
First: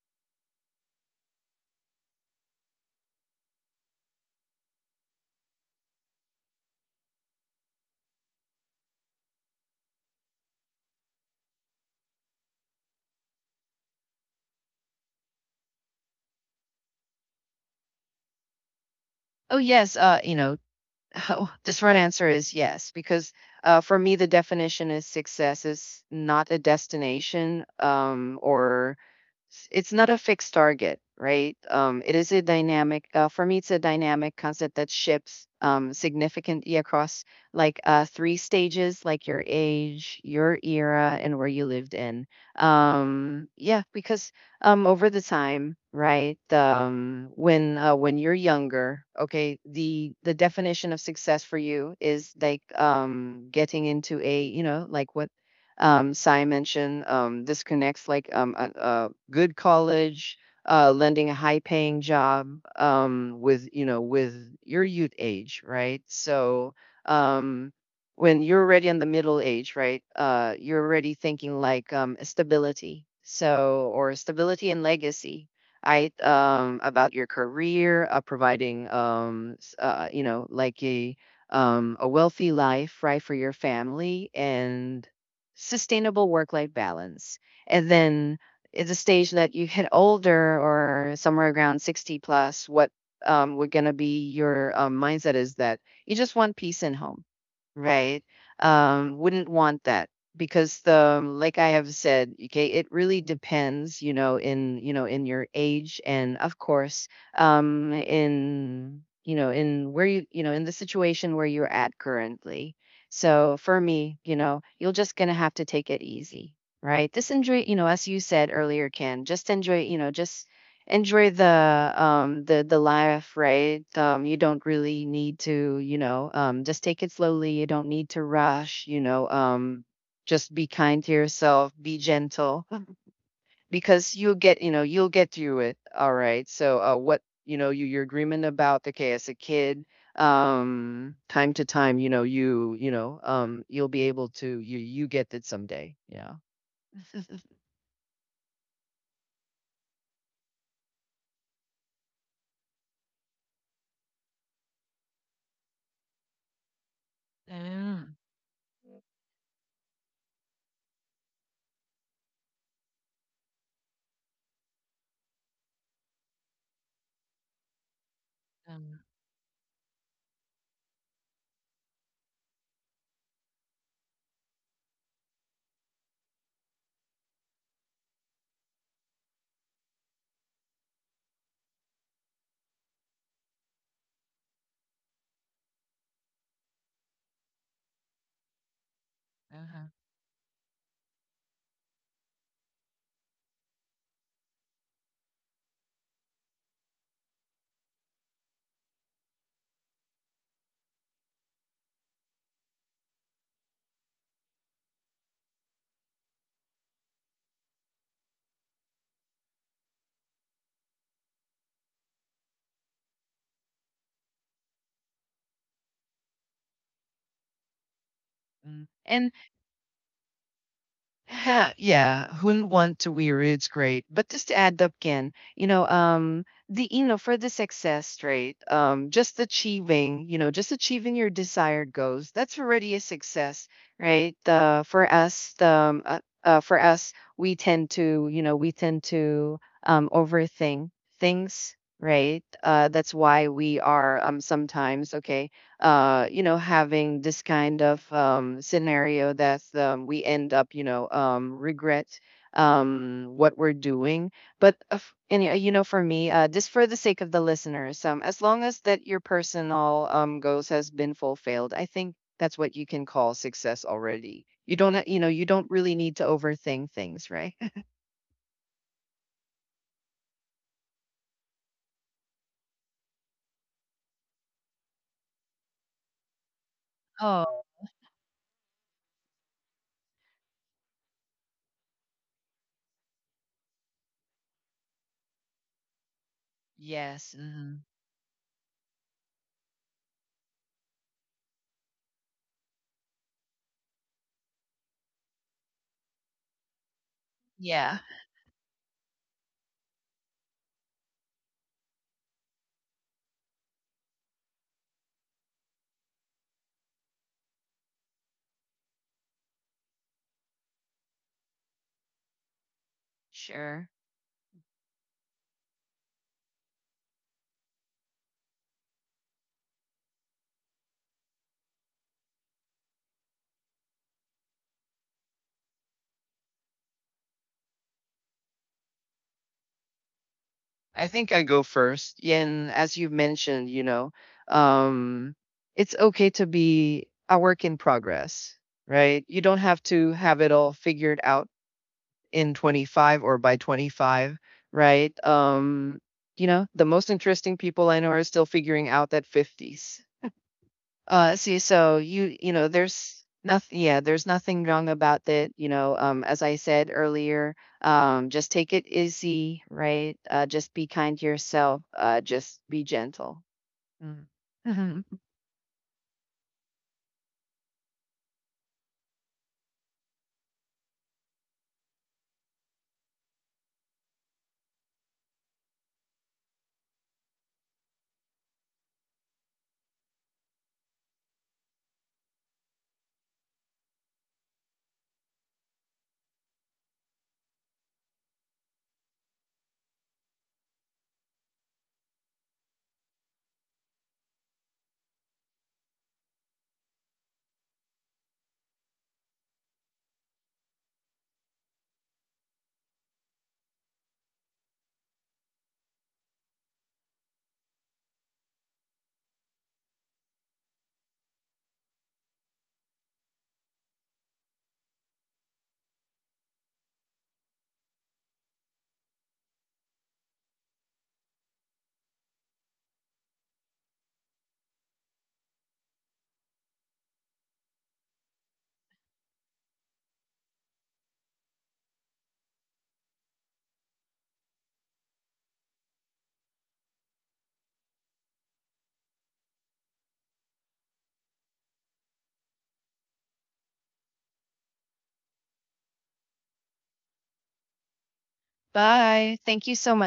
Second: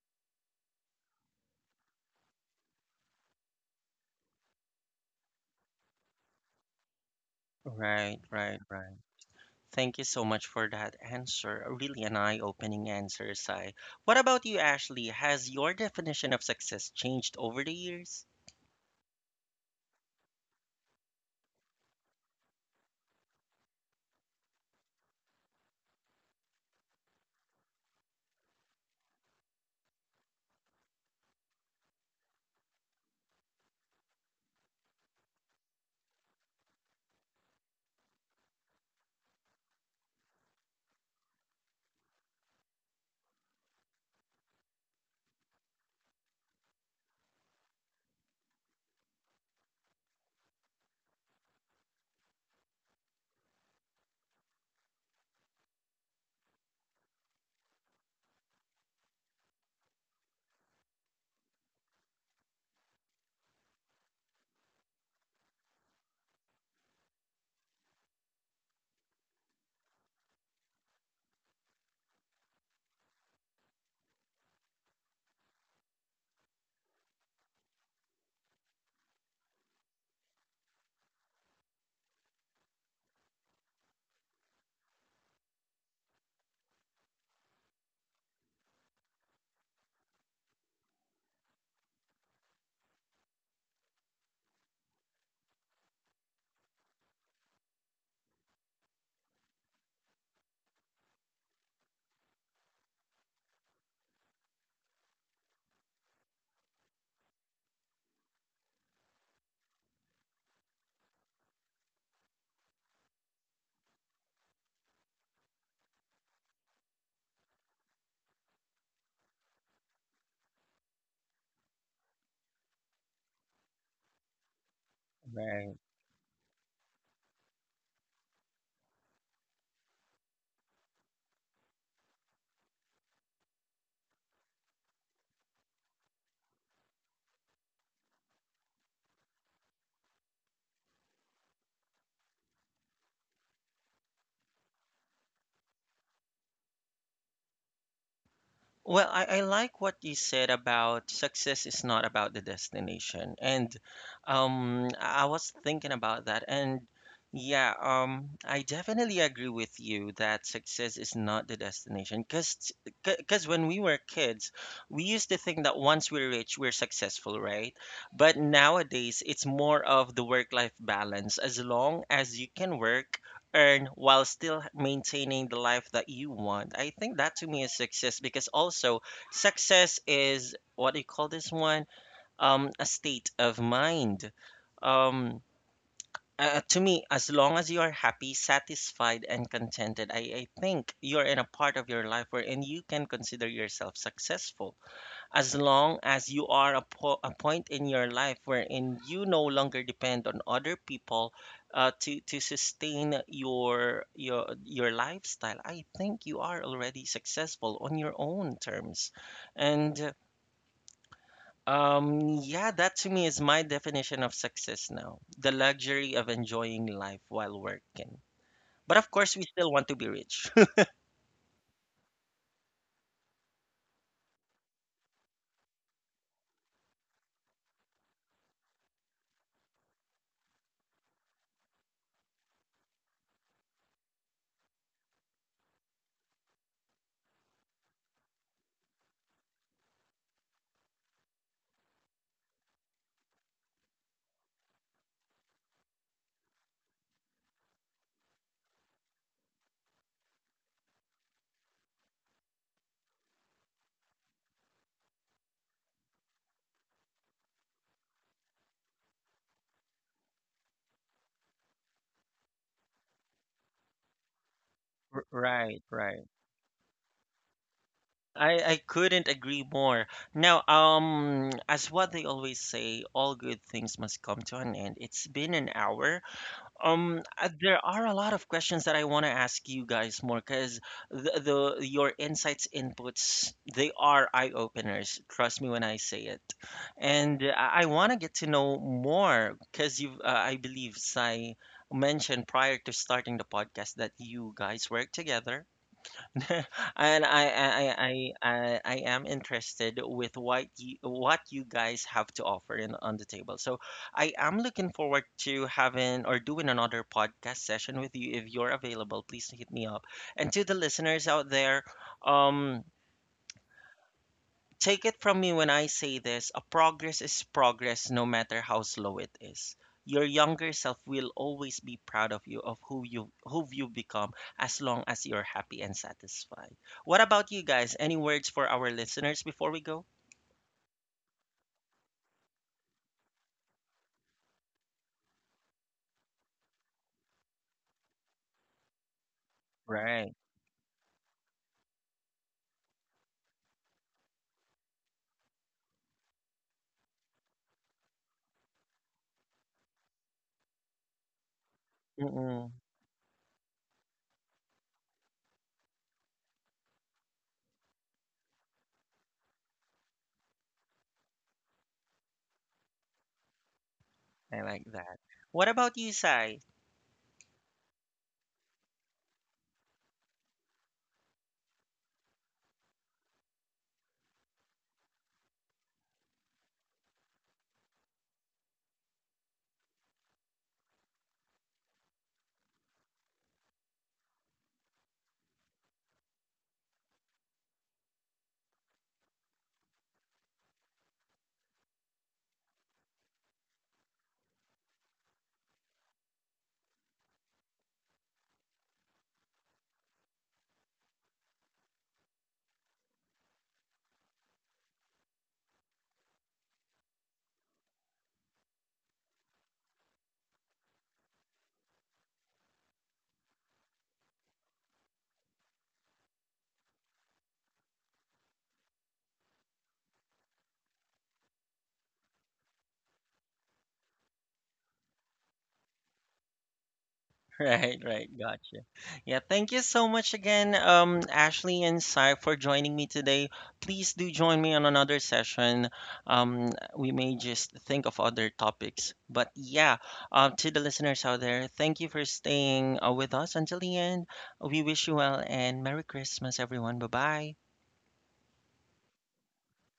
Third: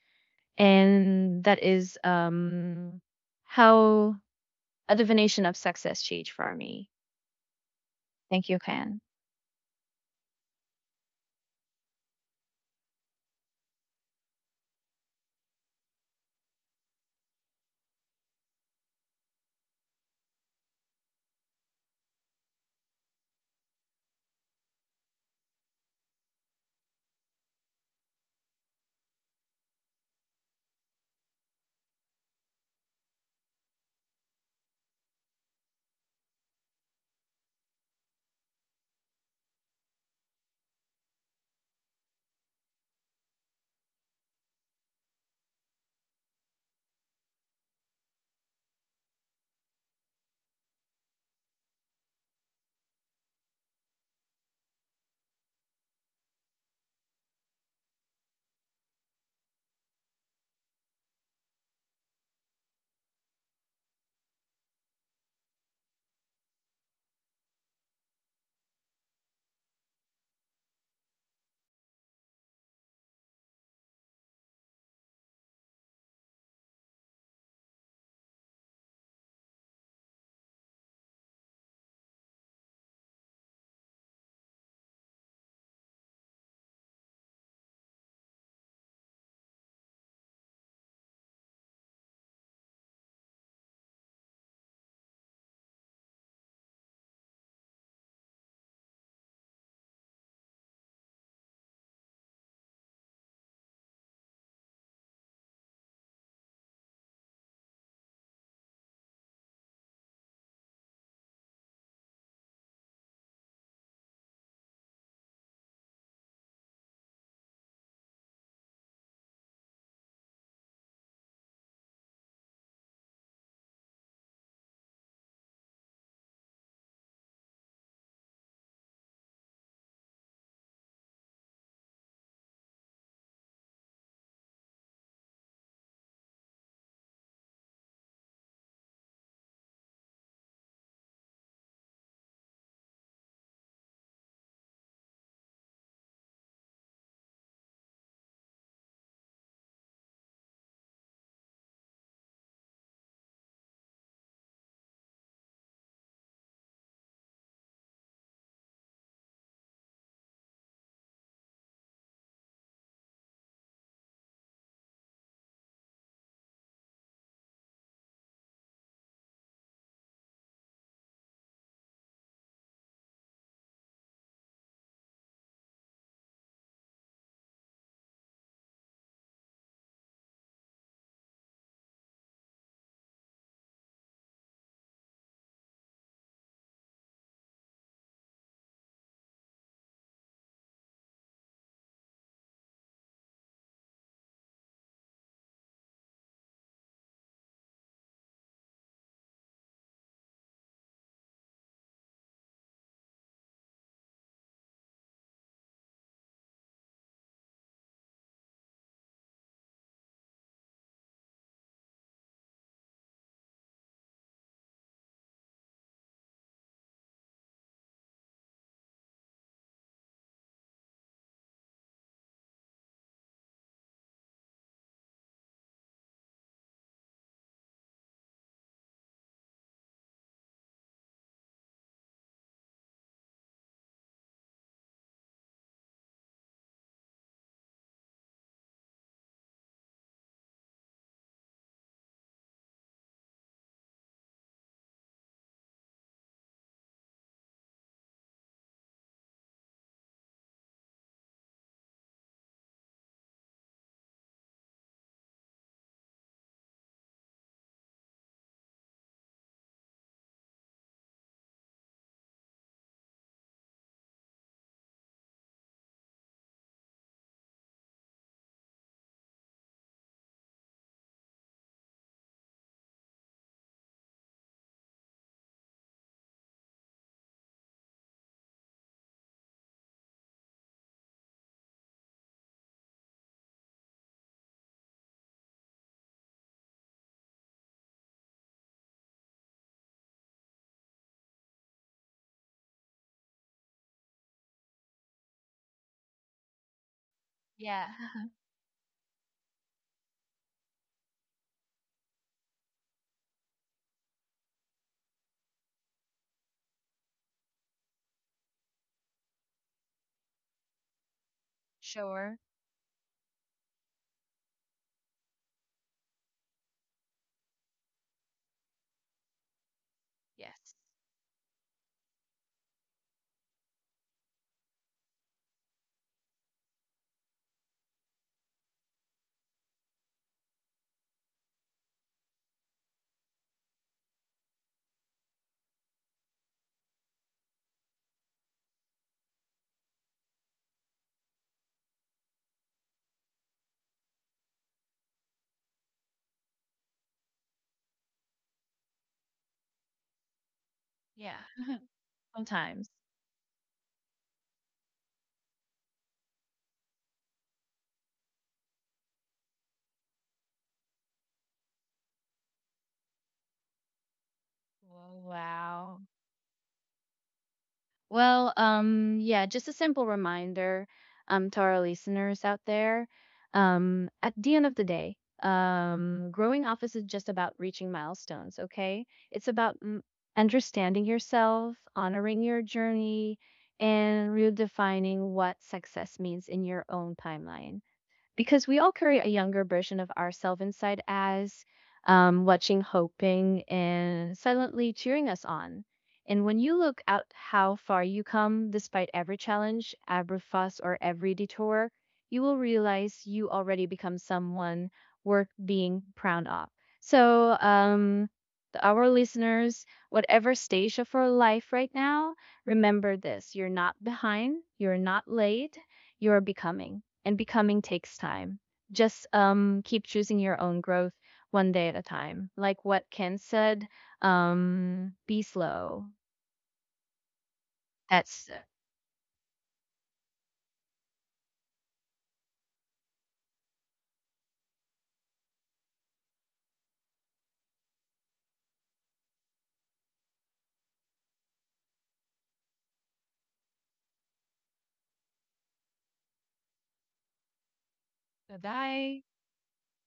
[SPEAKER 3] And that is how a definition of success changed for me.
[SPEAKER 1] Right,
[SPEAKER 3] Thank you,
[SPEAKER 1] right, right.
[SPEAKER 3] Ken.
[SPEAKER 1] Thank you so much for that answer. Really an eye-opening answer, Sai. What about you, Ashley? Has your definition of success changed over the years?
[SPEAKER 2] Oh yes, uh, you know, Oh, the short answer is yes, because for me, the definition is success is not a destination or it's not a fixed target, right? It is a dynamic. For me, it's a dynamic concept that shifts significantly across like three stages, like your age, your era, and where you lived in. Yeah, because over the time, right? When you're younger, okay, the definition of success for you is like getting into a, like what Si mentioned, this connects like a good college, lending a high-paying job with with your youth age, right? So um, when you're already in the middle age, right? You're already thinking like stability, so or stability and legacy. I about your career, providing you know, like a wealthy life, right, for your family and sustainable work life balance. And then at the stage that you hit older or somewhere around 60 plus, what we're going to be your mindset is that you just want peace in home, right? Wouldn't want that because the like I have said, okay, it really depends, you know in your age, and of course in you know in where you know in the situation where you're at currently. So for me, you know, you're just going to have to take it easy, right? Just enjoy, as you said earlier, Ken, just enjoy, just enjoy the life, right? You don't really need
[SPEAKER 1] Right.
[SPEAKER 2] to, just take it slowly, you don't need to rush, just be kind to yourself, be gentle, because you'll get, you'll get through it all right. So what, your agreement about okay as a kid, time to time, you'll be able to you get it someday, yeah.
[SPEAKER 1] Well, I like what you said about success is not about the destination. And I was thinking about that. And yeah,
[SPEAKER 2] Yeah.
[SPEAKER 1] I definitely agree with you that success is not the destination. Because when we were kids, we used to think that once we're rich, we're successful, right? But
[SPEAKER 2] um,
[SPEAKER 1] nowadays, it's more of the work-life balance. As long as you can work earn while still maintaining the life that you want. I think that to me is success because also success is what do you call this one? A state of mind. Um, to me, as long as you are happy, satisfied, and
[SPEAKER 2] uh-huh.
[SPEAKER 1] contented, I think you're in a part of your life wherein you can consider yourself successful, as long as you are a point in your life wherein you no longer depend on other people to sustain your your lifestyle. I think you are already successful on your own terms. And yeah, that to me is my definition of success now, the luxury of enjoying life while working.
[SPEAKER 2] Mm.
[SPEAKER 1] But of
[SPEAKER 2] And
[SPEAKER 1] course we still want to be rich.
[SPEAKER 2] yeah, yeah, who wouldn't want to wear it? It's great. But just to add up again, you know, for the success rate, just achieving, just achieving your desired goals, that's already a success, right? For us, the for us, we tend to, we tend to overthink things, right? That's why we are sometimes okay you know, having this kind of scenario that we end up, regret what we're doing. But you know, for me, just for the sake of the listeners, as long as that your personal goals has been fulfilled, I think that's what you can call success already. You don't, you know,
[SPEAKER 1] [laughs]
[SPEAKER 2] you don't
[SPEAKER 1] Right,
[SPEAKER 2] really need to
[SPEAKER 1] right.
[SPEAKER 2] overthink things, right? [laughs]
[SPEAKER 1] I couldn't agree more. Now, as what they always say, all good things must come to an end. It's been an hour.
[SPEAKER 2] Oh,
[SPEAKER 1] There are a lot of questions that I want to ask you guys more because the, your insights, inputs, they are eye openers. Trust me when I say it.
[SPEAKER 2] yes.
[SPEAKER 1] And uh,
[SPEAKER 2] Mhm.
[SPEAKER 1] I, I want to get to know more because you, I believe, Sai mentioned prior to starting the podcast that you guys work together [laughs] and I,
[SPEAKER 3] Yeah,
[SPEAKER 1] I I
[SPEAKER 2] Yeah,
[SPEAKER 1] I I I am interested with what you guys have to offer in, on the table. So I am looking forward to having or doing another podcast session with you if you're available. Please hit me up. And to the listeners out there,
[SPEAKER 3] sure.
[SPEAKER 1] um.
[SPEAKER 2] sure.
[SPEAKER 1] Take it from me when I say this, a progress is progress no matter how slow it is. Your
[SPEAKER 3] Yes.
[SPEAKER 1] younger self will always be proud of you, of who you become, as long as you're happy and satisfied. What about you guys? Any words for our listeners before we go?
[SPEAKER 2] I think I go first. Yeah, and as you mentioned, um, it's okay to be a work in progress, right? You don't have to
[SPEAKER 1] Right.
[SPEAKER 2] have it all figured out in 25 or by 25, right? You know, the most interesting people I know are still figuring out that 50s.
[SPEAKER 3] Yeah,
[SPEAKER 2] See, so you know,
[SPEAKER 1] Mm-mm.
[SPEAKER 3] sometimes.
[SPEAKER 2] there's nothing. Yeah, there's nothing wrong about that. You know, as I said earlier, just take it easy, right? Just be kind to yourself. Just be gentle. Mm.
[SPEAKER 1] I like
[SPEAKER 2] Mhm.
[SPEAKER 3] Oh,
[SPEAKER 1] that. What
[SPEAKER 3] wow.
[SPEAKER 1] about you, Sai?
[SPEAKER 3] Well, yeah, just a simple reminder to our listeners out there. At the end of the day, growing up isn't just about reaching milestones, okay? It's about understanding yourself, honoring your journey, and redefining what success means in your own timeline. Because we all carry a younger version of ourselves inside as watching, hoping, and silently cheering us on. And when you look at how far you come, despite every challenge, every fuss, or every detour, you will realize you already become someone worth being proud of. So, to our listeners, whatever stage of your life right now, remember this: you're not behind, you're not late, you're becoming, and becoming takes time. Just keep choosing your own growth one day at a time. Like what Ken said, be slow.
[SPEAKER 1] [laughs] Right, right,
[SPEAKER 3] That's.
[SPEAKER 1] gotcha. Yeah, thank you so much again, Ashley and Sai, for joining me today. Please do join me on another session. Um, we may just think of other topics, but yeah, to the listeners out there, thank you for staying with us until the end. We wish you well and Merry Christmas, everyone. Bye bye.
[SPEAKER 3] Bye.
[SPEAKER 2] Bye. Thank you so much